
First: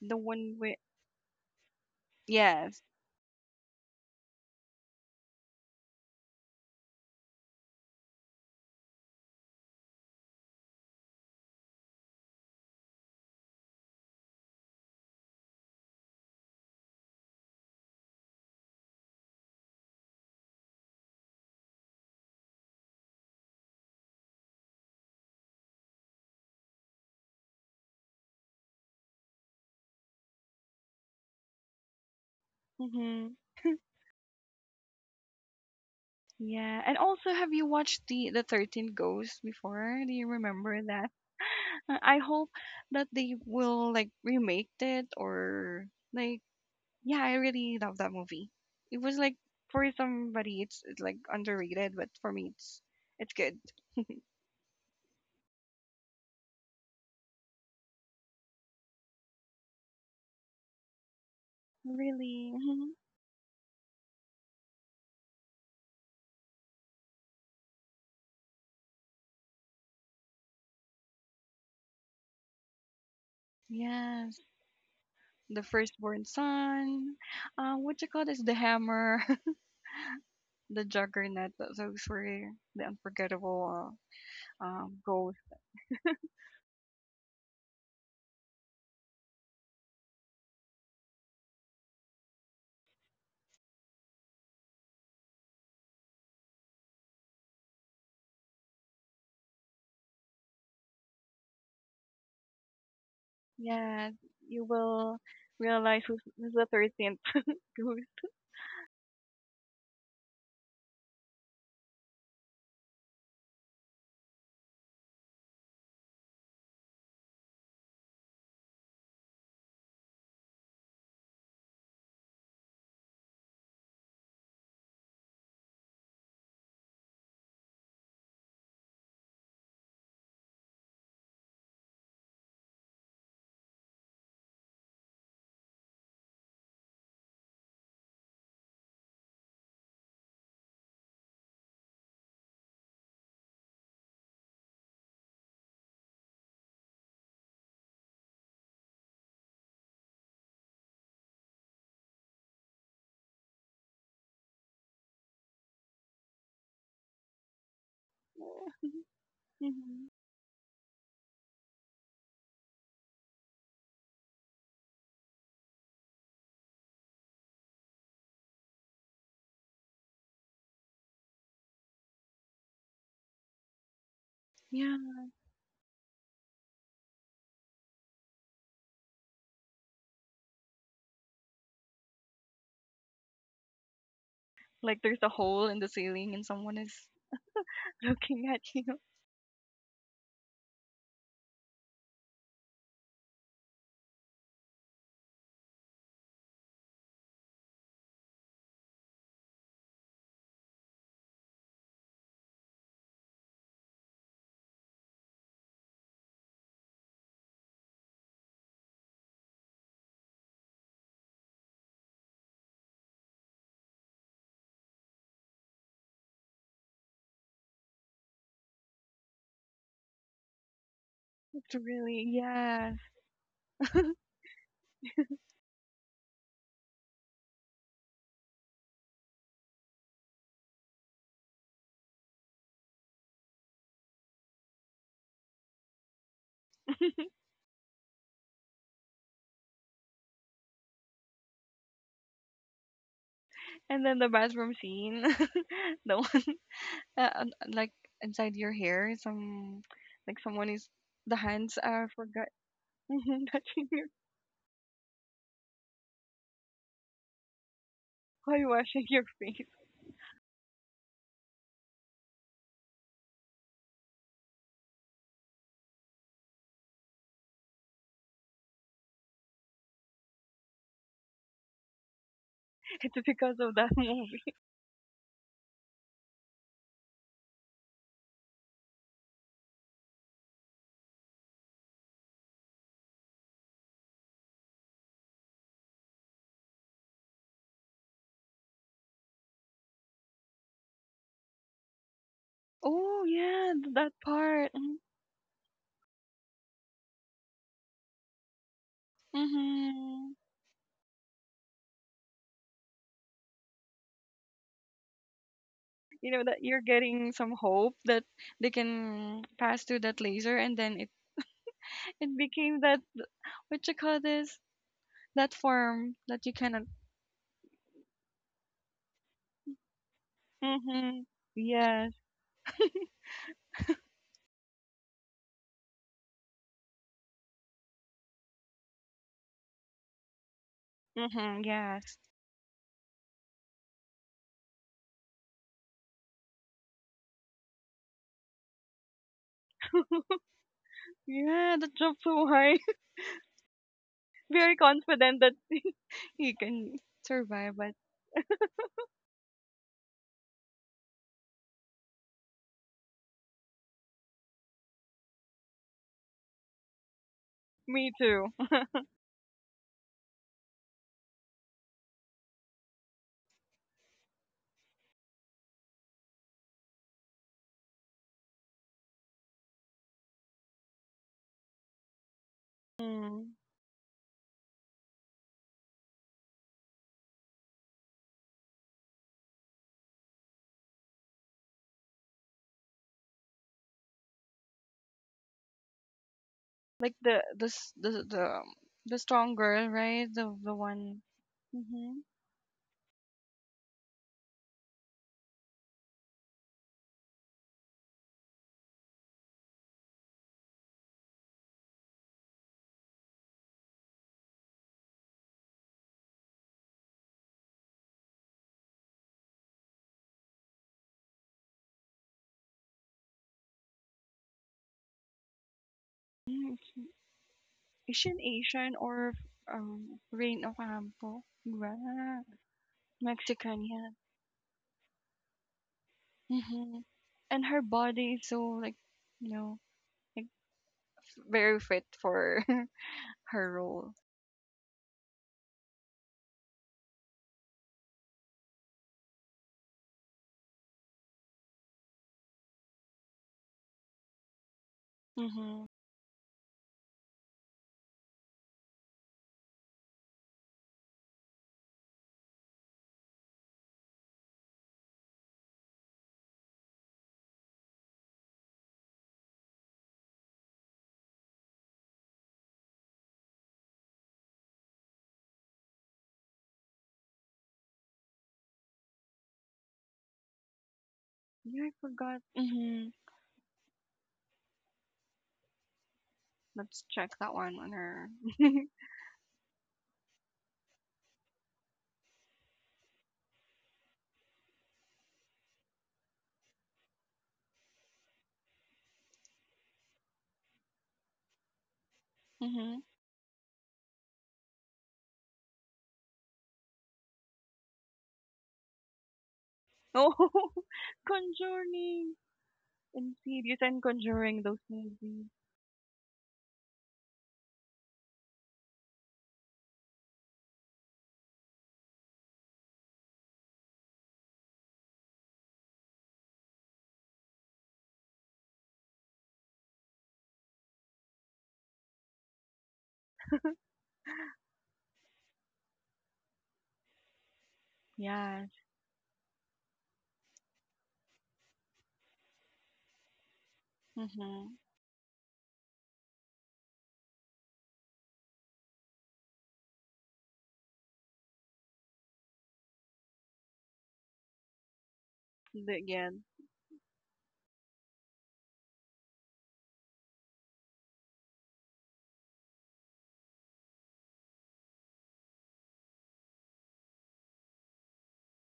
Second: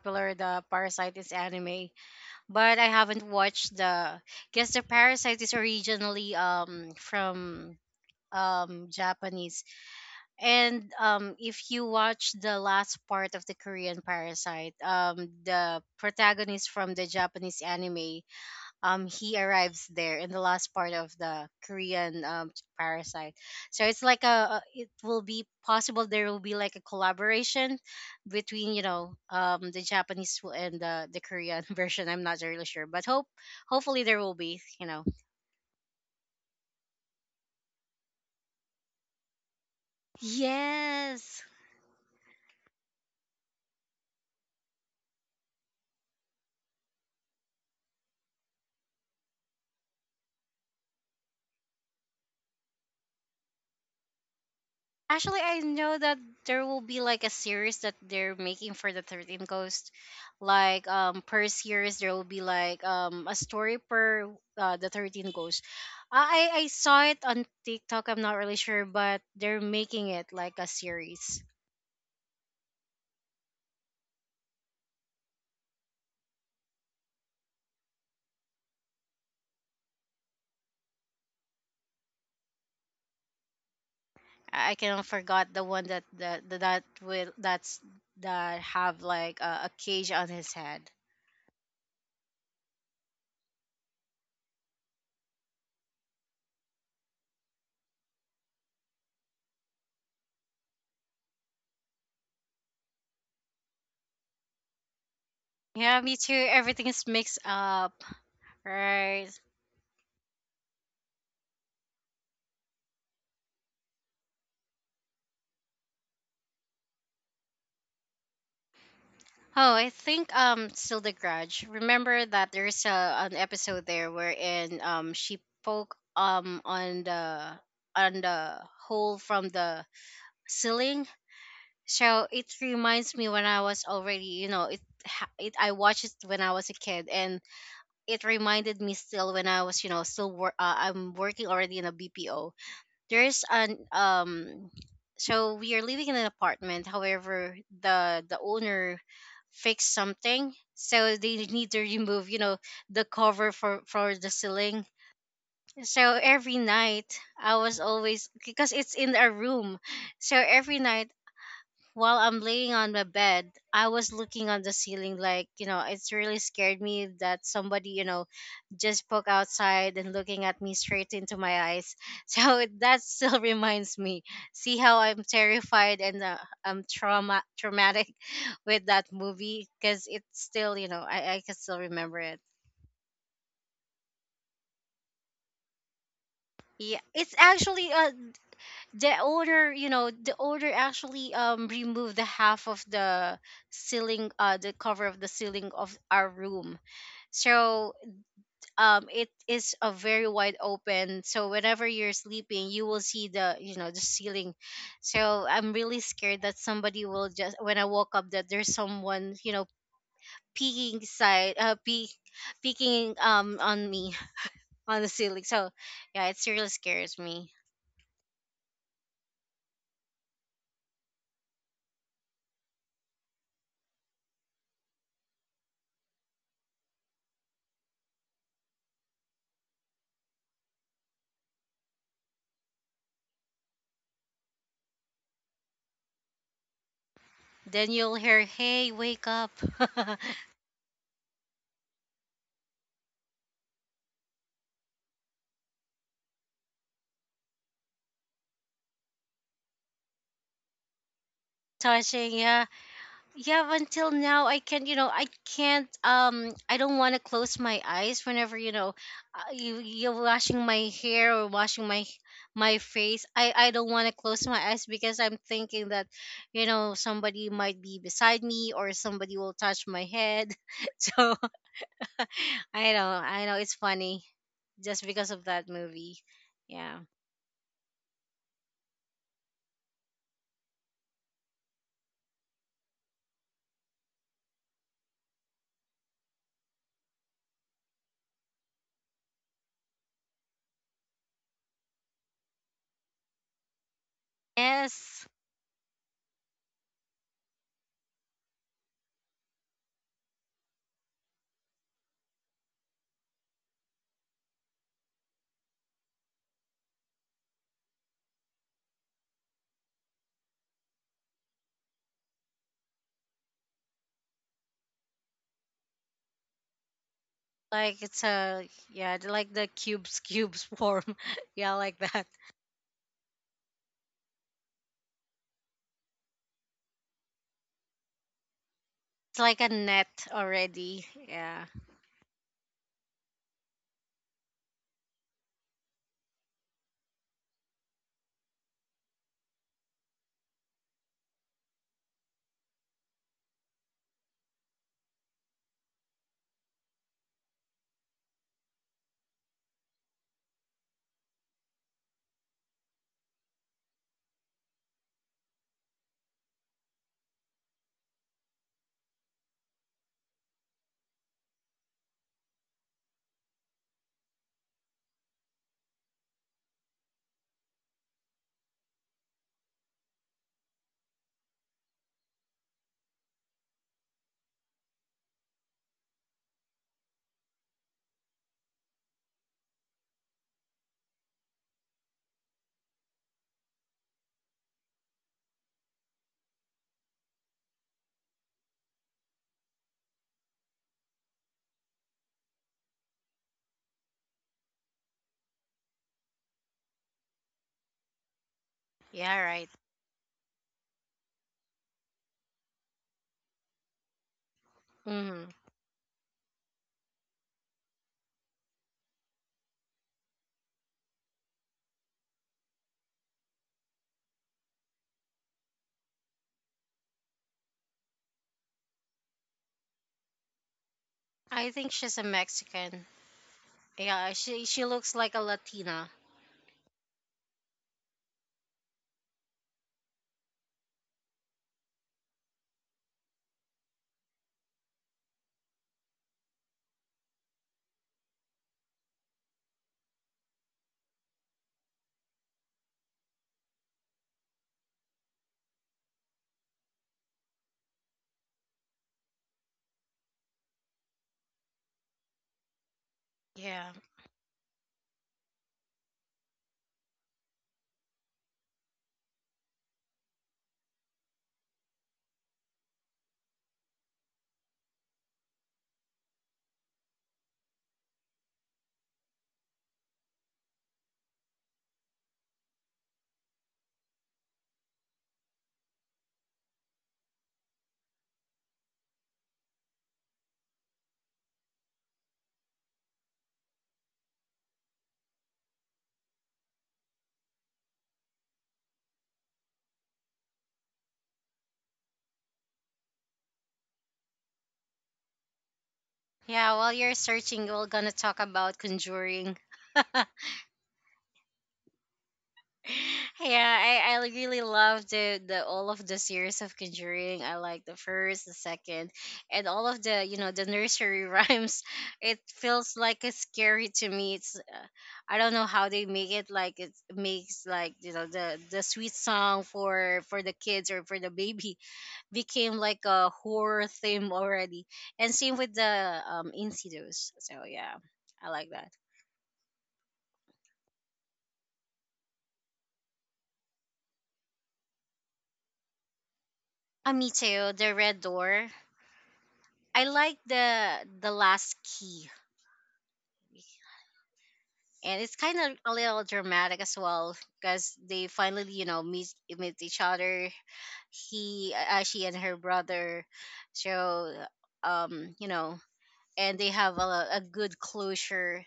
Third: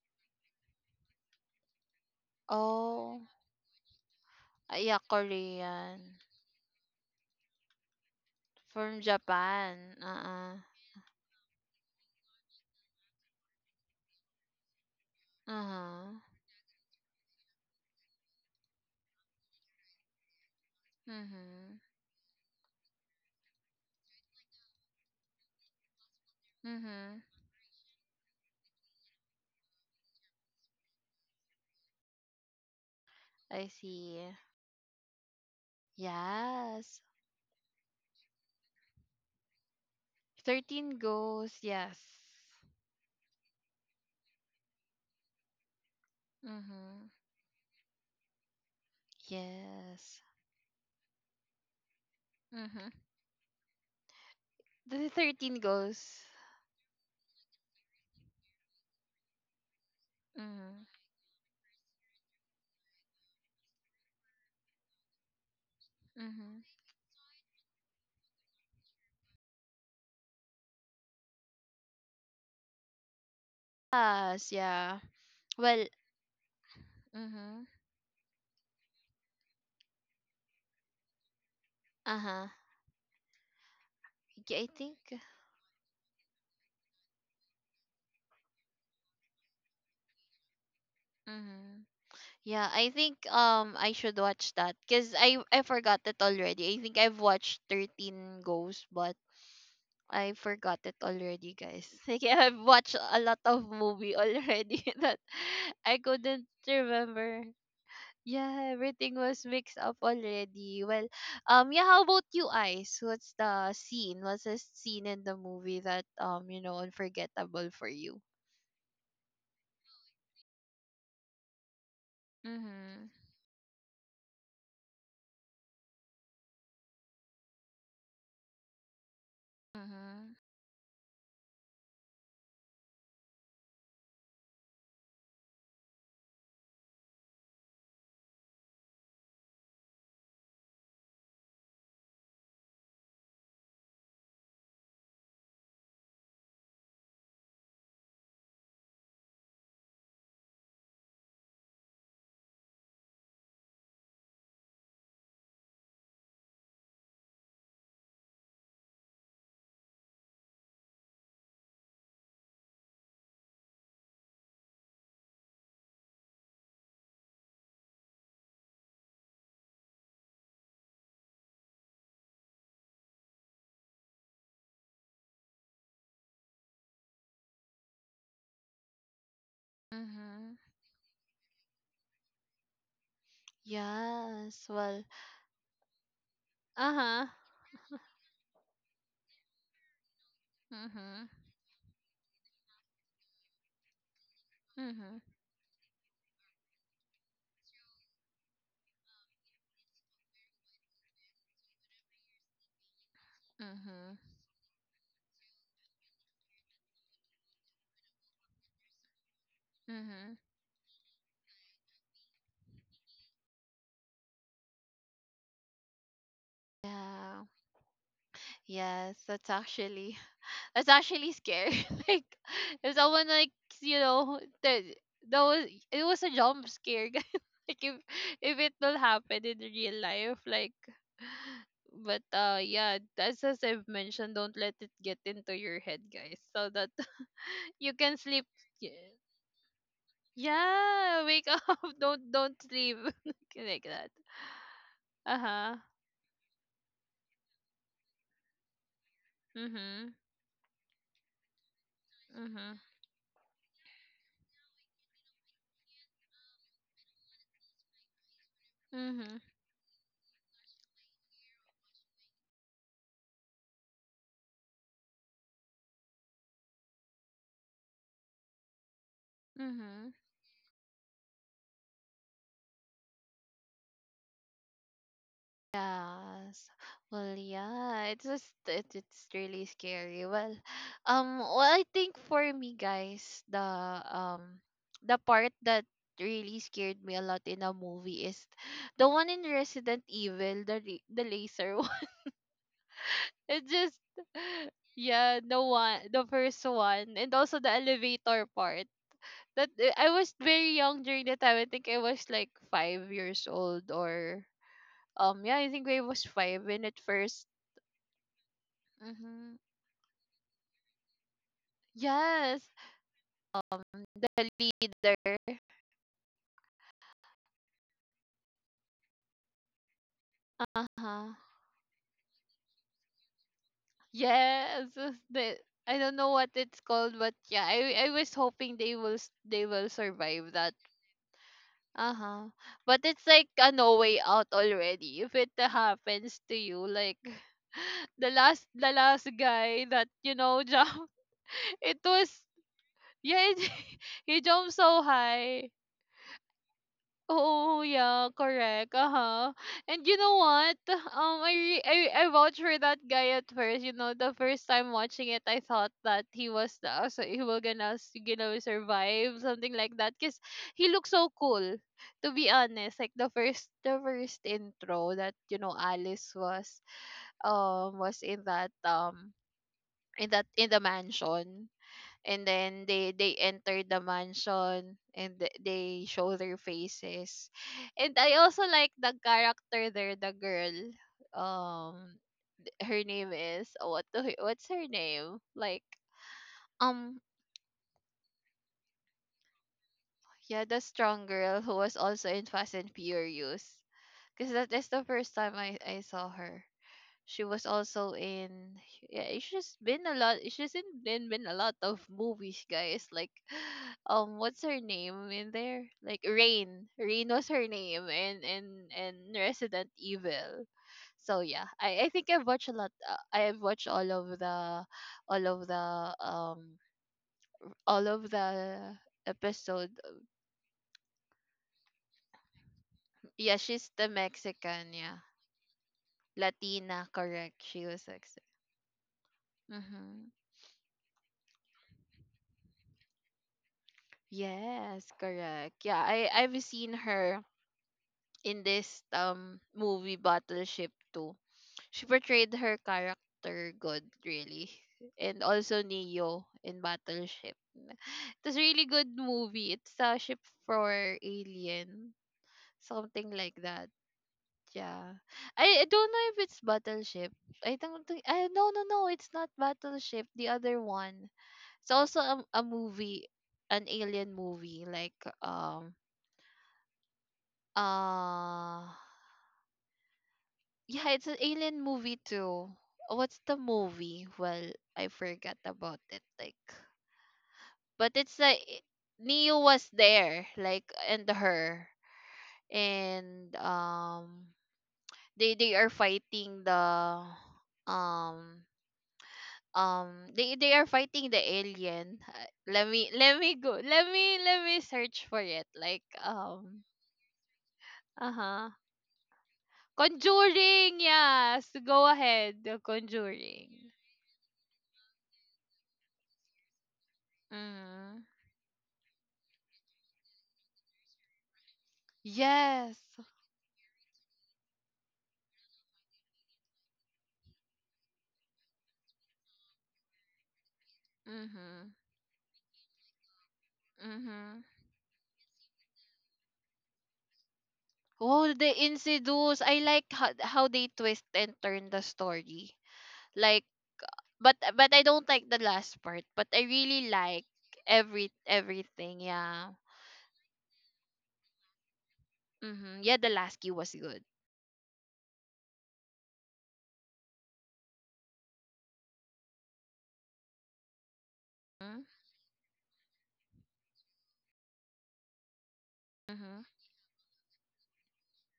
B: the one
C: The
B: with
C: Parasite is anime, but
B: yes.
C: I
A: Oh,
C: haven't watched the. Guess
A: ah,
C: the
A: yeah,
C: Parasite is
A: Korean
C: originally from
A: from
C: Japanese,
A: Japan.
C: and if you watch the last part of the Korean Parasite,
A: Uh
C: the
A: huh.
C: protagonist from the Japanese anime he arrives there in the last part of the
A: Mhm.
C: Korean Parasite. So it's like it will be possible there will be like a
A: Mhm.
C: collaboration between, the Japanese and the Korean version. I'm not really sure, but
B: Mm-hmm.
A: I
C: hopefully there
A: see.
C: will be, you know.
B: Yeah, and
A: Yes.
B: also, have you watched the 13 Ghosts before? Do you remember
A: 13
B: that?
C: Yes.
A: goes. Yes.
B: I hope that they will like remake it. Or like
A: Mm-hmm.
B: yeah, I really love that movie. It was like for
A: Yes.
B: somebody it's like underrated, but for me it's
A: Mm-hmm.
B: it's good.
A: The
C: Actually,
A: 13
C: I know that
A: goes.
C: there will be like a series that they're making for the 13 Ghost.
A: Mm-hmm.
C: Like, per series there will be
B: Really?
C: like
B: Mhm.
C: a story per the 13 Ghost. I
A: Mm-hmm.
C: saw it on TikTok. I'm not really sure, but they're making it like a series.
B: Yes.
A: Yes, yeah.
B: The
A: Well,
B: firstborn son.
A: mm-hmm.
B: What you call this? The hammer, the juggernaut. Those
A: Uh-huh.
B: were the unforgettable
A: Yeah,
B: uh,
A: I
C: I
A: think.
B: um,
C: cannot forgot the one that that that, that will that's that have like a cage on his head.
A: Mm-hmm. Yeah, I think I should watch that because I forgot it already. I think I've watched 13 goes, but I forgot it already, guys. Like I've watched a lot of
B: yeah,
A: movie
B: you
A: already
B: will
A: that I
C: Yeah,
B: realize
C: me
B: who's,
C: too.
A: couldn't
B: who's the
C: Everything is
B: 13th
C: mixed
A: remember.
C: up.
B: goose.
A: Yeah, everything
C: Right.
A: was mixed up already. Well, yeah. How about you, Ice? What's the scene in the movie that unforgettable for you?
C: Oh, I think still the Grudge. Remember that there's
A: Mhm.
C: an episode there wherein she poke on the hole from the
A: Mhm.
C: ceiling. So it reminds me when I was already, you know, it ha- it I watched it when I was a kid, and it reminded me still when I was, you know, still work I'm working already in a BPO. There's an so we are living in an apartment. However, the owner fixed something, so they need to remove, you know, the cover for the ceiling. So every night I was always, because it's in a room,
B: hmm
C: so every night while I'm laying on my bed, I was looking on the ceiling like, you know, it's really scared me that somebody, you know, just poke outside and looking at me straight into my eyes. So it- that still reminds me. See
B: Yeah,
C: how I'm terrified and, I'm traumatic with that movie, because it's
A: Mhm.
C: still, you know, I can still remember it.
A: Yes.
B: like
A: Well.
B: there's a hole in the ceiling and someone
A: Uh
B: is
C: Yeah,
A: huh.
C: it's actually,
B: looking at you.
C: the order, you know, the order
A: Mhm.
C: actually removed the half of the ceiling, uh, the cover of
A: Mhm.
C: the ceiling of our room. So, it is a very wide open, so whenever you're sleeping you will see the, you know, the
A: Mhm.
C: ceiling. So I'm really scared that somebody will just, when I woke up, that there's someone, you know,
A: Mhm.
C: peeking side uh peek, peeking on me on the ceiling. So yeah, it really scares
A: Yeah.
C: me.
A: Yes, that's actually I was actually scared.
B: It's really,
A: Like
B: yeah.
A: if someone like you know that that was it was a jump scare. Guys. Like if it will happen in real life, like, but yeah, that's as I've mentioned, don't let it get into your head, guys. So that
C: Then
A: you
C: you'll
A: can
C: hear,
A: sleep,
C: "Hey,
A: yeah,
C: wake up."
A: yeah, wake up. Don't sleep like
B: And
A: that.
B: then the bathroom scene,
A: Uh-huh.
B: the one, like inside your hair, some
A: Mhm.
B: like someone is, the hands are
C: Touching,
B: forgot
C: yeah.
A: Mhm.
C: Yeah, but
B: touching your
C: until now I can't, I don't want to close my eyes whenever,
B: while
C: you know,
B: washing your
A: Mhm.
B: face.
C: you you're washing my hair or washing my my face. I don't want to close my eyes because I'm thinking that, you know, somebody might be beside me or somebody will touch my
A: Mhm.
C: head. So I know,
B: It's
C: I know
B: because
C: it's
B: of that
C: funny,
B: movie.
C: just because of that movie.
A: Yes.
C: Yeah.
A: Well, yeah, it's just it's really scary. Well, I think for me, guys, the, um, the part that really scared me a lot in a movie is the one in Resident Evil, the the laser one.
B: Oh
A: It
B: yeah,
A: just,
B: that part.
C: Yes.
A: yeah, the one, the first one, and also the elevator part. That I
B: Mm-hmm.
A: was very young during the time. I think I was like 5 years old, or yeah, I think I was
B: You know that
A: 5
B: you're
A: when it
B: getting
A: first.
B: some hope that they can
A: Mm-hmm.
B: pass through that laser, and then it
A: Yes.
B: became that.
A: Um,
B: What you call
A: the
B: this, that
A: leader.
B: form that you cannot,
C: Like it's a, yeah, they like the cubes form.
B: mhm,
A: Uh-huh.
C: Yeah, like
B: yes,
C: that.
A: Yes. The, I don't know what it's called, but yeah, I was hoping
C: It's like a
A: they will
C: net
A: survive that.
C: already.
B: mhm,
C: Yeah.
B: yes.
A: Uh-huh. But it's like a no way out already. If it happens to you, like the last guy that jumped,
B: Yeah, that
A: it
B: jump
A: was,
B: so high.
A: yeah, he
B: Very
A: jumped so
B: confident that
A: high.
B: he can survive,
A: Oh
B: but
A: yeah, correct. Uh-huh. And you know what? I, re- I vouch for that guy at first. You know, the first time watching it, I thought that he was the so he will
B: me too.
A: gonna survive something like that. Cause he looks so cool. To be honest, like the first intro that Alice was um was in that um in the mansion, and then they
B: Mm.
A: enter the mansion, and they show their faces, and I also like the character there, the girl. um Her name is what's her name? Like,
B: Like
A: um
B: the the strong girl, right,
A: yeah,
B: the
A: the
B: one.
A: strong girl, who was
B: Mm-hmm.
A: also in Fast and Furious, because that is the first time I saw her. She was also in,
C: Yeah,
A: yeah,
C: right.
A: she's been a lot, she's in been a lot of movies, guys. Like what's her name
C: Hmm.
A: in there? Like, Rain. Rain was her name, and Resident Evil. So yeah, I think I've watched a lot, I've watched all of the um all of
B: Asian, Asian,
A: the
B: or
A: episode.
B: Rain Ocampo.
C: I think she's a
B: Wow.
C: Mexican.
A: Yeah,
B: Mexican,
A: she's
B: yeah.
A: the
C: Yeah, she
A: Mexican,
C: looks
A: yeah.
C: like a Latina.
B: hmm
A: Latina, correct.
B: And her
A: She was
B: body is
A: Mexican.
B: so like, you know,
A: Mm-hmm.
B: like very fit for her role.
A: Yes, correct. Yeah, I've seen her in this movie Battleship too. She portrayed her character good really. And
B: hmm
A: also Neo in Battleship. It's a really good movie. It's a ship for alien, something like
C: Yeah.
A: that. Yeah. I don't know if it's Battleship. I don't think I no, no, no, it's not Battleship, the other one. It's also a movie, an alien movie, like um Uh yeah, it's an
B: Yeah,
A: alien
B: I
A: movie
B: forgot.
A: too. What's the movie? Well, I forgot about it. Like,
B: Let's check that one on
A: but
B: her.
A: it's like Neo was there, like, and her, and they are fighting the um alien. Let
B: hmm
A: me let me go. Let me search for it. Like,
C: Yeah, while you're searching, we're gonna talk
A: uh
C: about
A: huh.
C: Conjuring.
B: Oh,
A: Conjuring, yes. Go
B: Conjuring,
A: ahead. The
C: Yeah,
B: Insidious,
A: Conjuring.
B: and
C: I really
B: Conjuring, those
C: love the,
B: movies.
C: the all of the series of Conjuring. I like the
A: Mhm.
C: first, the second, and all of the, you know, the nursery rhymes. It feels
A: Yes.
C: like it's scary to me. It's, I don't know how they make it like it makes like, you know, the sweet song for the kids or for the baby
A: Mhm.
C: became like a horror theme
A: Mhm.
C: already. And same with the Insidious. So yeah, I
A: Oh,
C: like
B: Yes.
A: the
C: that.
A: Insidious. I like how they twist and turn the story. Like,
B: hmm
A: but I don't like the last part. But I
C: Ah,
A: really
C: me
A: like
C: too. The Red Door.
A: everything. Yeah.
C: I like the Last Key,
A: Mm-hmm. Yeah, the last key was good.
C: and it's kind of a little
B: Again.
C: dramatic as well because they finally, you know, meet each other. He,
A: Mhm.
C: she, and her brother. So, you know, and they
A: Mhm.
C: have a good closure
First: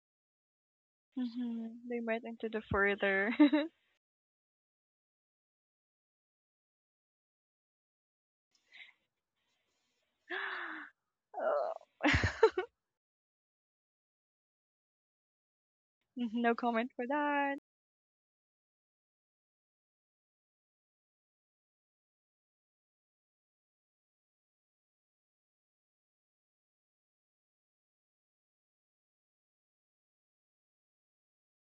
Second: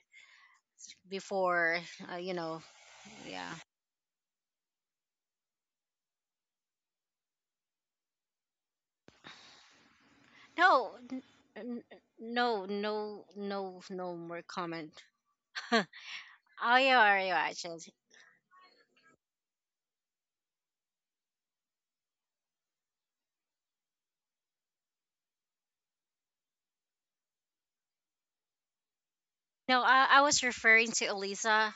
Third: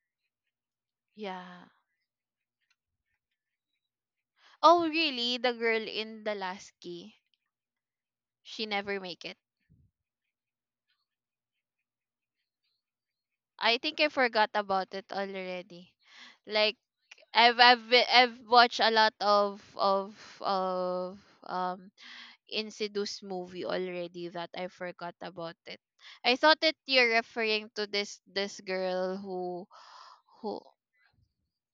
A: Yeah.
C: before,
B: They went
C: you
B: into
C: know,
B: the further.
C: yeah.
A: Oh, really? The girl in the last key, she never make it.
C: No,
B: Oh.
C: n- no,
A: I think I
C: no more
A: forgot
C: comment.
A: about it already.
B: Mhm, no
C: Oh,
A: Like.
B: comment
C: you
B: for
C: are you
B: that.
C: watching?
A: I've watched a lot of of um Insidious movie already, that I forgot about it. I thought that you're referring to this girl who
C: No, I was
A: who
C: referring to Elisa.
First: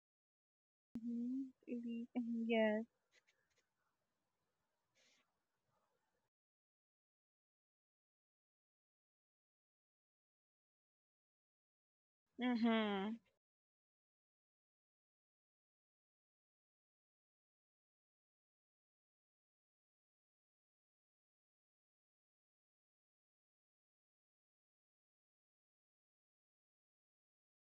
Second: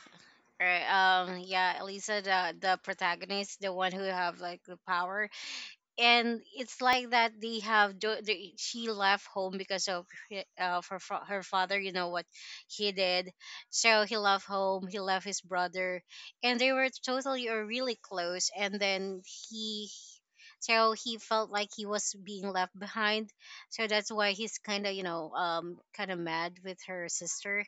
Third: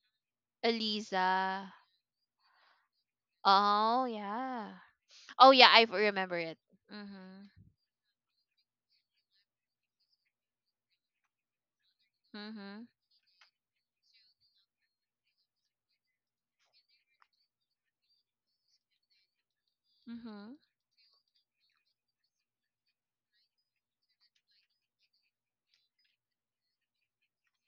C: Right.
B: Mhm,
A: Eliza.
C: Yeah,
B: really.
C: Elisa,
B: Mhm,
C: the
B: yes.
C: protagonist, the one who
A: Oh
C: have like
A: yeah.
C: the power.
A: Oh yeah, I remember
C: And
A: it.
C: it's like that
A: Mhm.
C: they have do- they, she left home because of her father, you know what
A: Mhm.
C: he
B: Mhm.
C: did. So he left home, he left his brother, and they were totally or really close, and then he,
A: Mhm.
C: so he felt like he was being left behind, so that's why he's kind of, you know, kind of mad with her sister.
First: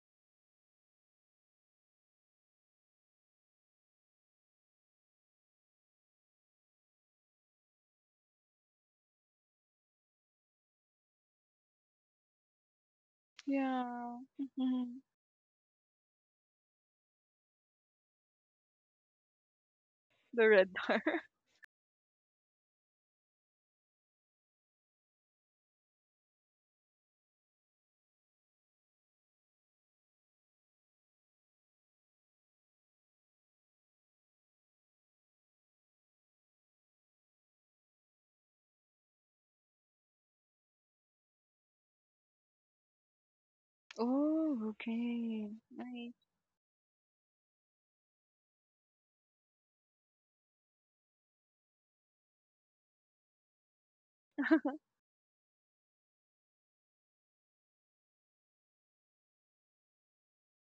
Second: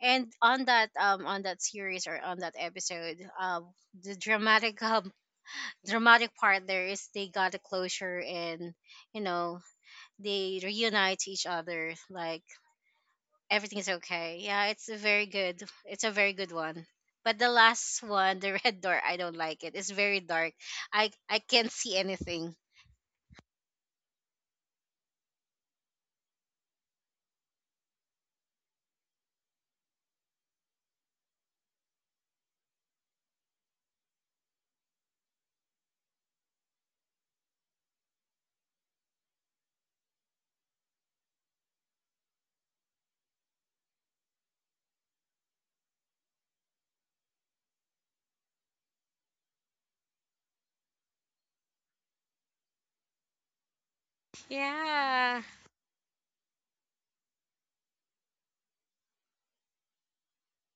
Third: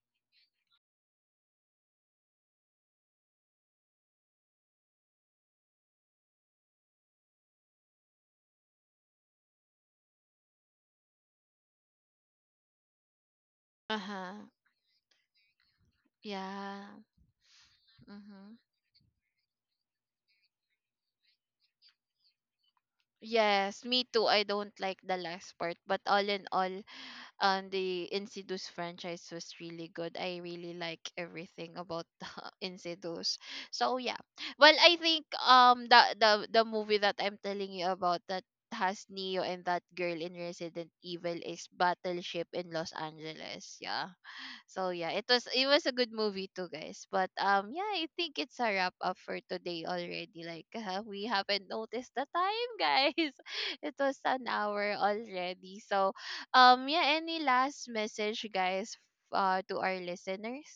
C: And on that, on that series or on that episode, the dramatic dramatic part there is they got a closure and, you know, they reunite each other, like everything's
A: Uh
B: Yeah.
A: huh.
C: okay. Yeah, it's a
B: Mhm.
C: very good, it's a very good one.
A: Yeah.
C: But the last one, the
A: Mhm.
C: Red Door, I don't like it, it's very
B: The
C: dark,
B: red bar.
C: i i can't see anything.
A: Yes, me too. I don't like the last part, but all in all, the Insidious franchise was really good. I really like everything about the Insidious. So yeah, well, I think the movie that I'm telling you about that has Neo and that girl in Resident Evil is Battleship in Los Angeles. Yeah.
B: Oh,
A: So yeah, it was
B: okay.
A: it was a good
B: Nice.
A: movie too, guys. But yeah, I think it's a wrap up for today already. Like we haven't noticed the time, guys. It was an hour
C: Yeah.
A: already. So yeah, any last message, guys, to our listeners?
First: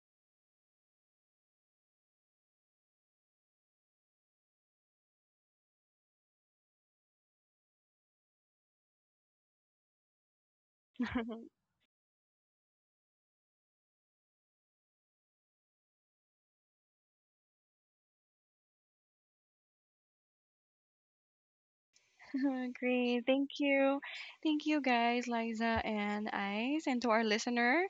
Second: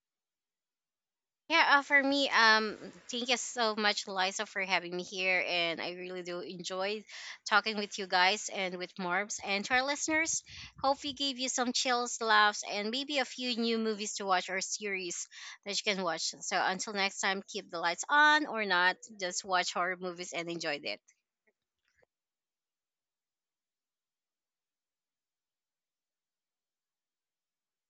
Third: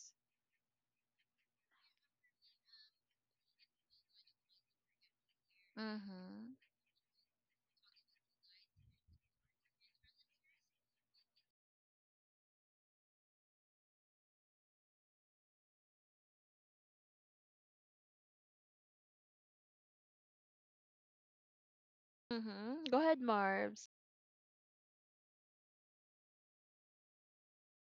C: Yeah, for me, thank you so much, Liza, for having me here, and I really do
A: Mm-hmm.
C: enjoy talking with you guys and with Marbs and to our listeners. Hope we gave you some chills, laughs, and maybe a few new movies to watch or series that you can watch. So until next time, keep the lights on or not, just watch horror movies and enjoy it.
A: Mm-hmm. Go ahead,
B: Great. Thank
A: Marbs.
B: you. Thank you guys, Liza and Ice, and to our listener.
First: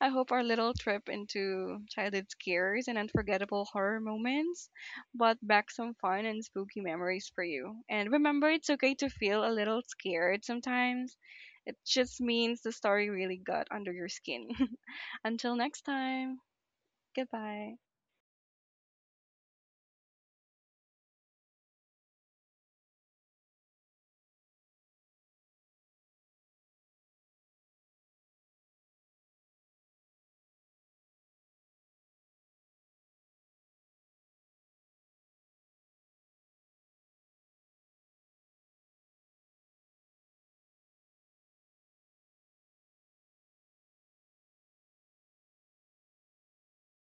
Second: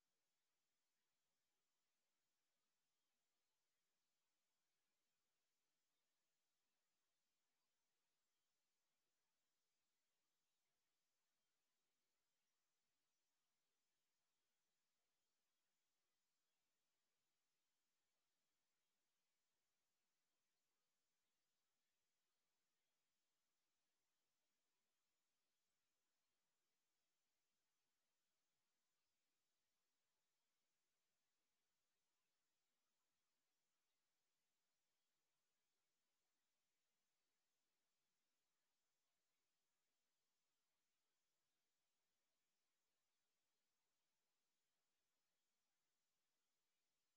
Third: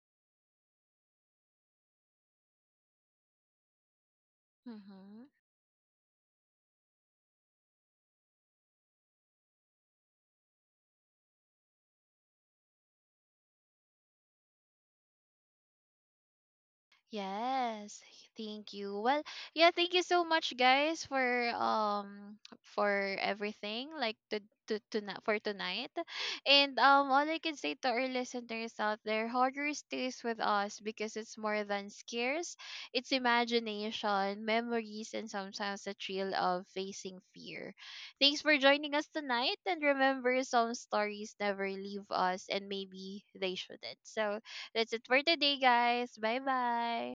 B: I hope our little trip into childhood scares and unforgettable horror moments
A: Mm-hmm.
B: brought back some fun and spooky memories for you. And remember, it's okay to feel a little scared sometimes. It just means the story really got under your skin. Until next time, goodbye.
A: Yes, thank you. Well, yeah, thank you so much, guys, for um everything, like to tonight for tonight, and all I can say to our listeners out there, horror stays with us because it's more than scares, it's imagination, memories, and sometimes the thrill of facing fear. Thanks for joining us tonight, and remember, some stories never leave us, and maybe they shouldn't. So that's it for today, guys. Bye bye.